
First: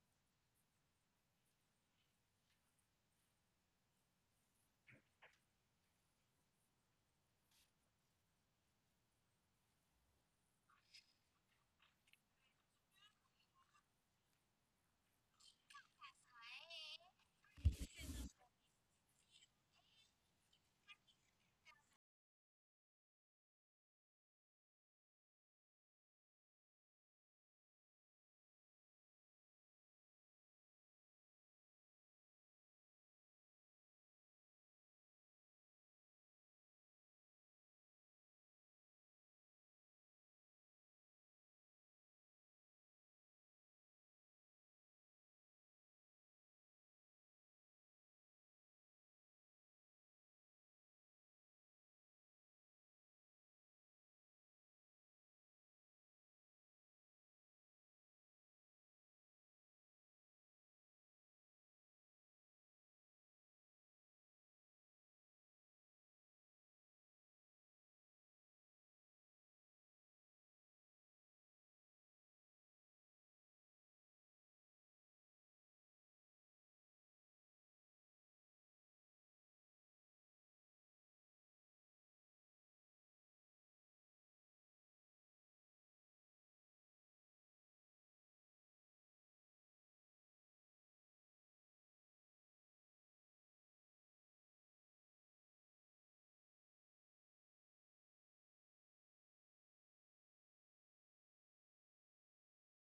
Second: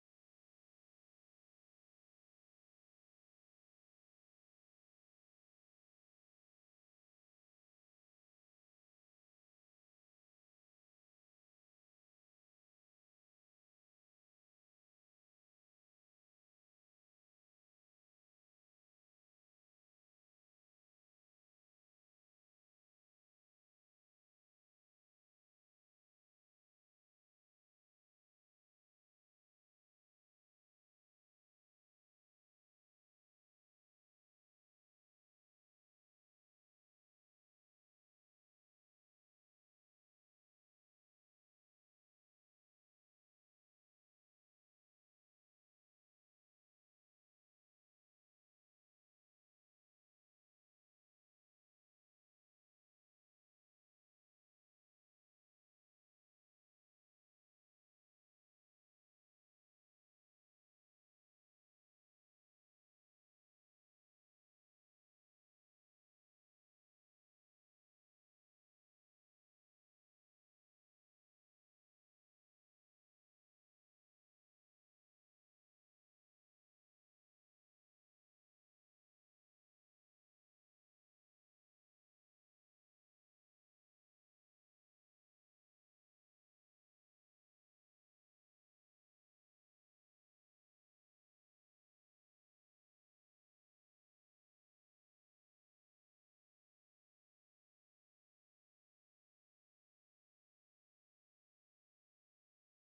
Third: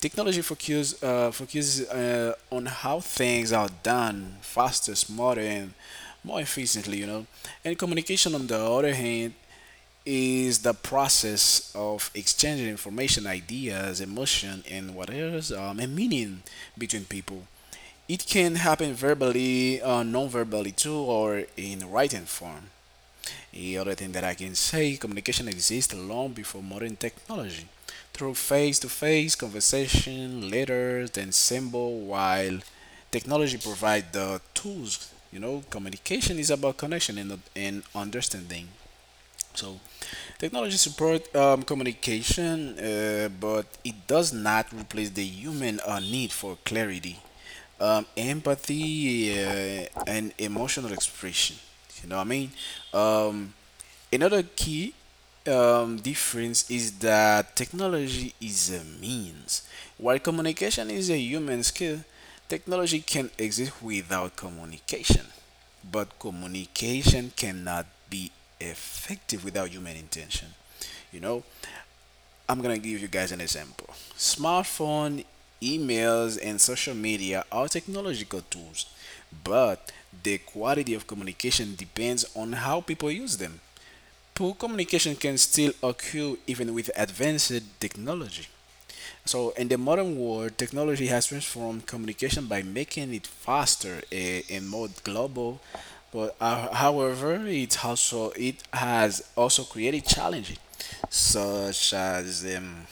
Technology focus, focuses on how things are done faster, smarter, and more efficiently, you know. And communication, on the other hand, is the process of exchanging information, ideas, emotion, and whatever and meaning between people. It can happen verbally, non-verbally too, or in writing form. The other thing that I can say, communication exists long before modern technology. Through face-to-face conversation, letters, and symbol, while technology provides the tools, you know, communication is about connection and understanding. So, technology support communication, but it does not replace the human need for clarity, empathy, and emotional expression. You know what I mean? Um, Another key difference is that technology is a means. While communication is a human skill, technology can exist without communication. But communication cannot be effective without human intention. You know, I'm going to give you guys an example. Smartphone, emails, and social media are technological tools, but the quality of communication depends on how people use them. Poor communication can still occur even with advanced technology. So, in the modern world, technology has transformed communication by making it faster and more global. But however, it has also created challenges such as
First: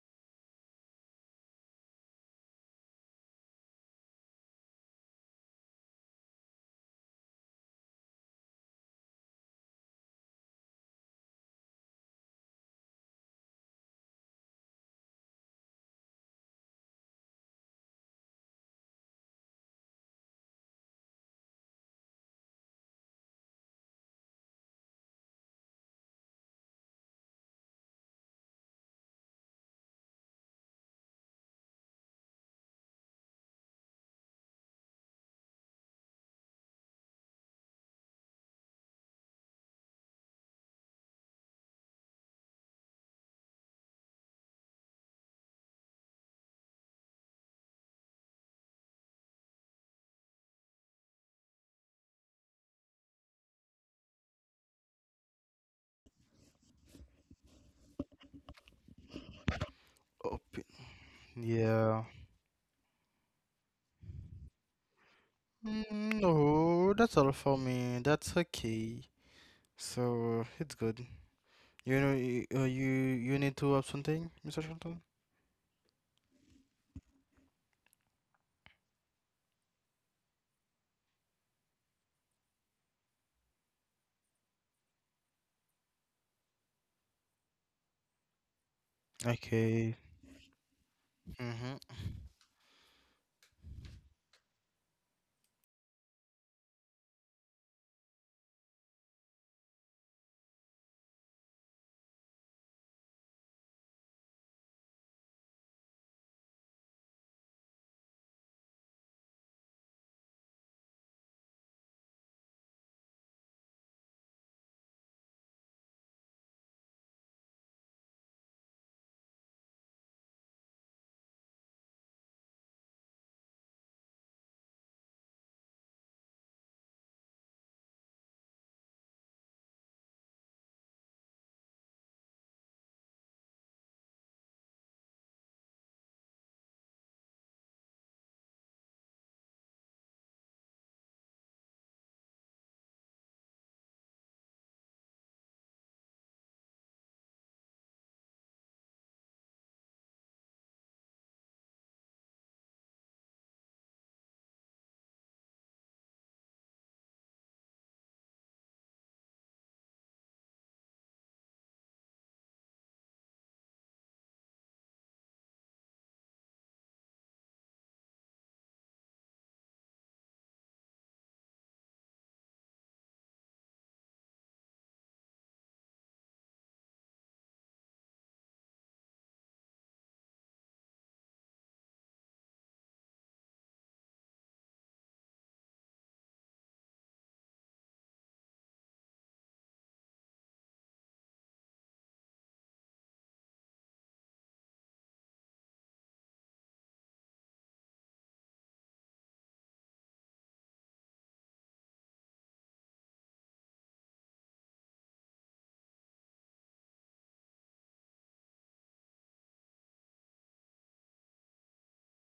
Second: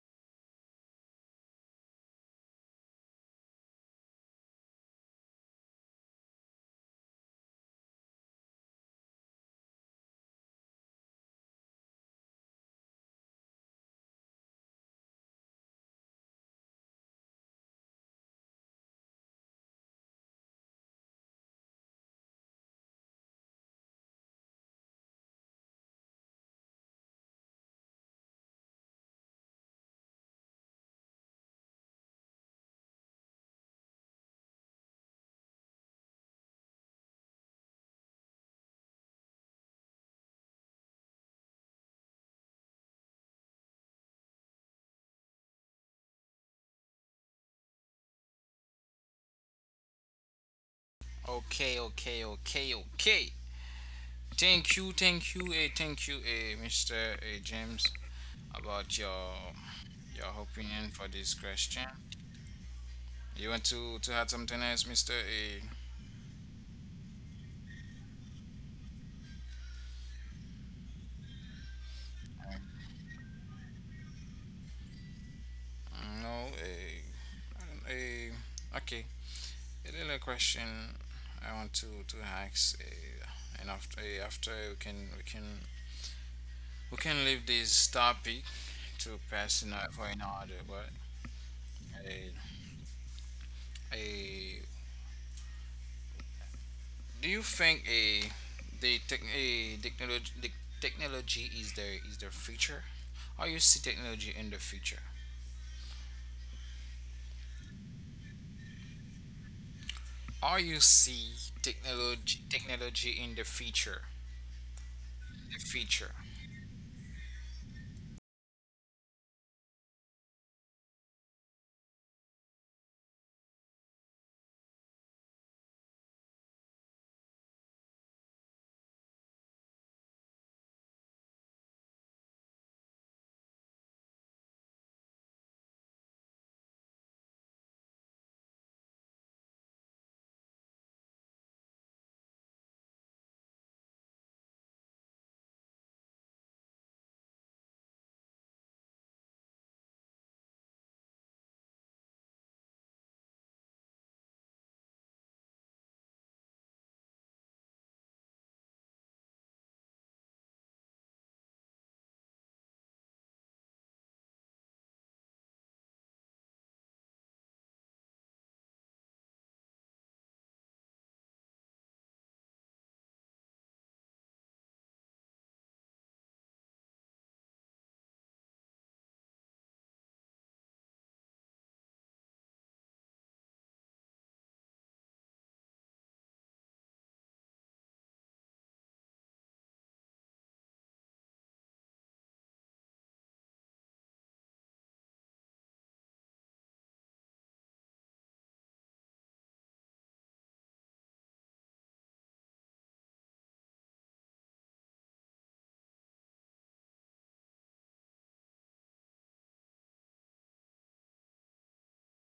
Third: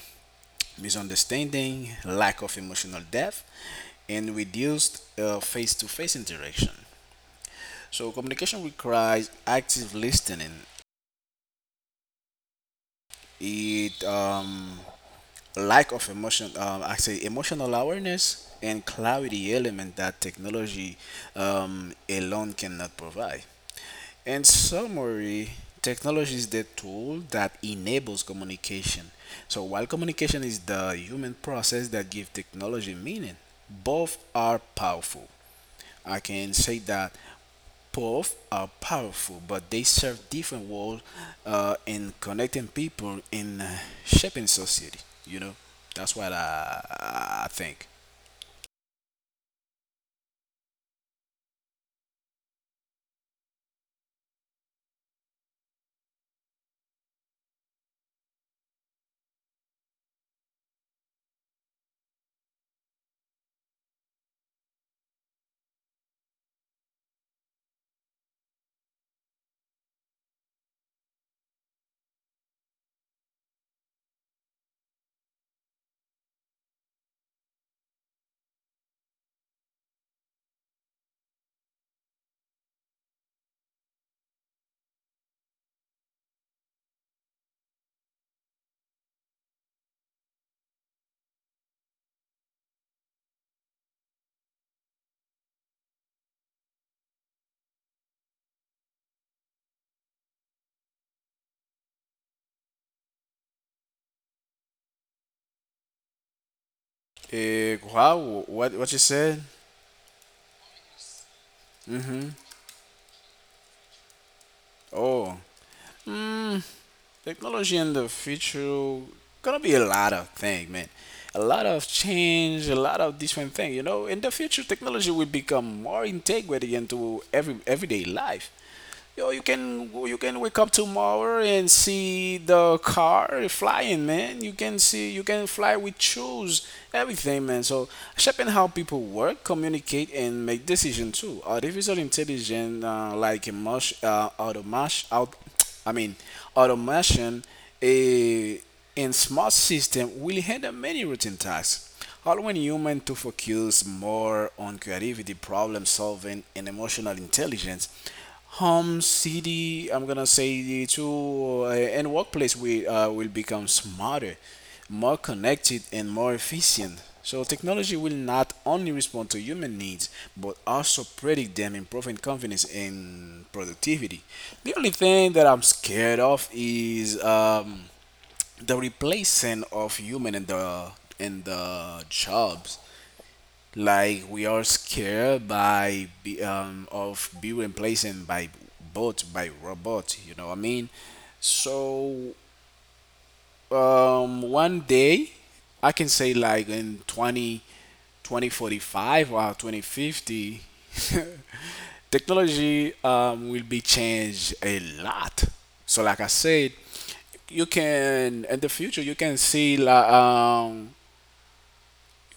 misunderstanding, lack of emotional depth, and reduced face-to-face interaction. So communication requires active listening. It lack of emotion, I say emotional awareness and clarity element that technology alone cannot provide. In summary, technology is the tool that enables communication. So while communication is the human process that gives technology meaning, both are powerful. I can say that both are powerful, but they serve different roles in connecting people in shaping society. You know, that's what I think.
Okay, okay, okay, okay. Thank you, thank you, thank you, Mr. James, about your
Open.
opinion for this
Yeah.
question. You want to add something else, Mr. A?
Mm, no, that's all for me. That's okay. So it's good. You know, you need to have something, Mr. Shelton?
No, I don't- eh, okay. Another question I want to ask, and after after we can we can leave this topic to pass in
Okay.
for another. But
Mhm.
a a do you think a the tech a technology the technology is the future? How you see technology in the future?
Wow, what you said?
How you see technology in the future?
Oh,
The future.
mm, technology in the future gonna be a lot of things, man. A lot of change, a lot of different things. In the future, technology will become more integrated into everyday life. Yo, you can wake up tomorrow and see the car flying, man. You can see you can fly with shoes, everything, man. So shaping how people work, communicate, and make decisions too. Artificial intelligence, like automation, I mean, automation, a in smart system will handle many routine tasks, allowing humans to focus more on creativity, problem solving, and emotional intelligence. Home, city, I'm gonna say the two, and workplace we will become smarter, more connected, and more efficient. So technology will not only respond to human needs, but also predict them, improving confidence and productivity. The only thing that I'm scared of is the replacing of human in the jobs, like we are scared of being replacing by bots, by robot, you know what I mean. So one day, I can say like in 2045 or 2050, technology will be changed a lot. So, like I said, you can in the future, you can see like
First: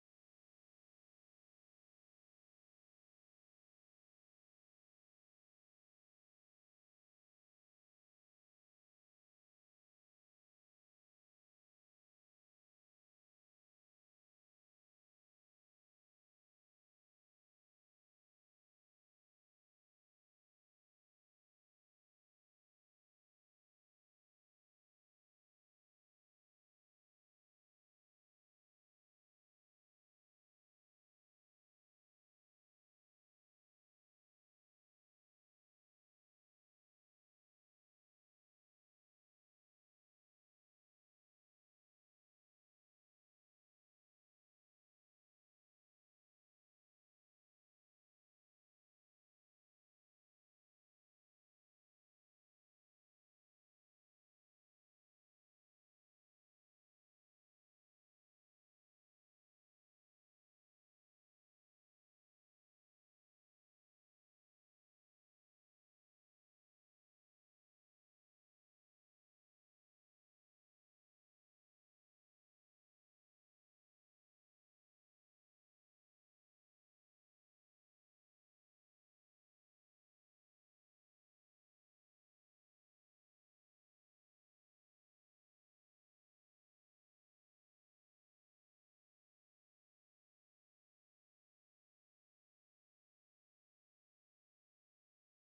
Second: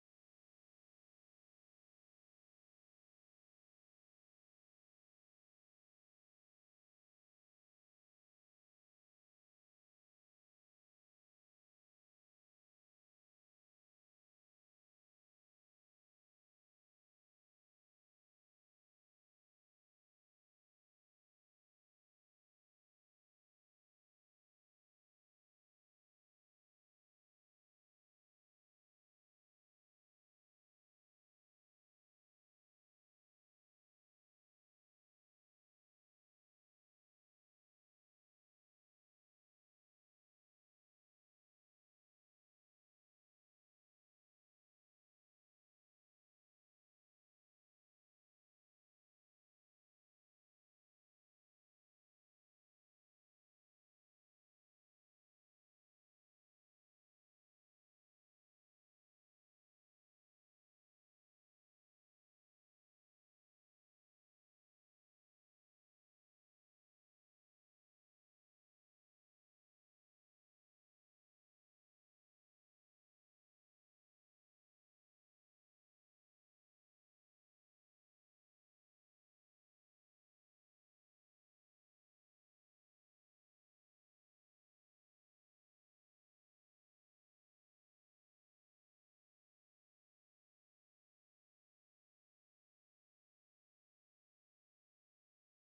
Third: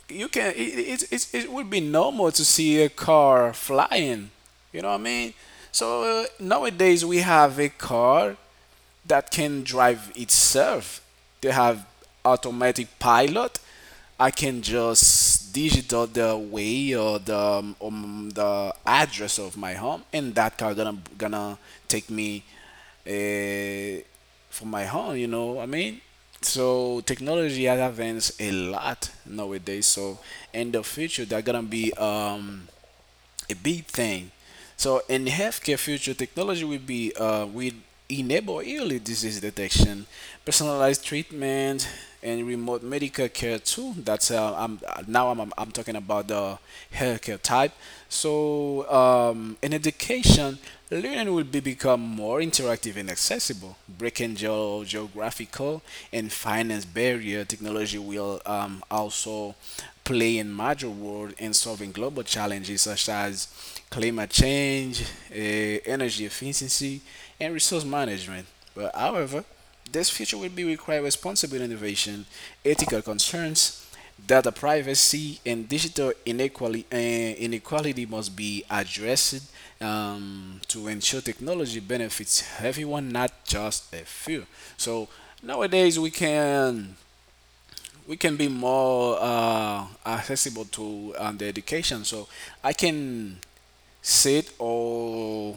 you can it would be normal to see a car flying, you know what I mean. So nowadays we have a car that can drive itself. They have automatic pilot. I can just digital the way or the address of my home, and that car gonna take me uh, from my home. You know what I mean. So technology has advanced a lot nowadays. So in the future, they're gonna be a big thing. So in healthcare future, technology will enable early disease detection, personalized treatment, and remote medical care too. That's I'm now I'm talking about the healthcare type. So in education, learning will be become more interactive and accessible, breaking geographical and finance barrier. Technology will also playing major role in solving global challenges such as climate change, energy efficiency, and resource management. But however, this future will be require responsible innovation, ethical concerns, data privacy, and digital inequality. Inequality must be addressed to ensure technology benefits everyone, not just a few. So nowadays we can be more accessible to the education. So I can sit or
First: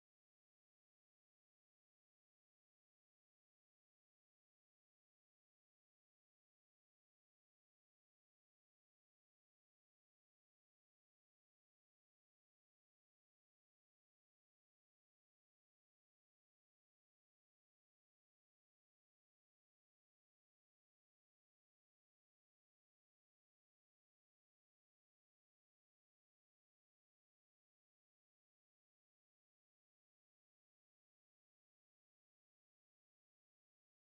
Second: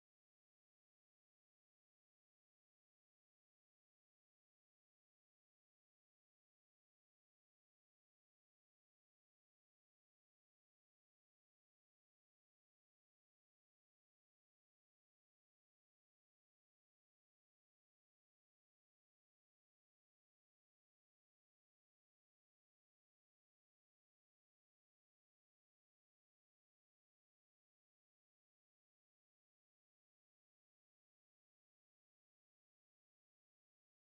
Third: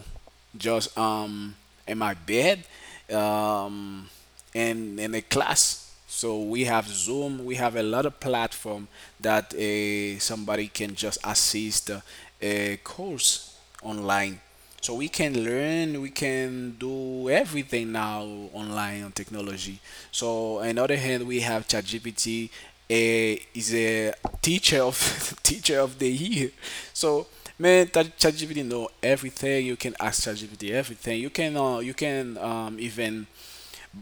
just in my bed, um, in a class. So we have Zoom. We have a lot of platform that somebody can just assist a course online. So we can learn, we can do everything now online on technology. So on the other hand, we have ChatGPT, is a teacher of teacher of the year. So man, ChatGPT know everything. You can ask ChatGPT everything. You can even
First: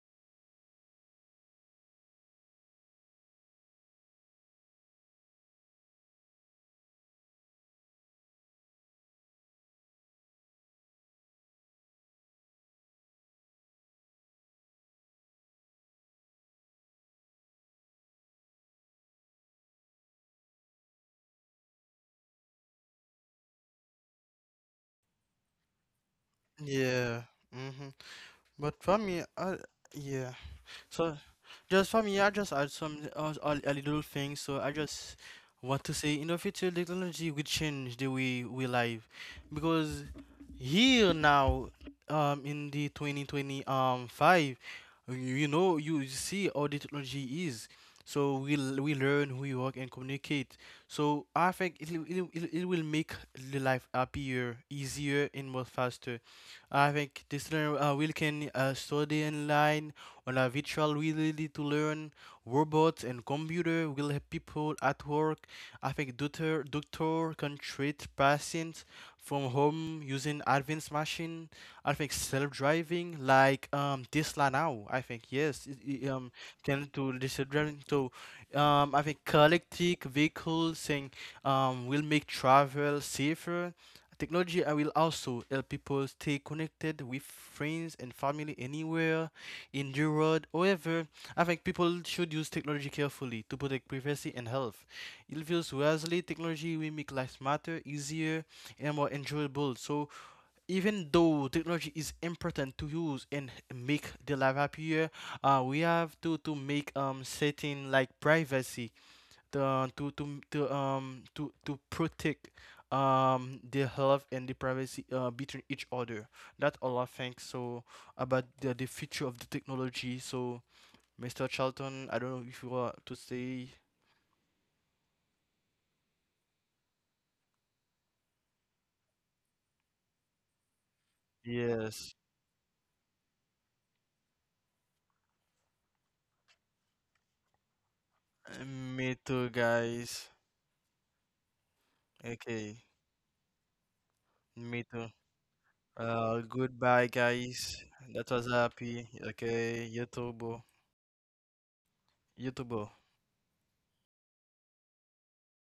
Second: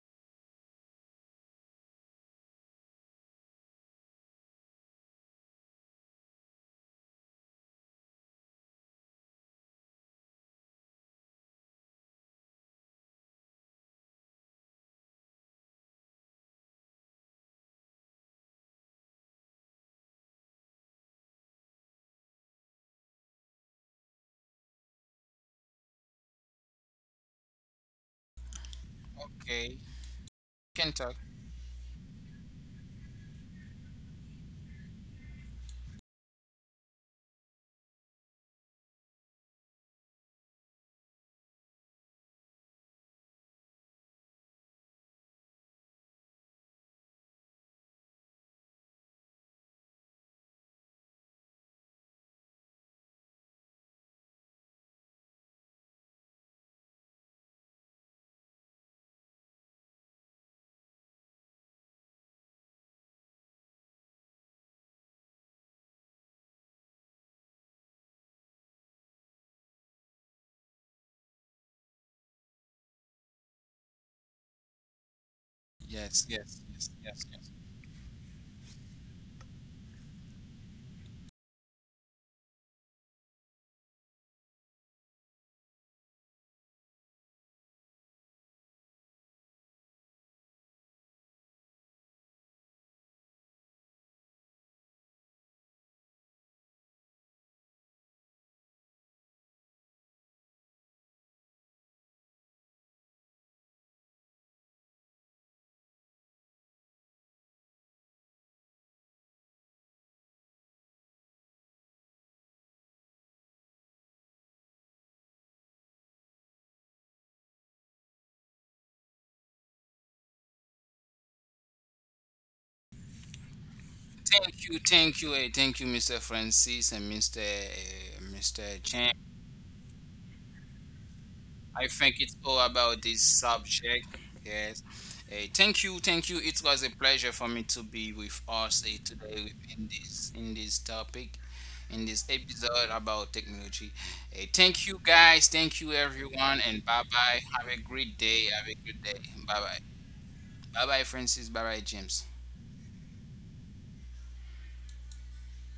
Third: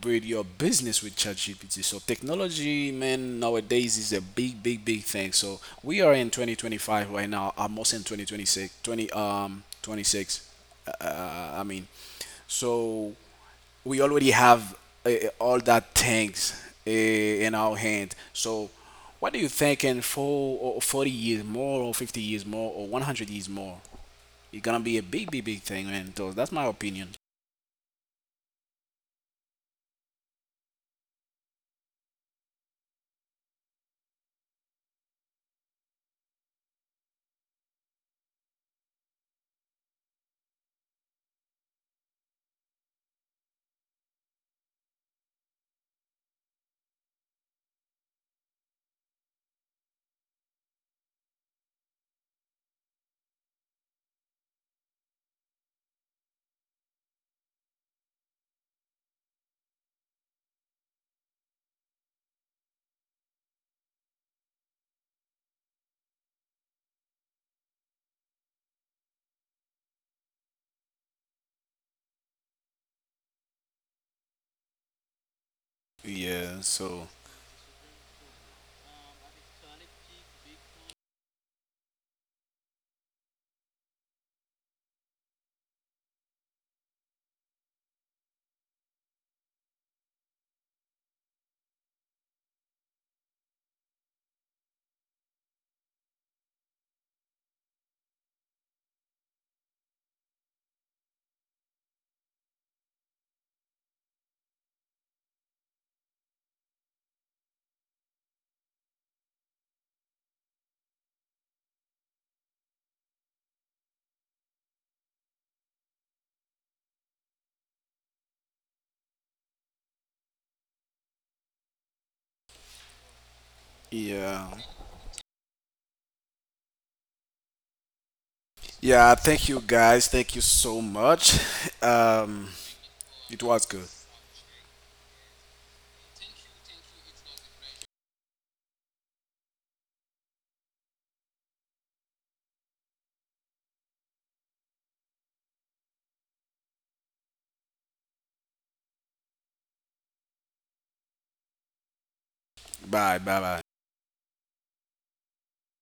build your business with ChatGPT. So technology, man, nowadays is a big, big, big thing. So we are in 2025 right now, almost in 2026, 20 um 26. I mean, so we already have all that things in our hand. So what do you think in 4 or 40 years more or 50 years more or 100 years more? It's gonna be a big, big, big thing, man. So that's my opinion.
Yeah. Mhm. But for me, I,
Okay,
yeah.
can talk.
So, just for me, I just add some a little thing. So I just want to say, in the future, technology will change the way we live, because here now, in the twenty twenty five, you know you see how the technology is. So we we learn, we work and communicate. So I think it will make the life happier, easier, and more faster. I think this learner, will can, study online on a virtual reality to learn. Robots and computer will help people at work. I think doctor can treat patients from home using advanced machine. I think self-driving, like Tesla now. I think yes, it, it,
Yes,
um
yes,
Yeah.
can
yes,
So
to the
yes.
self-driving. So I think collective vehicles thing will make travel safer. Technology, will also help people stay connected with friends and family anywhere. In endured. However, I think people should use technology carefully to protect privacy and health. It feels wisely technology will make life matter easier and more enjoyable. So even though technology is important to use and make the life happier, we have to make, certain like privacy, the to protect, the health and the privacy, between each other. That all I think so about the future of the technology. So, Mr. Charlton, I don't know if you want to say
yeah.
Thank you, thank you, thank you, Mr. Francis and Mr. Mr. Chen.
Yeah, thank you guys. Thank you so much.
I
yes.
think it's
Um,
all about this
it was good.
subject. Yes. Thank you, thank you. It was a pleasure for me to be with us
Me
today
too, guys.
in this topic in this
Okay,
episode about technology.
me
Thank you,
too.
guys. Thank you, everyone, and bye
Goodbye,
bye. Have a
guys.
great
That was
day. Have a
happy.
good day. Bye bye.
Okay, YouTube,
Bye bye, Francis. Bye bye, James.
YouTube.
Bye, bye, bye.